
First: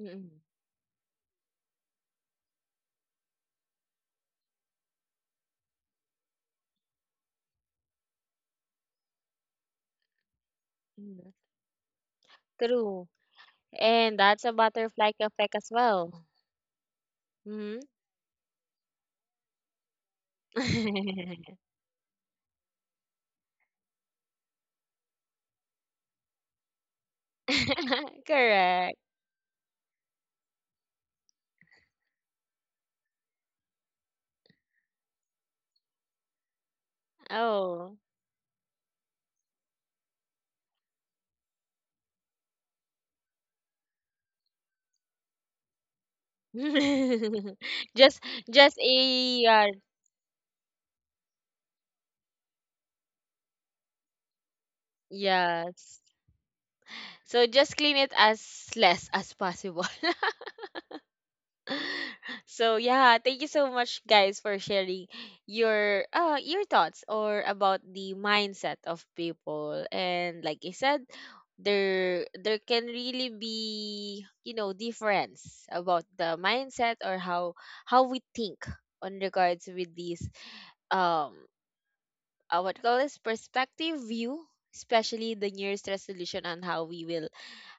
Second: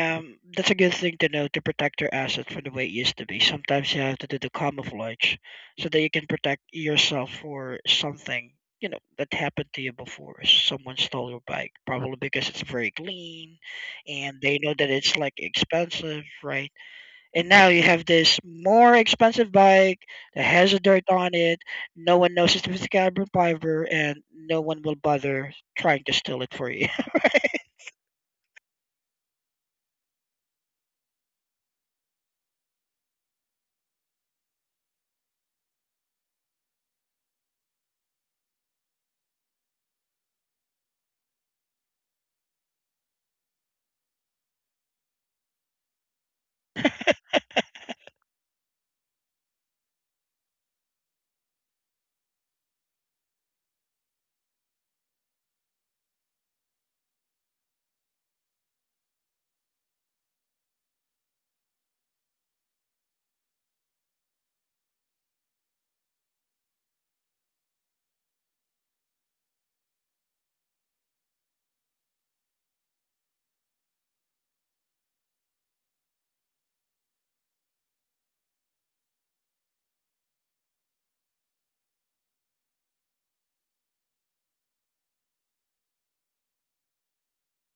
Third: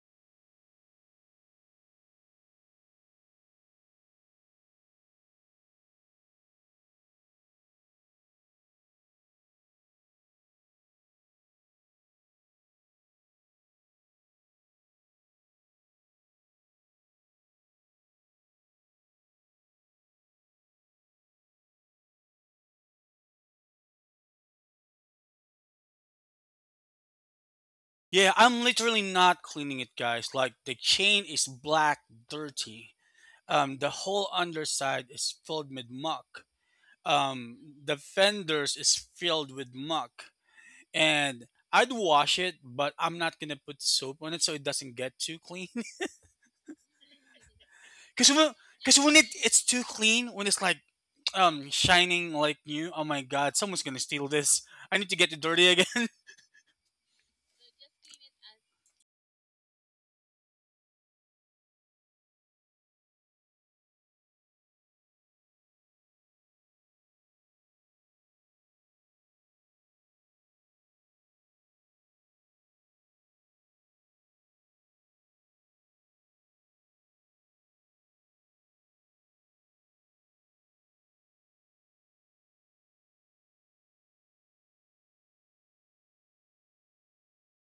Speaker 1: Mm-mm.
Speaker 3: that's a good thing to know to protect your assets from the way it used to be. Sometimes you have to do the camouflage so that you can protect yourself for something, that happened to you before. Someone stole your bike, probably because it's very
Speaker 1: True.
Speaker 3: clean,
Speaker 1: And
Speaker 3: and
Speaker 1: that's a
Speaker 3: they know that
Speaker 1: butterfly
Speaker 3: it's like
Speaker 1: effect as
Speaker 3: expensive,
Speaker 1: well.
Speaker 3: right? And now
Speaker 1: Hmm.
Speaker 3: you have this more expensive bike that has a dirt on it. No one knows it's with carbon fiber, and no one will bother trying to steal it for you.
Speaker 2: Yeah, I'm
Speaker 1: Correct.
Speaker 2: literally not cleaning it, guys. Like the chain is black, dirty. The whole underside is filled with muck. Um,
Speaker 1: Oh.
Speaker 2: the fenders is filled with muck, and I'd wash it, but I'm not gonna put soap on it so it doesn't get too clean.
Speaker 1: just
Speaker 2: Because when,
Speaker 1: just
Speaker 2: cause when it,
Speaker 1: a
Speaker 2: it's too clean, when it's like shining like new, oh my god, someone's gonna steal this. I need to get it dirty
Speaker 1: yes.
Speaker 2: again.
Speaker 1: So just clean it as less as possible. So yeah, thank you so much guys for sharing your thoughts or about the mindset of people. And like I said, there can really be, you know, difference about the mindset or how we think on regards with these um what call this perspective view, especially the nearest resolution on how we will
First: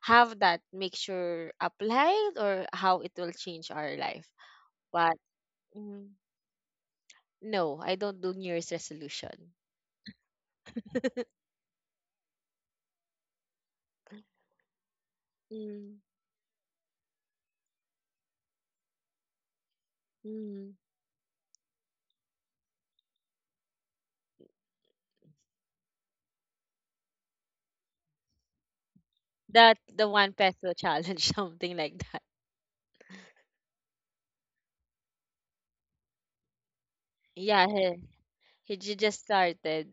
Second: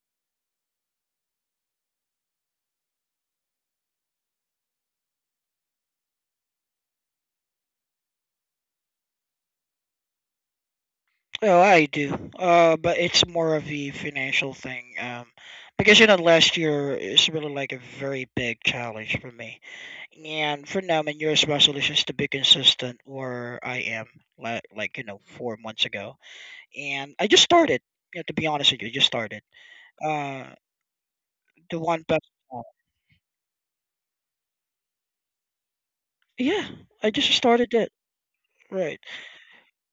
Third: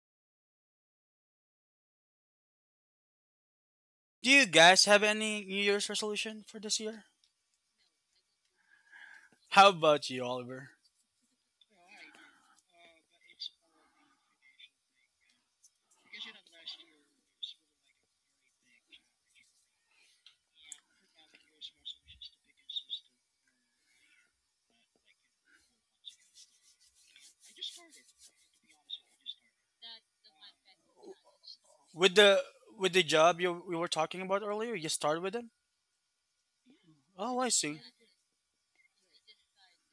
Speaker 1: have that make sure applied or how it will change our life.
Speaker 2: Do you guys have
Speaker 1: But
Speaker 2: any New Year's
Speaker 1: Mm,
Speaker 2: resolution for this year?
Speaker 1: no, I don't do New Year's resolution.
Speaker 2: How about you, Oliver?
Speaker 3: Oh, I do. But it's more of a financial thing. Because,
Speaker 1: Mm,
Speaker 3: last year is really like a very big challenge for me. And
Speaker 1: mm.
Speaker 3: for now, my New Year's resolution is to be consistent, or I am. Like, 4 months ago, and I just started. To be honest with you, I just started.
Speaker 1: That the one
Speaker 3: Uh,
Speaker 1: peso challenge, something
Speaker 3: the
Speaker 1: like
Speaker 3: one
Speaker 2: With
Speaker 1: that.
Speaker 3: best.
Speaker 2: the job you we were talking about earlier, you started with it.
Speaker 3: Yeah, I just
Speaker 2: Oh, I
Speaker 1: Yeah,
Speaker 3: started
Speaker 2: see.
Speaker 3: it.
Speaker 1: he,
Speaker 3: Right.
Speaker 1: just started.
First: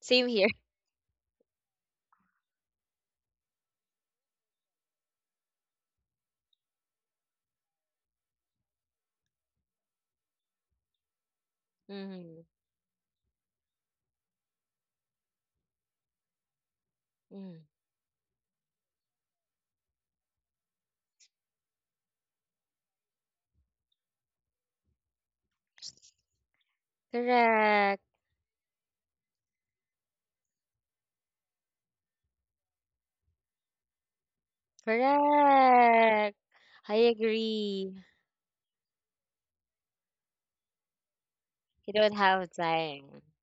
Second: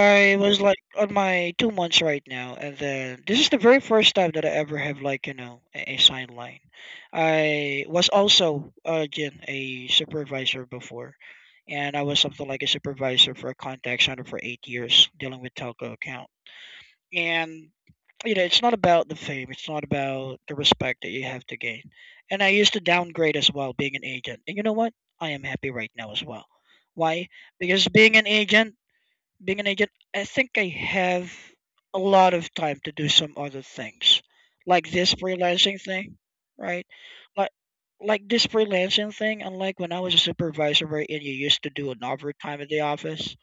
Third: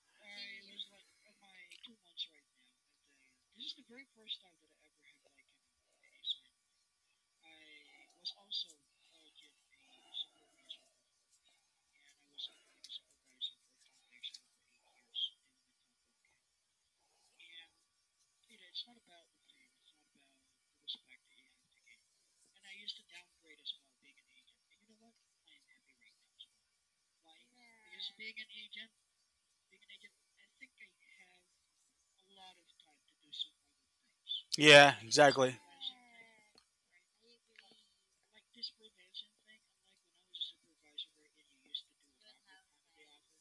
Speaker 1: Same here.
Speaker 3: was like on my 2 months right now, and then this is the very first time that I ever have like, a sign line. I was also, again, a supervisor before, and I was
Speaker 1: Mm,
Speaker 3: something like a supervisor for a contact center for 8 years dealing with telco account.
Speaker 1: mm.
Speaker 3: And, it's not about the fame. It's not about the respect that you have to gain. And I used to downgrade as well, being an agent. And you know what? I am happy right now as well. Why? Because
Speaker 1: Correct.
Speaker 3: being an agent, I think I have a lot of time to do some other things, like
Speaker 2: Yeah,
Speaker 3: this
Speaker 2: exactly.
Speaker 3: freelancing thing,
Speaker 1: Correct.
Speaker 3: right?
Speaker 1: I
Speaker 3: Like,
Speaker 1: agree.
Speaker 3: like this freelancing thing. Unlike when I was a supervisor, right, and you used to do
Speaker 1: You
Speaker 3: an
Speaker 1: don't have
Speaker 3: overtime at the
Speaker 1: time.
Speaker 3: office,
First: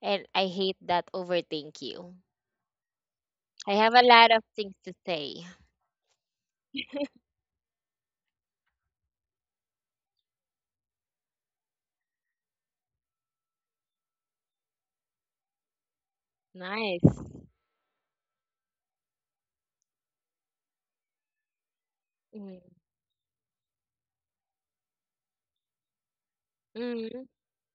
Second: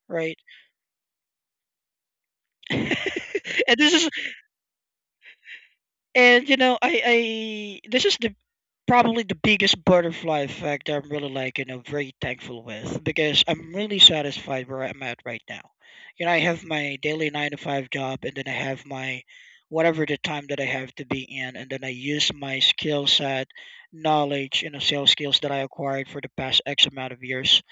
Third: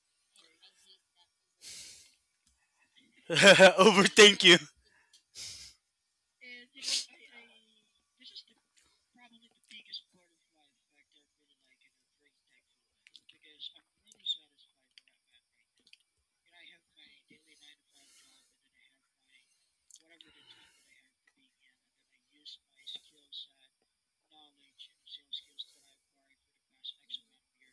Speaker 1: And
Speaker 3: right?
Speaker 1: I hate that overthink you. I
Speaker 3: and this
Speaker 1: have a
Speaker 3: is
Speaker 1: lot of
Speaker 2: Overthink you.
Speaker 1: things to say.
Speaker 3: and I this is the Probably the biggest butterfly effect I'm really like, very thankful with because I'm really satisfied where I'm at right now. I have my
Speaker 1: Nice.
Speaker 3: daily 9 to 5 job, and then I have my whatever the time that I have to be in, and then I use
Speaker 1: Mm,
Speaker 3: my skill set, knowledge, sales skills that I acquired for the past X amount of
Speaker 1: mm,
Speaker 3: years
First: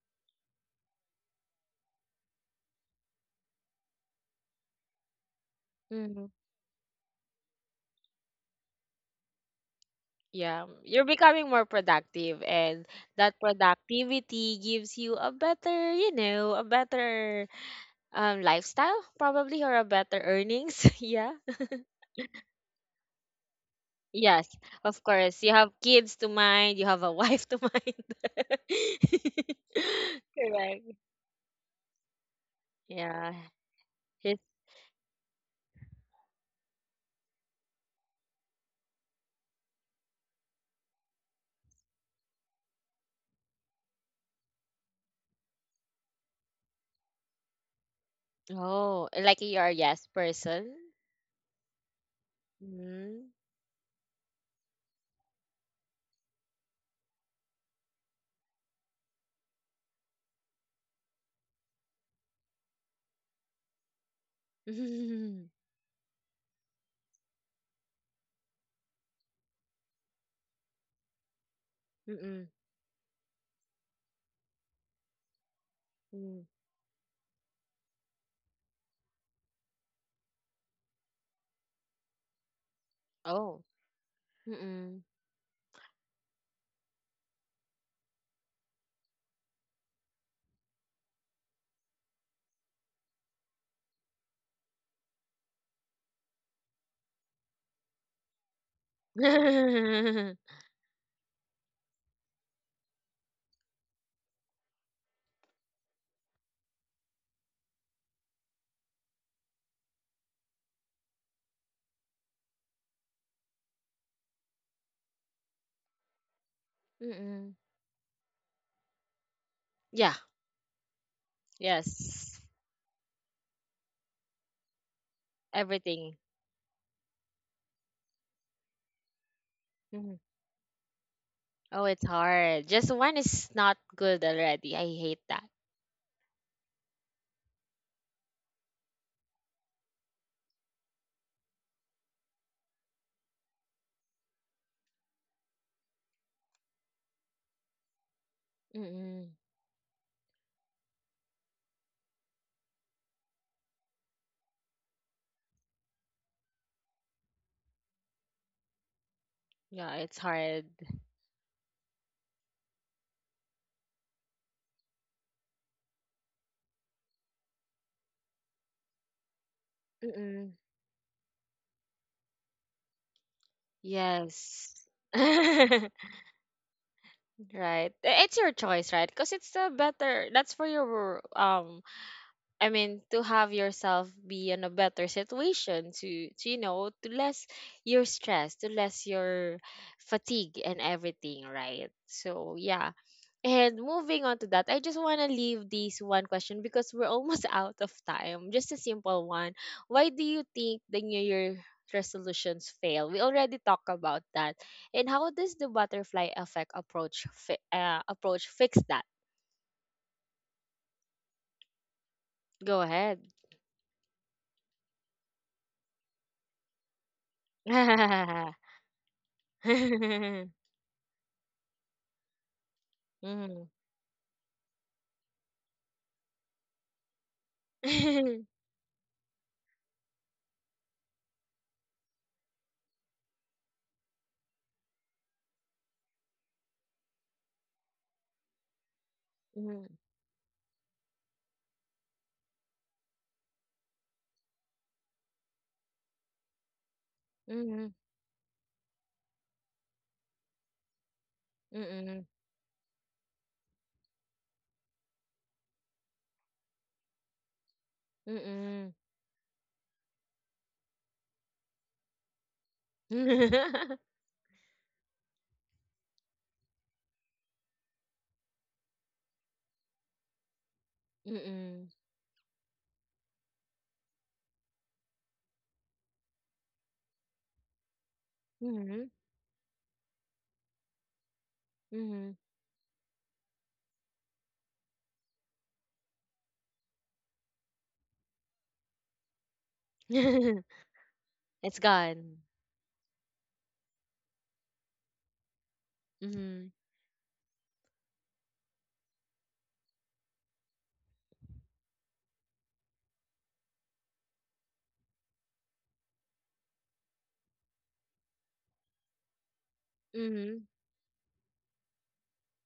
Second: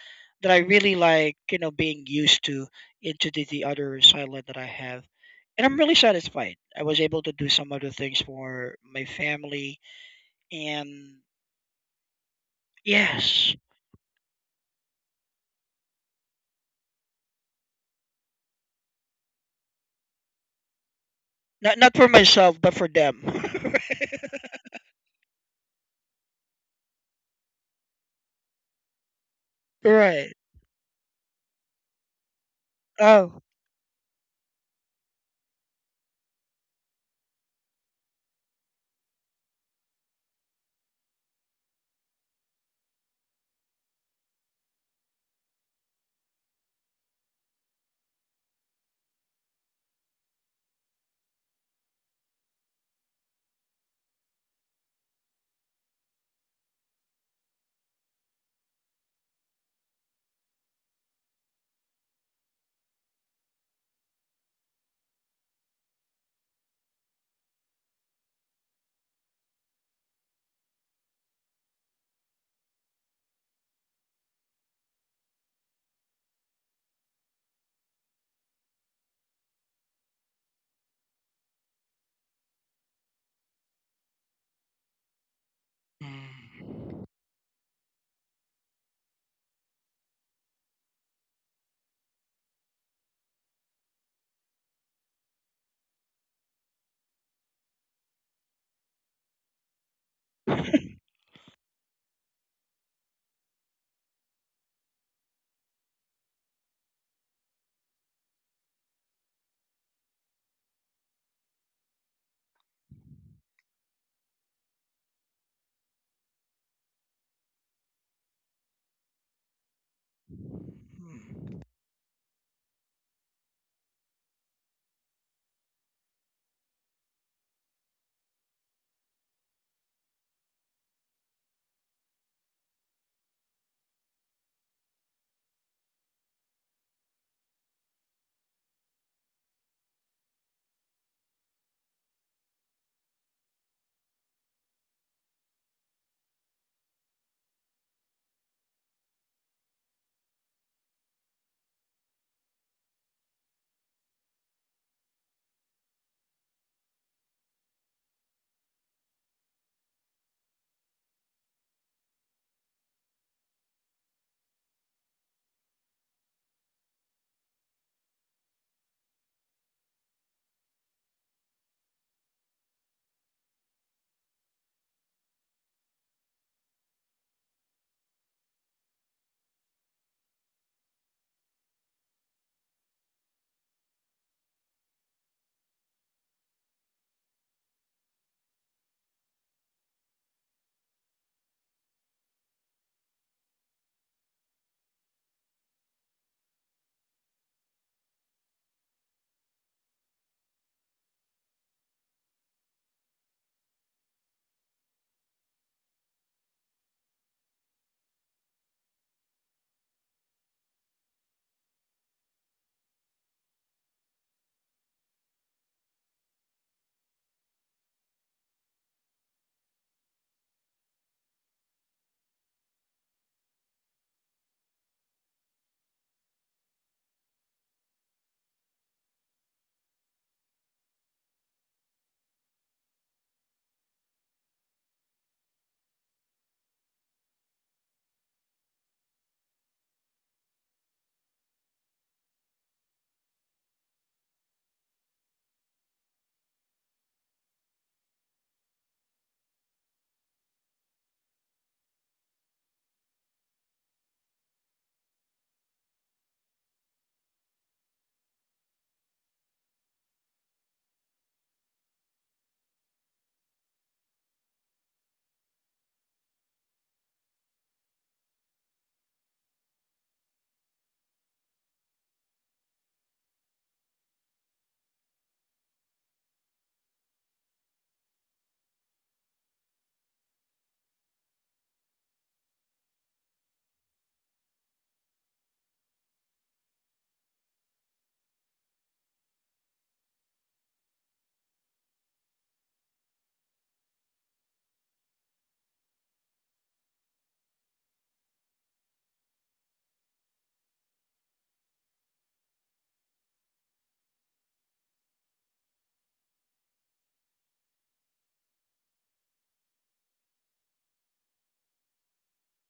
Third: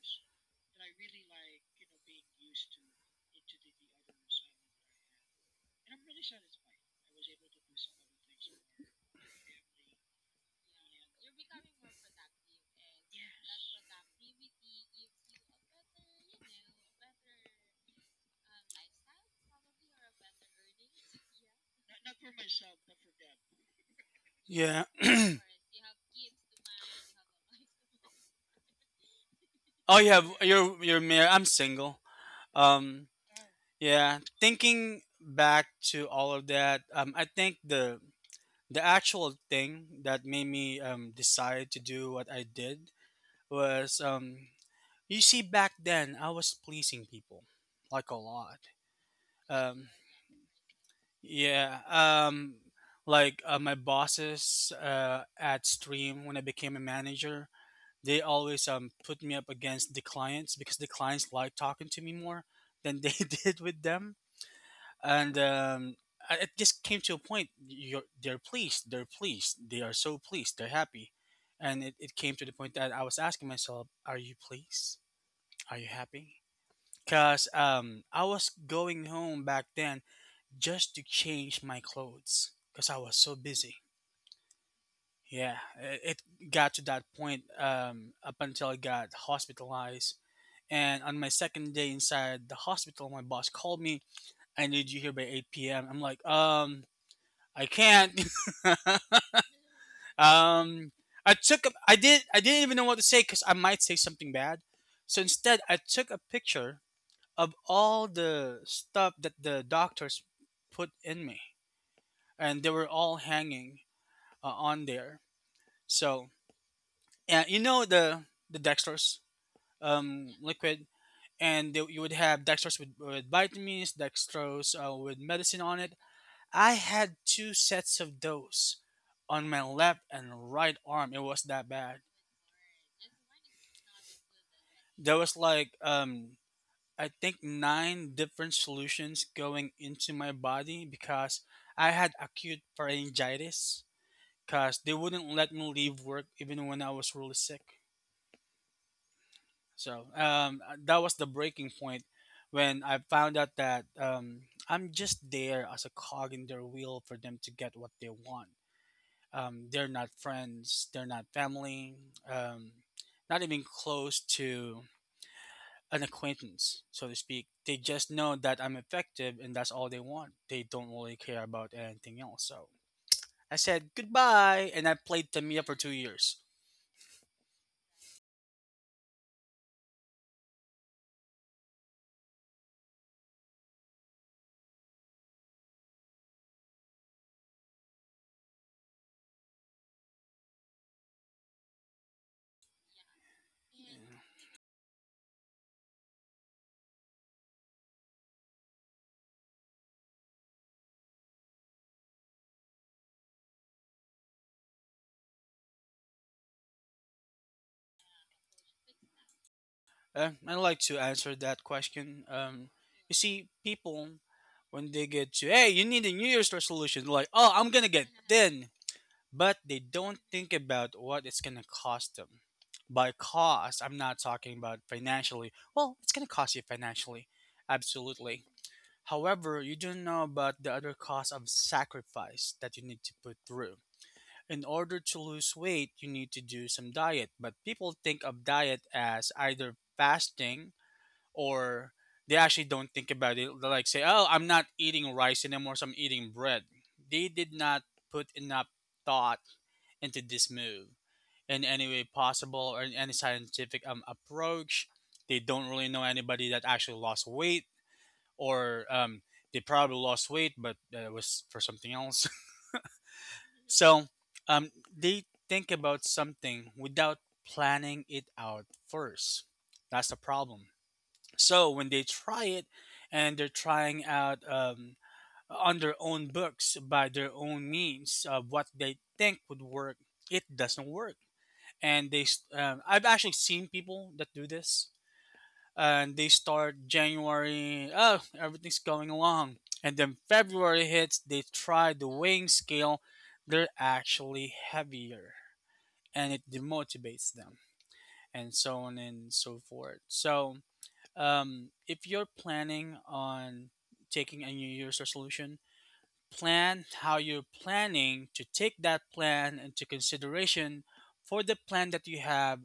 Speaker 3: that I really like, being used to into the other sideline that I have. And I'm really
Speaker 1: mm.
Speaker 3: satisfied. I was able to do some other things for my family,
Speaker 1: Yeah, you're
Speaker 3: and
Speaker 1: becoming more productive, and that
Speaker 3: yes.
Speaker 1: productivity gives you a better, you know, a better lifestyle probably or a better earnings. Yeah.
Speaker 3: Not for myself, but for them.
Speaker 1: Yes,
Speaker 2: Yeah.
Speaker 1: of course. You have kids to mind, you have a wife to mind.
Speaker 2: Oh yeah,
Speaker 3: Right.
Speaker 2: you're
Speaker 1: Correct.
Speaker 2: married. I'm single. Um,
Speaker 1: Yeah.
Speaker 3: Oh.
Speaker 2: yeah.
Speaker 1: His,
Speaker 2: Thinking back to all of that, I think the actual thing that made me decide to do what I did was you see, back then I was pleasing people like a lot.
Speaker 1: oh, like you are
Speaker 2: Um,
Speaker 1: yes person.
Speaker 2: yeah, um,
Speaker 1: Mm.
Speaker 2: like my bosses at Stream when I became a manager, they always put me up against the clients because the clients like talking to me more than they did with them and um, and it just came to a point. They're pleased. They're pleased. They are so pleased. They're happy, and it came to
Speaker 1: Mm-mm.
Speaker 2: the point that I was asking myself, "Are you pleased? Are you happy?"
Speaker 1: Mm.
Speaker 2: Because I was going home back then just to change my clothes because I was so
Speaker 1: Oh.
Speaker 2: busy.
Speaker 1: Mm-mm.
Speaker 2: Yeah, it got to that
Speaker 3: Mm.
Speaker 2: point up until I got hospitalized. And on my second day inside the hospital, my boss called me. I need you here by 8 p.m. I'm like, I can't.
Speaker 3: Hmm.
Speaker 2: um, I did. I didn't even know what to say because I might say something bad. So instead, I took a picture of all the stuff that the doctors put in me, and they were all hanging on there. So yeah,
Speaker 1: Mm-mm.
Speaker 2: you know the dextrose
Speaker 1: Yeah.
Speaker 2: liquid, and you would
Speaker 1: Yes,
Speaker 2: have dextrose with vitamins, dextrose with medicine on it,
Speaker 1: everything.
Speaker 2: I had two sets of those on my left
Speaker 1: Mhm.
Speaker 2: and right arm. It was that
Speaker 1: Oh,
Speaker 2: bad.
Speaker 1: it's hard. Just one is not good already. I
Speaker 2: There
Speaker 1: hate
Speaker 2: was
Speaker 1: that.
Speaker 2: like I think nine different solutions going into my body because I had acute pharyngitis because they wouldn't let me leave work even when I was really sick.
Speaker 1: Mm-mm.
Speaker 2: So that was the breaking point when I found out that I'm just there as a cog in their wheel for them to get what they want. They're
Speaker 1: Yeah,
Speaker 2: not
Speaker 1: it's hard.
Speaker 2: friends. They're not family. Um, Not even close to an acquaintance, so to speak. They just know that I'm effective, and that's all they want.
Speaker 1: Mm-mm.
Speaker 2: They don't really care about anything else. So I said goodbye,
Speaker 1: Yes.
Speaker 2: and I played Tamiya for 2 years.
Speaker 1: Right. It's your choice, right? Because it's the better. That's for your I mean, to have yourself be in a better situation, to, you know, to less your stress, to less your fatigue and everything, right? So yeah. And moving on to that, I just want to leave this one question because we're almost out of time. Just a simple one. Why do you think the New Year resolutions fail? We already talked about that. And how does the butterfly effect approach approach fix that?
Speaker 2: I'd like to answer that question.
Speaker 1: Go
Speaker 2: You
Speaker 1: ahead.
Speaker 2: see, people when they get to hey, you need a New Year's resolution, they're like, oh, I'm gonna get thin, but they don't
Speaker 1: Mhm.
Speaker 2: think about what it's going to cost them. By cost, I'm not talking about financially. Well, it's going to cost you financially, absolutely. However, you don't know about the other cost of sacrifice that you need to put through. In order to lose weight, you need to do some diet, but people think of diet as either
Speaker 1: Mhm.
Speaker 2: fasting or they actually don't think about it. They like say, "Oh, I'm not eating rice anymore, so I'm eating bread." They did not put enough thought into this move in
Speaker 1: Mhm.
Speaker 2: any way
Speaker 1: Mhm.
Speaker 2: possible or in any scientific approach. They don't really know anybody that actually lost weight, or
Speaker 1: Mhm.
Speaker 2: they probably lost weight, but it was for something else.
Speaker 1: Mhm.
Speaker 2: so they think about something without planning it out first. That's the problem. So
Speaker 1: Mhm.
Speaker 2: when they try it and they're trying out on their own books by their own means of what they
Speaker 1: Mhm.
Speaker 2: think would work, it doesn't work and
Speaker 1: Mhm.
Speaker 2: I've actually seen people that do this and they start January, oh, everything's going along, and then February hits, they
Speaker 1: It's
Speaker 2: try the
Speaker 1: gone.
Speaker 2: weighing scale. They're actually heavier and it
Speaker 1: Mm-hmm.
Speaker 2: demotivates them and so on and so forth. So if you're planning on taking a new year's resolution, plan how you're planning to take that plan into
Speaker 1: Mm-hmm.
Speaker 2: consideration for the plan that you have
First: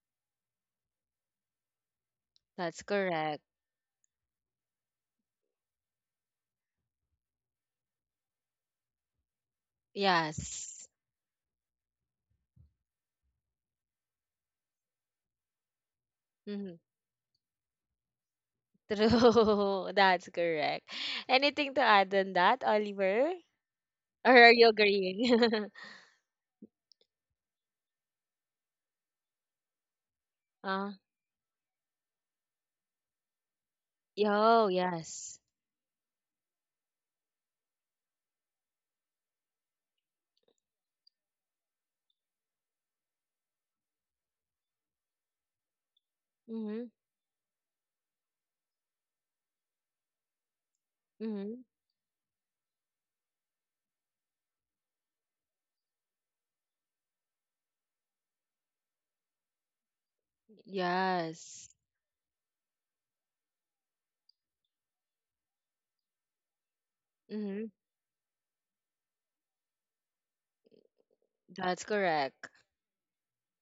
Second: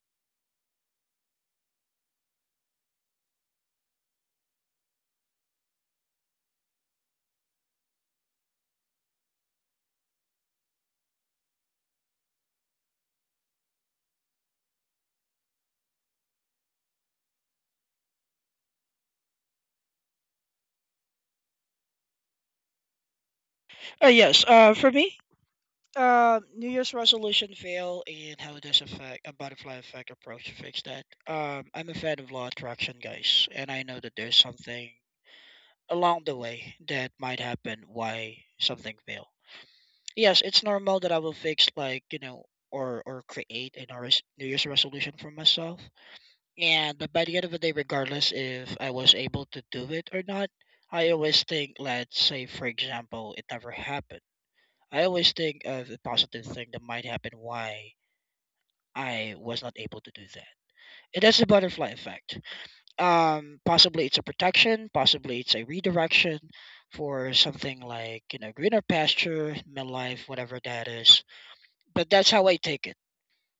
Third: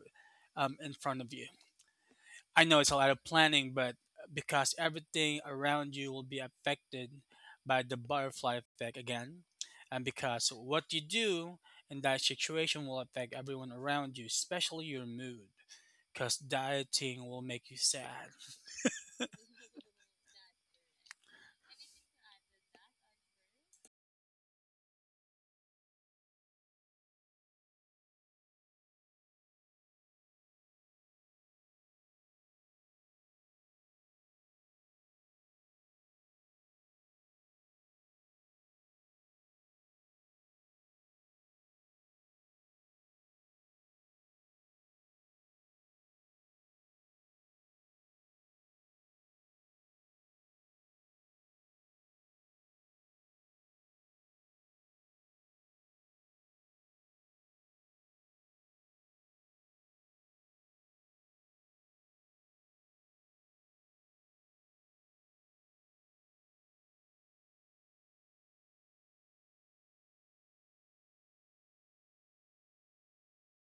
Speaker 2: in front of you. I know
Speaker 1: That's
Speaker 2: it's a lot of
Speaker 1: correct.
Speaker 2: planning, but because everything around you will be affected by the butterfly effect again, and because
Speaker 1: Yes.
Speaker 2: what you do in that situation will affect everyone around you, especially your mood, because
Speaker 1: Hmm.
Speaker 2: dieting will make you sad.
Speaker 1: True. That's correct. Anything to add on that, Oliver?
Speaker 3: Uh,
Speaker 1: Or
Speaker 3: yes.
Speaker 1: are you
Speaker 3: For me,
Speaker 1: agreeing?
Speaker 3: New Year's resolution fail, and how does affect a butterfly effect approach to fix
Speaker 1: uh,
Speaker 3: that? I'm a fan of law of attraction, guys, and I know that there's
Speaker 1: Yo,
Speaker 3: something
Speaker 1: yes.
Speaker 3: along the way that might happen why something fail. Yes, it's normal that I will fix like, or create a New Year's resolution for myself.
Speaker 1: Mm-hmm.
Speaker 3: And by the end of the day, regardless if I was able to do it or not, I always
Speaker 1: Mm-hmm.
Speaker 3: think, let's say, for example, it never happened. I always think of the positive thing that might happen why I was not able to do that. And that's the
Speaker 1: Yes.
Speaker 3: butterfly effect. Possibly it's a protection, possibly it's a redirection for
Speaker 1: Mm-hmm.
Speaker 3: something like, greener pasture, midlife, whatever that is.
Speaker 1: That's
Speaker 3: But that's
Speaker 1: correct.
Speaker 3: how I take it,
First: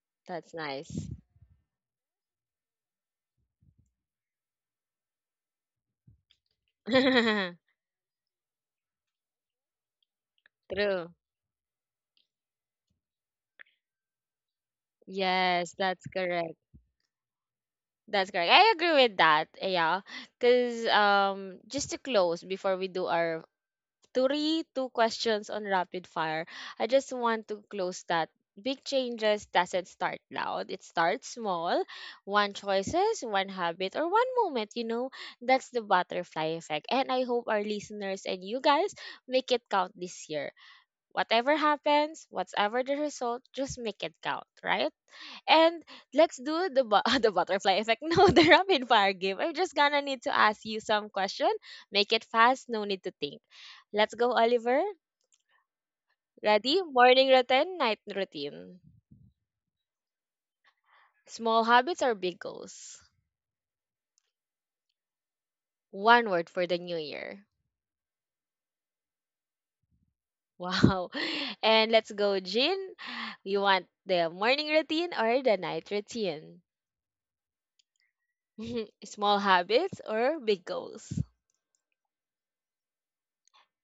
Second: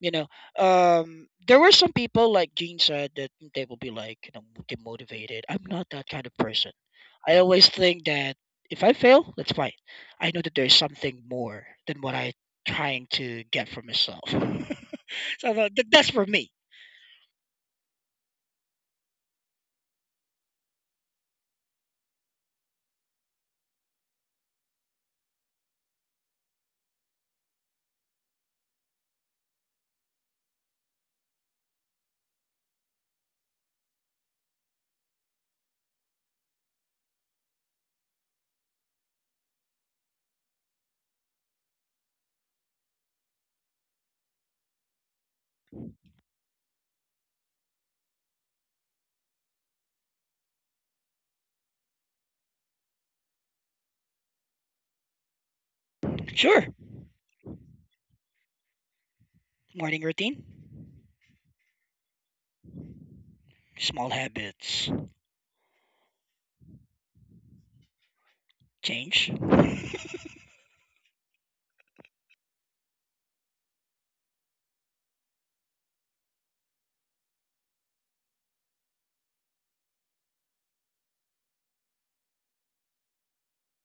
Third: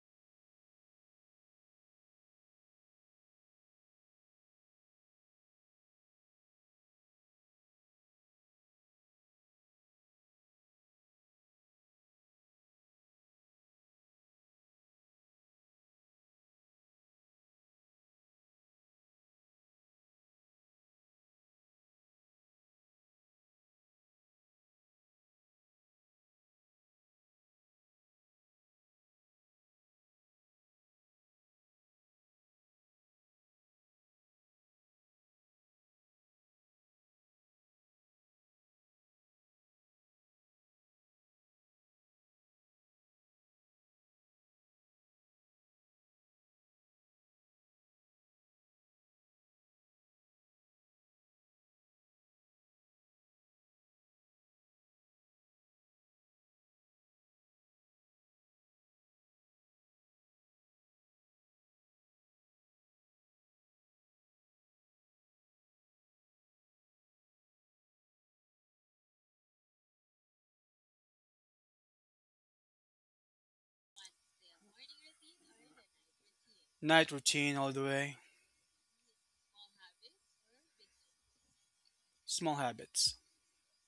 Speaker 3: you know
Speaker 1: That's nice.
Speaker 3: there were some people, like Gene said, that they will be like, demotivated. I'm not that kind of person. I always think that if I fail, that's fine. I know that there's
Speaker 1: True.
Speaker 3: something more than what I trying to get for myself. So
Speaker 1: Yes, that's
Speaker 3: that's for me.
Speaker 1: correct. That's correct. I agree with that. Yeah. Cause just to close before we do our three two questions on rapid fire. I just want to close that. Big changes doesn't start loud. It starts small. One choices, one habit, or one moment, you know. That's the butterfly effect. And I hope our listeners and you guys make it count this year. Whatever happens, whatever the result, just make it count, right? And let's do the butterfly effect. No, the rapid fire game. I'm just gonna need to ask you some question. Make it fast. No need to think. Let's go, Oliver.
Speaker 3: Sure.
Speaker 1: Ready? Morning routine, night routine.
Speaker 3: Morning routine.
Speaker 1: Small habits or big goals?
Speaker 3: Small habits.
Speaker 1: One word for the new year.
Speaker 3: Change.
Speaker 1: Wow. And let's go, Jean. You want the morning routine or the night routine?
Speaker 2: Night routine all the way,
Speaker 1: Small habits or big goals?
Speaker 2: small habits.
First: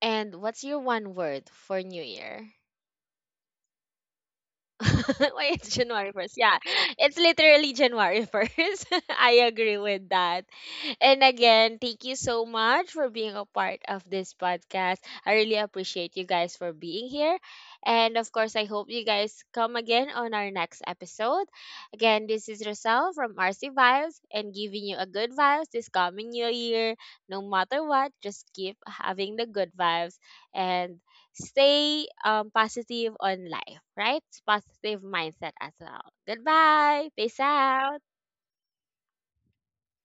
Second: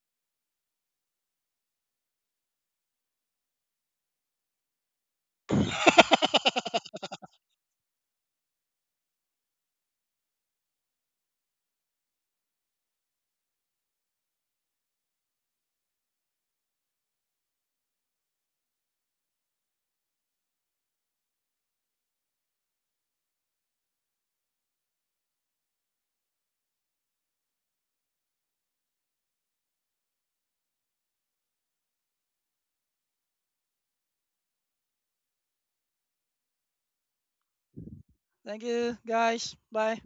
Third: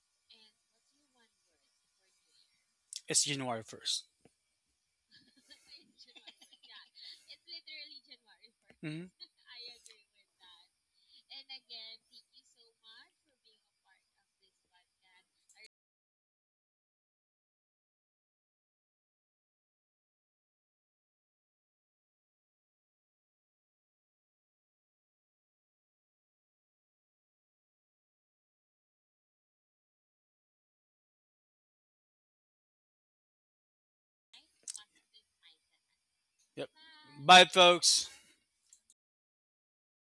Speaker 1: And what's your one word for new year?
Speaker 2: It's January 1st.
Speaker 1: Why it's January 1st? Yeah, it's literally January 1st.
Speaker 2: Hmm.
Speaker 1: I agree with that. And again, thank you so much for being a part of this podcast. I really appreciate you guys for being here. And of course, I hope you guys come again on our next episode. Again, this is Rosal from RC Vibes and giving you a good vibes this coming new year. No matter what, just keep having the good vibes. And stay positive on life, right? Positive mindset as well.
Speaker 2: Yep.
Speaker 1: Goodbye. Peace
Speaker 2: Bye,
Speaker 1: out.
Speaker 2: folks.
Speaker 3: Thank you, guys. Bye.